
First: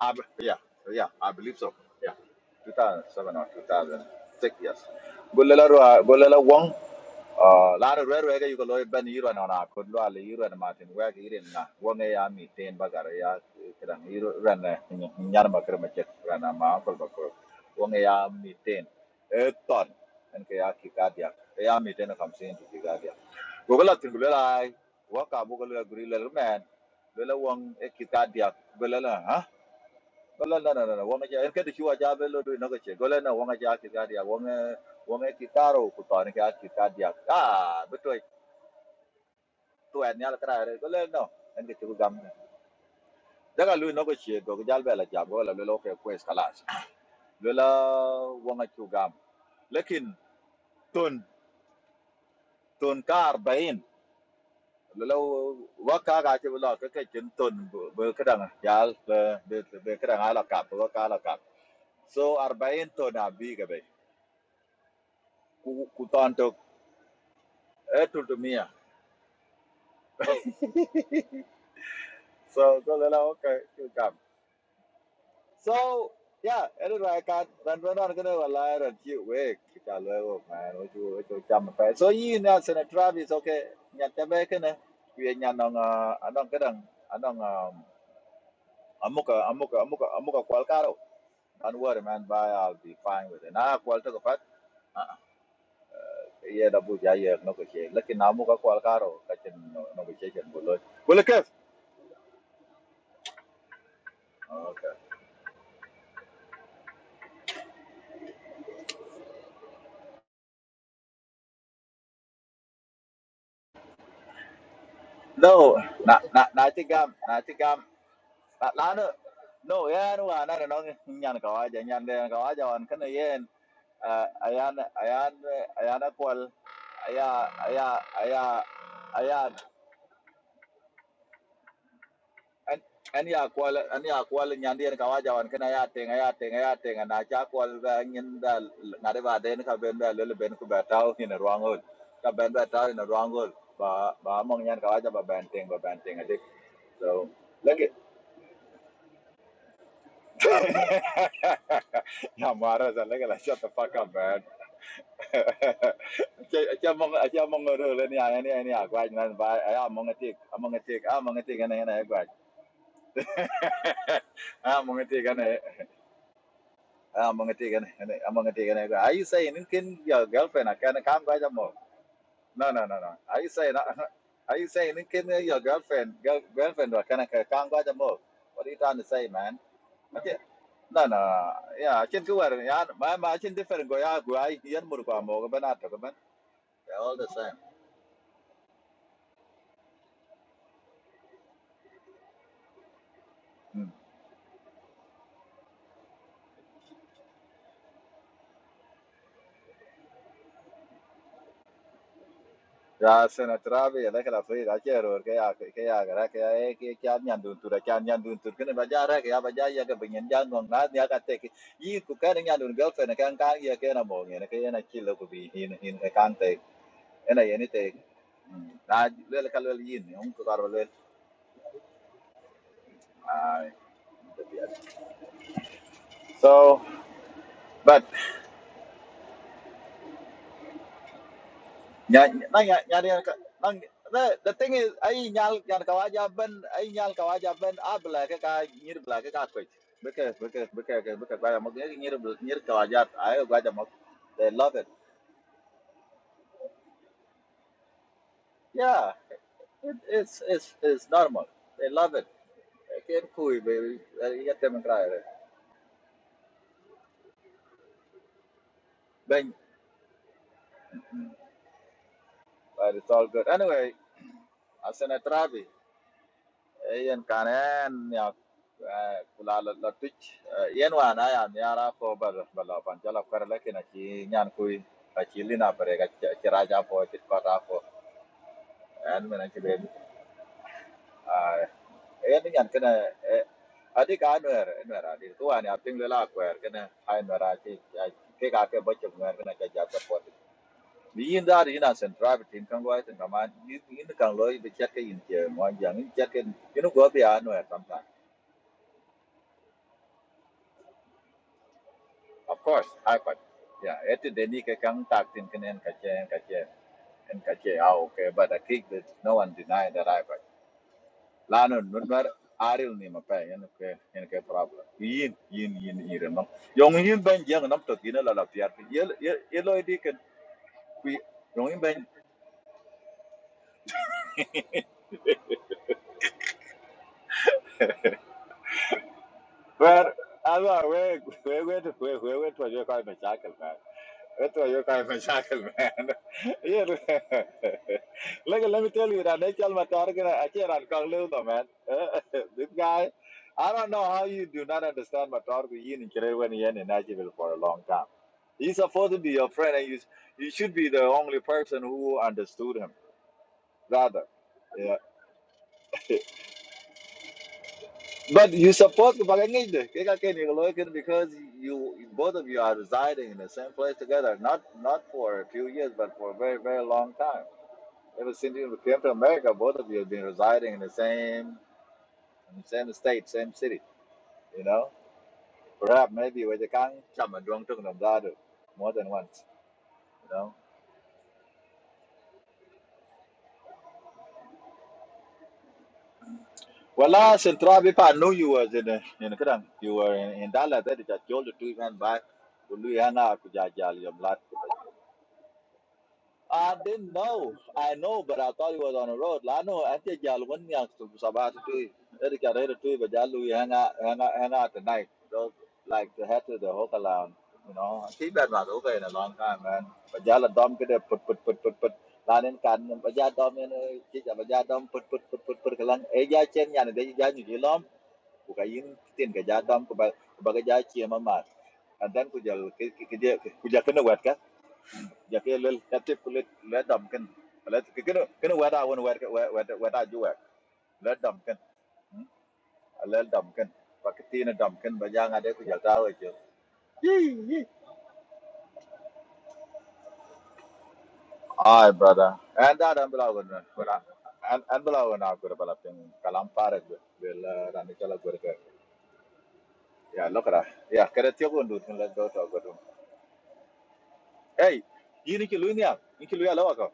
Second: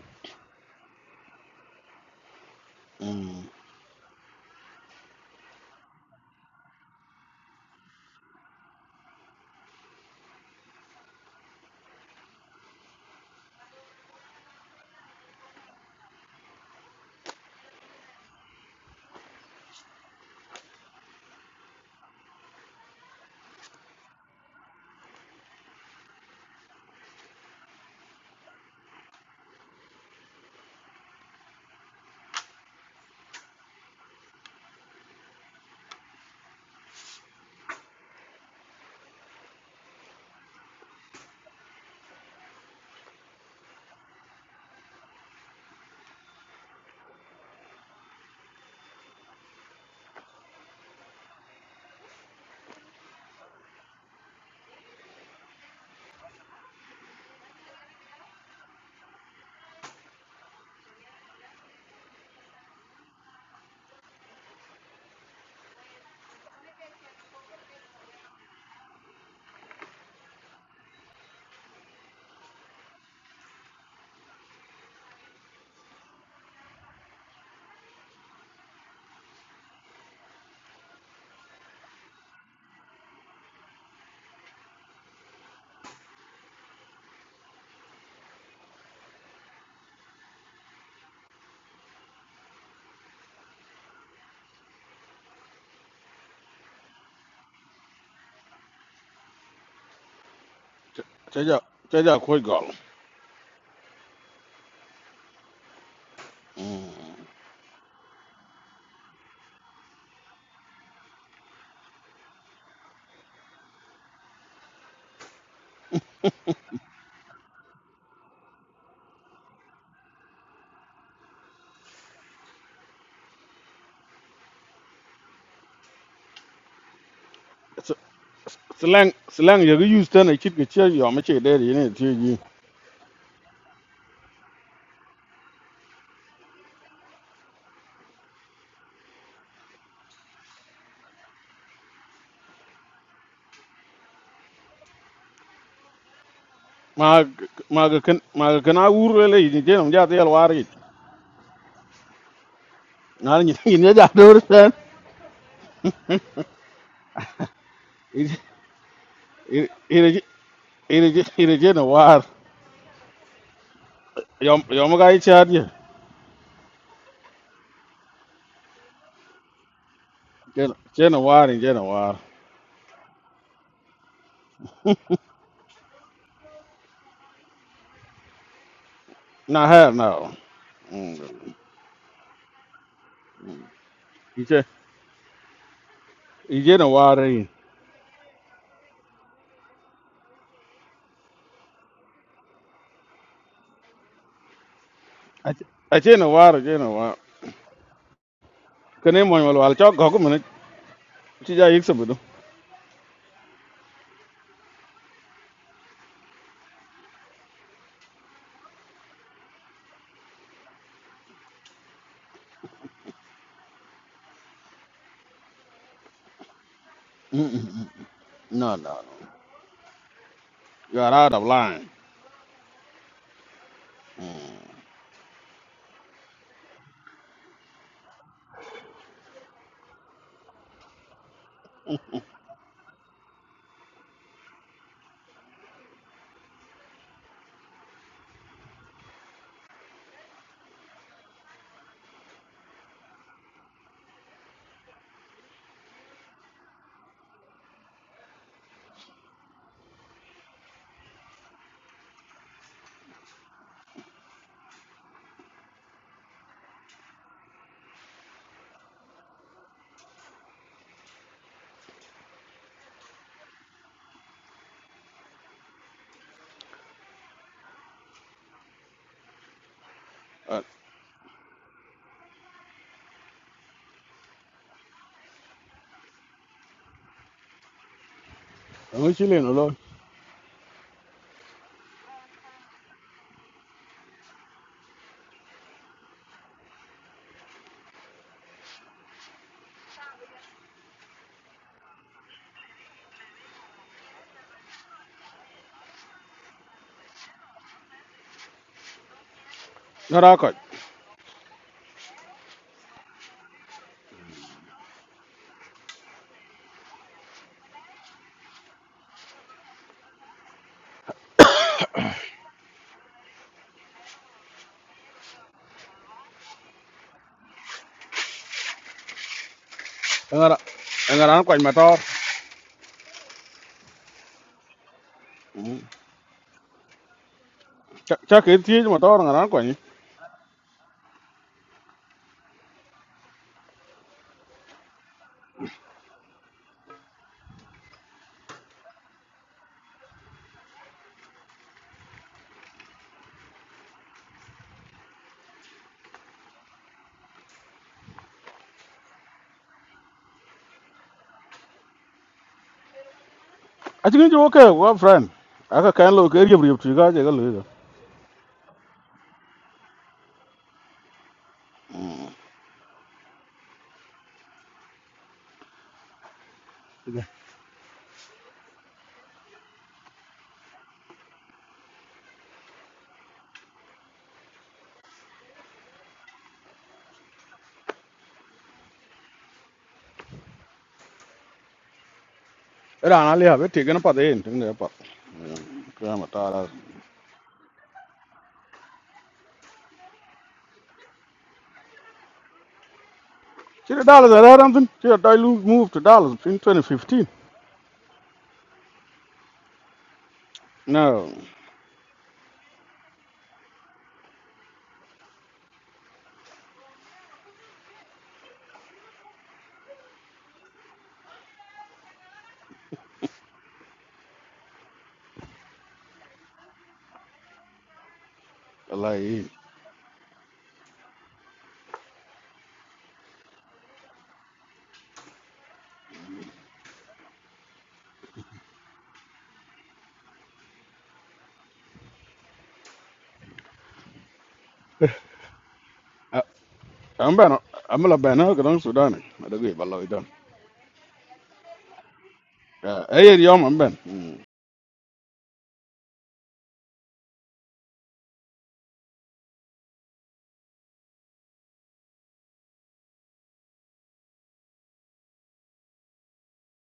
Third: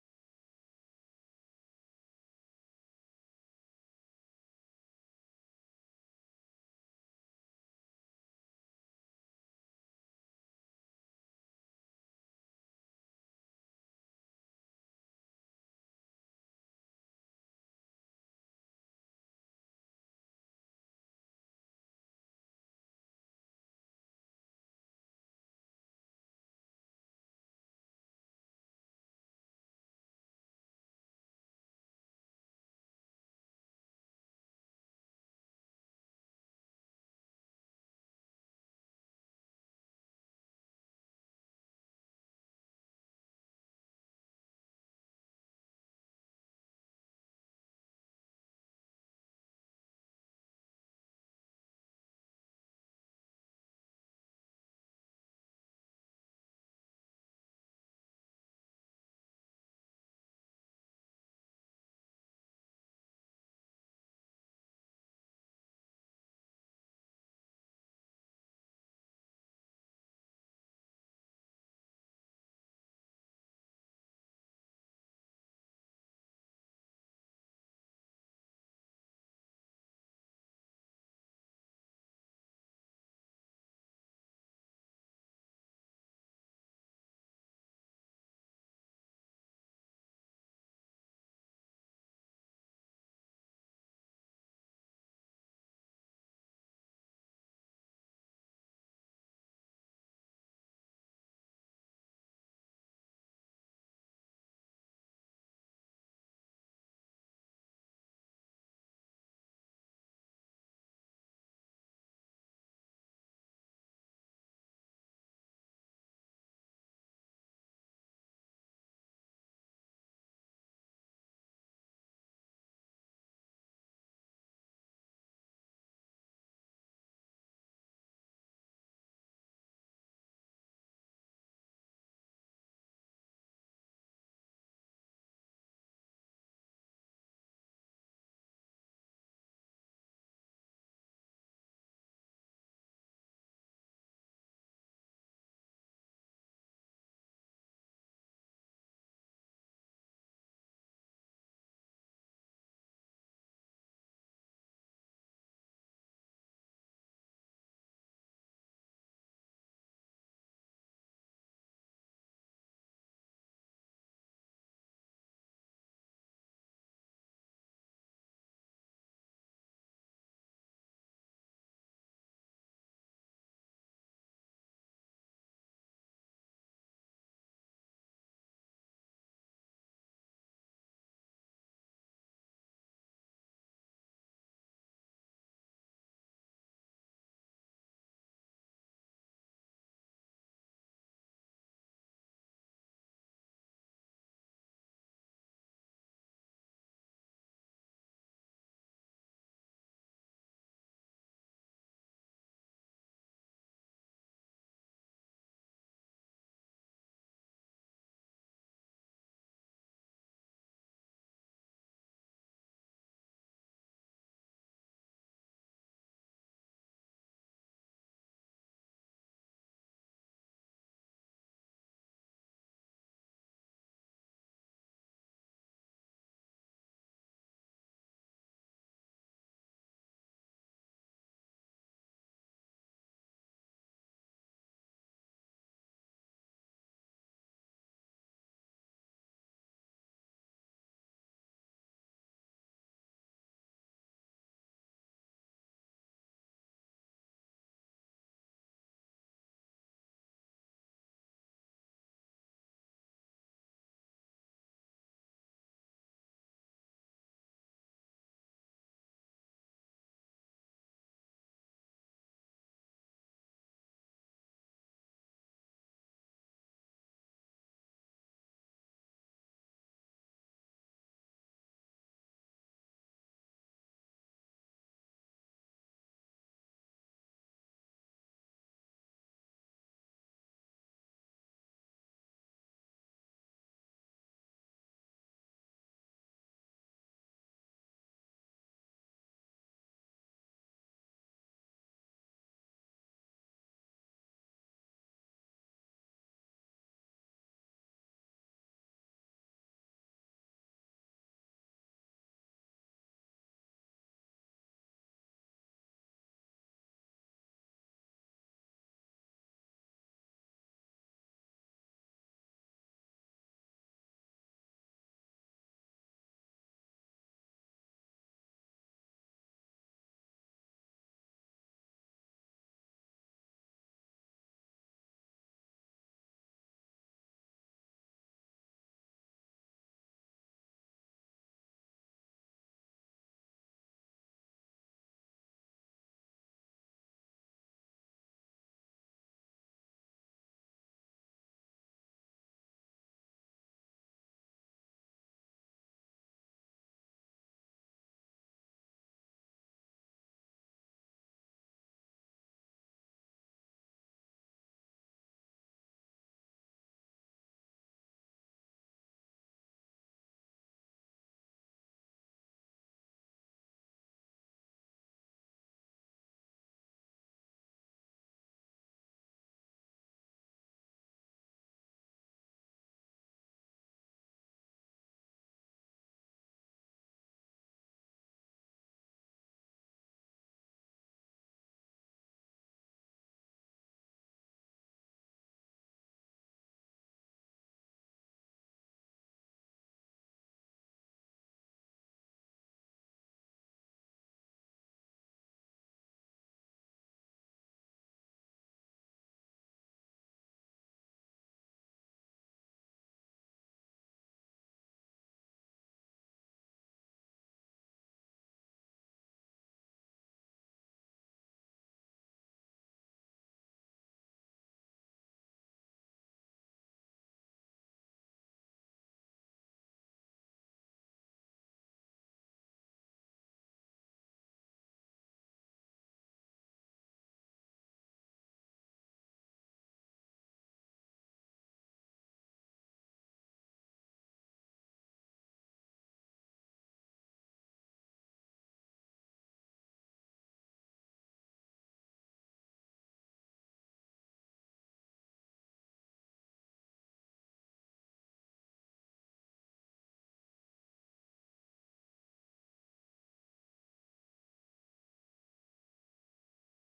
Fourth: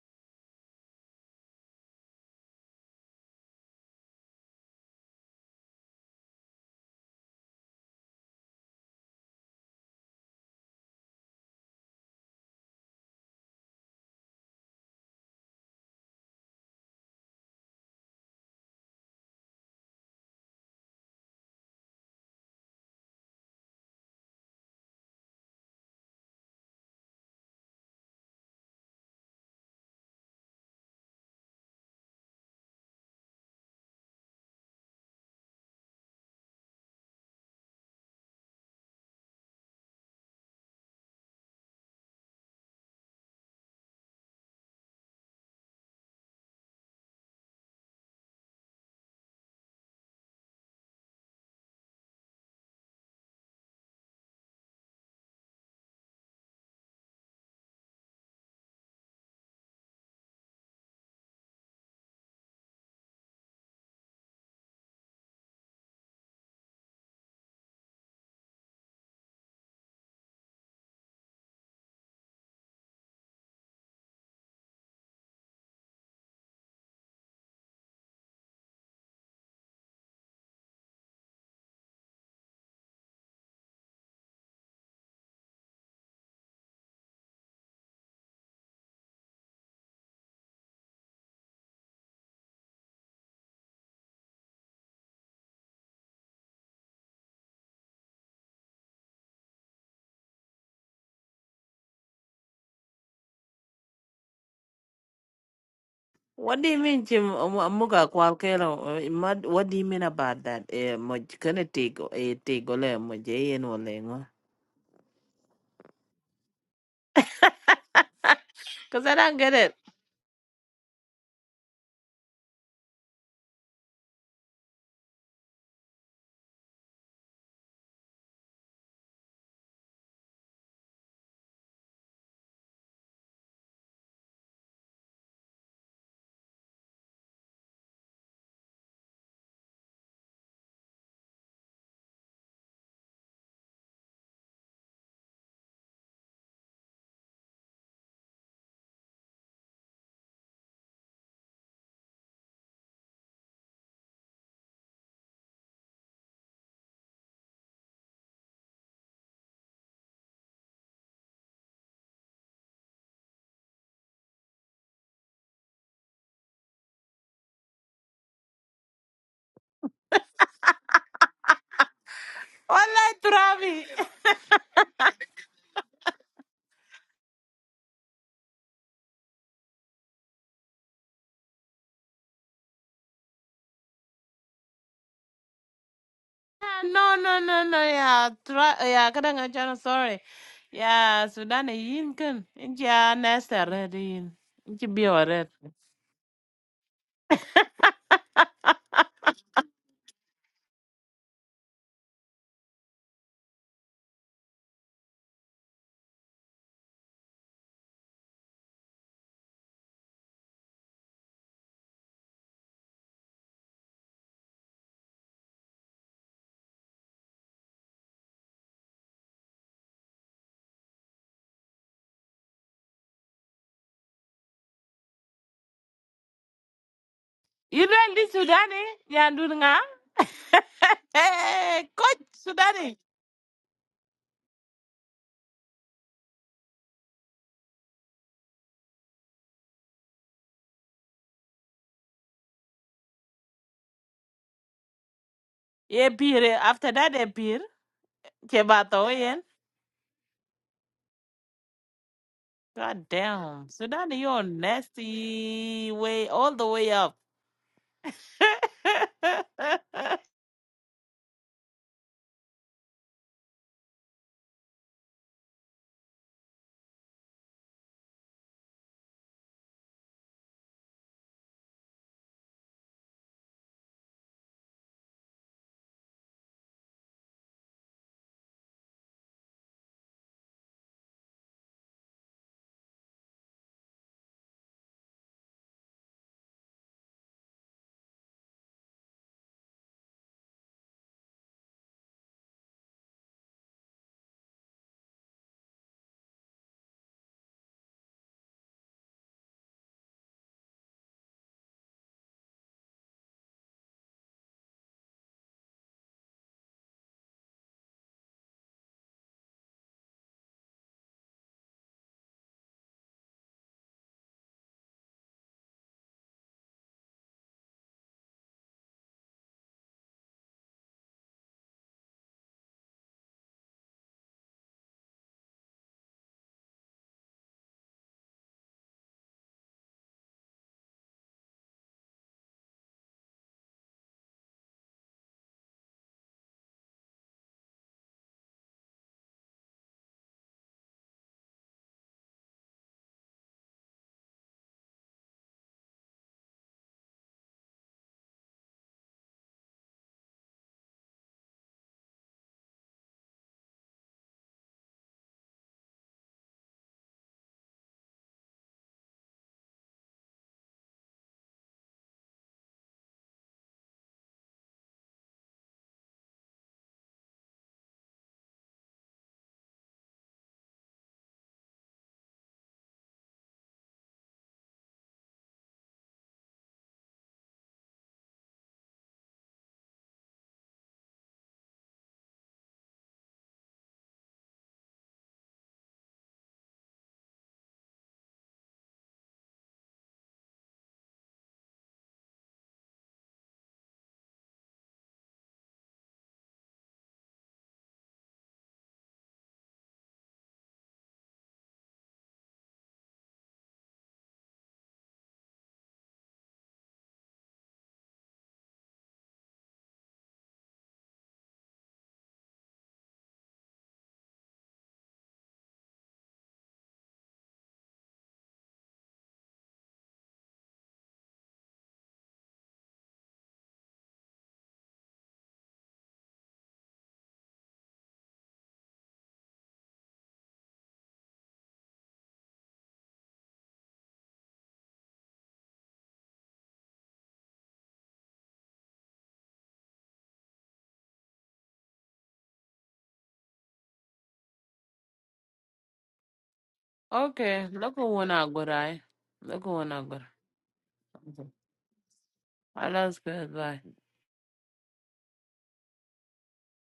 B: I, b- yeah, yeah, I believe so. Yeah, 2007 or 2006, yes. Gulela Rua- Gulela Wong, uh, Lara Rere, you go loy ben Iran on a good law, na. Martin, where Iran, Wong Aya, me, Tain Bagaria, Iran, Iran, Yanama Kermachet, Rana, my uncle Bakur, Wong Aya, me, Tain, Eton, and Kayaki Gadia, Aya, me, Tain, I'm saying to Gadia. Gugula Tingula, Waka Bugula Grilla Man, Gulela Wong, Ekitadia, Gulela, huh? Wala la la la la wanga ja erke de chuwa ja belo do no che gola na wanga ja ki gadia wanga wanga ki taro ku to ne ka ki gadia ah beto to en ya nyal kra re gola no en ke chu gam daga lu no che go jal bela ja gola lo lo ke kwes kalas lo la wanga chu gam lakin ton ton kar bain lo lo waka ga che lo ke ke chen ton be kadang jal be be kadang ala kap waka ala kap so 40 ton abi ga be ku ku ton to e tu mia So Golella, okay, you come. So yeah, anyway, I got when we're not gonna rely on you wake man, what you what you jump fair. So you know Senator Travis okay, nyat back in we nyan on uh I don't get on I don't um amuka amuka amuka amuka kwalkaro. Don't worry man, bye I'll be fine with it. Nah kwal to fat. Uh yeah the boot yeah yeah no question. Lucky na amuka kwalkaro kachin no no question bullet.
C: chơi
B: Bullet
C: giờ chơi giờ khôi gọn
B: Okay.
A: What do you mean, Jim? Muga kwalkero. Mad. What do you mean about that? Eh, moj kana tigo. Eh, tigo le mojay en olengo.
B: No, na na na chigam na la la
A: Cause
B: no
A: I don't get it.
B: no ya no ana no nyan ka wa ja nyan de ka wa ja wan kana yen eh, ayan ayan ayan akwal aya aya aya
C: slang
B: aya
C: slang giờ cái use tên này chít cái chơi giờ mới chơi đây thì này chơi gì
B: an an ya kwal an ya kwal nyan de ka wa ja wan kana ya te ya te ya te na cha kwal ba nyin da na de ba de ka ben da le ben ku ba taw ni na rwangol ka ben ba taw ni na rwangol ba ba mong nyan ka wa ja ba ben ting ba ben ting adik
C: mà
B: so Look
C: mà
B: at
C: cái mà cái na ur lên này thì chơi làm gì thì alwari
B: Tamara, look at
C: nó
B: that.
C: nhìn
B: Shut the
C: nhìn
B: fuck
C: ra
B: up,
C: đâu
B: man.
C: rồi
B: Acha acha mong acha mong ro le ni ai ni ai ni agwa ni nan ba ai mong atik among atik
C: ina
B: among atik
C: je
B: ana
C: na
B: ana agwa
C: war yom yom
B: among
C: ga
B: atik
C: ichi
B: ana
C: adye
B: among atik ana among atik ana agwa are you saying you can your girlfriend I can
C: je na
B: come by
C: war
B: the
C: je
B: mo
C: na war
B: no no no no
A: Online
B: are you saying
A: Travi.
B: are you saying you can your girlfriend girl, girlfriend or can I come by the mo what are you trying to say man
C: na her na
B: okay no no yeah I can go where yeah my my different go ya go ai
C: ije
B: yan mur ko mo ko
C: ije
A: Yeah,
C: na
B: all
A: No,
C: war
B: the
A: no,
C: yin
A: no,
B: same
A: no. Yeah, tra- yeah. Kadang channel. Sorry. Yeah, Sudan e yin kan. Inja nesta red yin. Inja be red.
C: ache na war je na war kane mo wal wal chok gogu mene ti ja yik sabudu
B: Ya, senatra bi la kala fe da chero ke ya ke ya gara ke ya ke kya nyan dun tur kya nyan dun tur kene baja ra ke ya baja ya ke binyan jan no na ya ka te ki yi ku ka nyan dun gal fe ne kan ka ya ke na mo ne ke ya na chi lo ku bi hin hin ke kan te ena
C: no
B: ye ni te
C: no no
B: na le le kal le yin on ku kar le
C: you are out of line
B: ai so
A: You
B: but
A: know this Sudan? Eh? Yeah, do nga. Hey, hey, hey, hey, Coach
B: ഞാൻ എന്നാ
A: Sudan.
B: ഞാൻ
A: e.
B: ഞാൻ the the thing is ai nyal nyal ka waja ben ai nyal ka waja ben a bla ka ka nyir bla ka ka ko beke beke beke ke beke ba mo ngi nyir nyir ka ai waja mo they love it
A: Yeah, beer. eh, After that, a beer.
B: yeah
A: Kebato, yeah.
B: it, it's it's it's normal they love it
A: God
B: ken kui
A: damn.
B: be
A: Sudan, you're
B: ya tem kra
A: nasty way all the way up.
B: ben but it's all good anyway asana travi Iyan kanen ya kula la la tuch ya nyara ko bal bala pan jala kina chi nyan kui a chi pare ga chi po chi ko po
C: ngi
B: an
C: chile
B: mena
C: no
B: chi
C: lo
B: ben a nyan kana adi ka nwer nwer adi tu an ya ping kwer kana ai nwer a ke ka ke bo chung nwer kana ka ja ta po ni yin da ri na central tin kan loi tin kama yin kan loi be chat ke yin che mo yang yin chat ke yin go bi a tam
C: na ra ko
B: Of course, iPad. Yeah, ete deni ke kang tak tin kenen kache kache en kache au ke but I think that no one deny that iPad. Lano nunwar aril ni mapai en ke en ke problem. Yin yin yin iren no. Yong yin ben jeng nam to gina la la piar. Yel yel yelo di ken
C: ngara
B: kui
C: ngara an ko
B: yong
C: ma
B: yin
C: tor
B: ben.
C: cha ke ti ma tor ngara ko ni
B: But alwa we we we we we we to je kai me chakel That's why you're kind of a shackled, man. yeah. Look, let me tell you that Rachel Matargan, I can't uncall though, man. this guy, I don't know how you do not understand Matargan in Kirewan Yen in Nashville for a long time. He's supposed to be your friend, and you you should be the only person who understood him,
C: achi
B: rather.
C: ngi jo ke wa
B: Yeah.
C: friend aka kan lo ke riep riep ti ga je ga
B: But you supposed to Bagangay de, kaya ka ni Loic, because you both of you are residing in the same place together, not not for a few years, but for a very very long
C: lo
B: time Ever since you came to America, both of you have been residing in the same in the same state, same city. You know, perhaps maybe with the can chum and drunk took them that more than once. You know.
C: Rana have it taken up at the end in the park.
B: Well, last in Trabipa, I knew you was in the, in the Kadang. You were in, in Dallas. That is a told the two men back. Uluiana
C: See the
B: kujajali
C: dollars are
B: yamlat
C: there something? See the dollars moved to dollars in
B: I didn't
C: 2015.
B: know. I know, but I thought he was on the road. Like, I know. I think y'all wouldn't young to
C: No,
B: Sabah to do. Eric got ready to do, but y'all we hang out, hang out, hang out tonight. So, like the head to the hotel lounge, you know. She been not okay in a long time, man. But y'all a dumb kid, put, put, put, put, put. Lan in kan, but y'all dumb in a chicha, but y'all dumb, put, put, put, put, put, kalang. Eh, y'all chen yan, they y'all you gilom. Bukayin tin ka
C: like
B: y'all dumb, kubaga y'all chiem amat. And then kujal, kujal, kujal kena wet ja ke lel ka te ku le le dam ken le ke ken ken wa da won wa wa wa da ju wa le dam ken le dam ken ba ke ti na dam ken ba ja nga de ku ja ta wa ke
C: I'm Ben. I'm a Ben. I'm Sudan. I don't give a lot of done.
B: ai brother and da dam bla
C: Hey,
B: won
C: Yom, I'm Ben.
B: na
C: Mm.
B: an an bla won na ku ra bla pin kalam pare be be la
A: okay,
B: ran ni
A: look at
B: chala
A: one
B: gor
A: I
B: ke
A: got. I look at one I got.
B: ya lo kra ya kra te ko ndu tun le do let go to go dum
A: I lost goodbye.
B: hey, yi ni ki lu ni ya hey, ki lu ya la wa ko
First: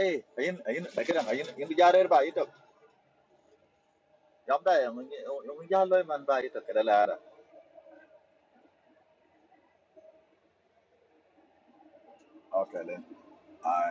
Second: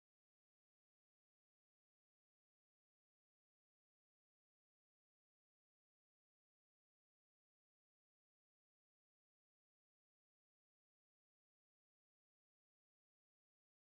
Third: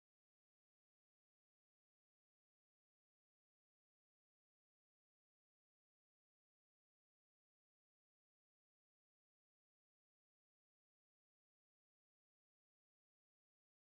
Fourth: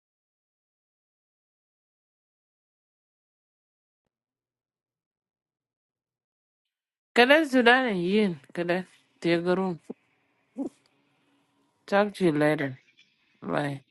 B: ei ayin ayin da ke ayin yin ja re ba yi to yam da yam yin ja lo man ba yi to kra la ra
A: Kada Sudan and Yin. Kada take a room. Talk to you later.
B: okay
A: Bye.
B: I.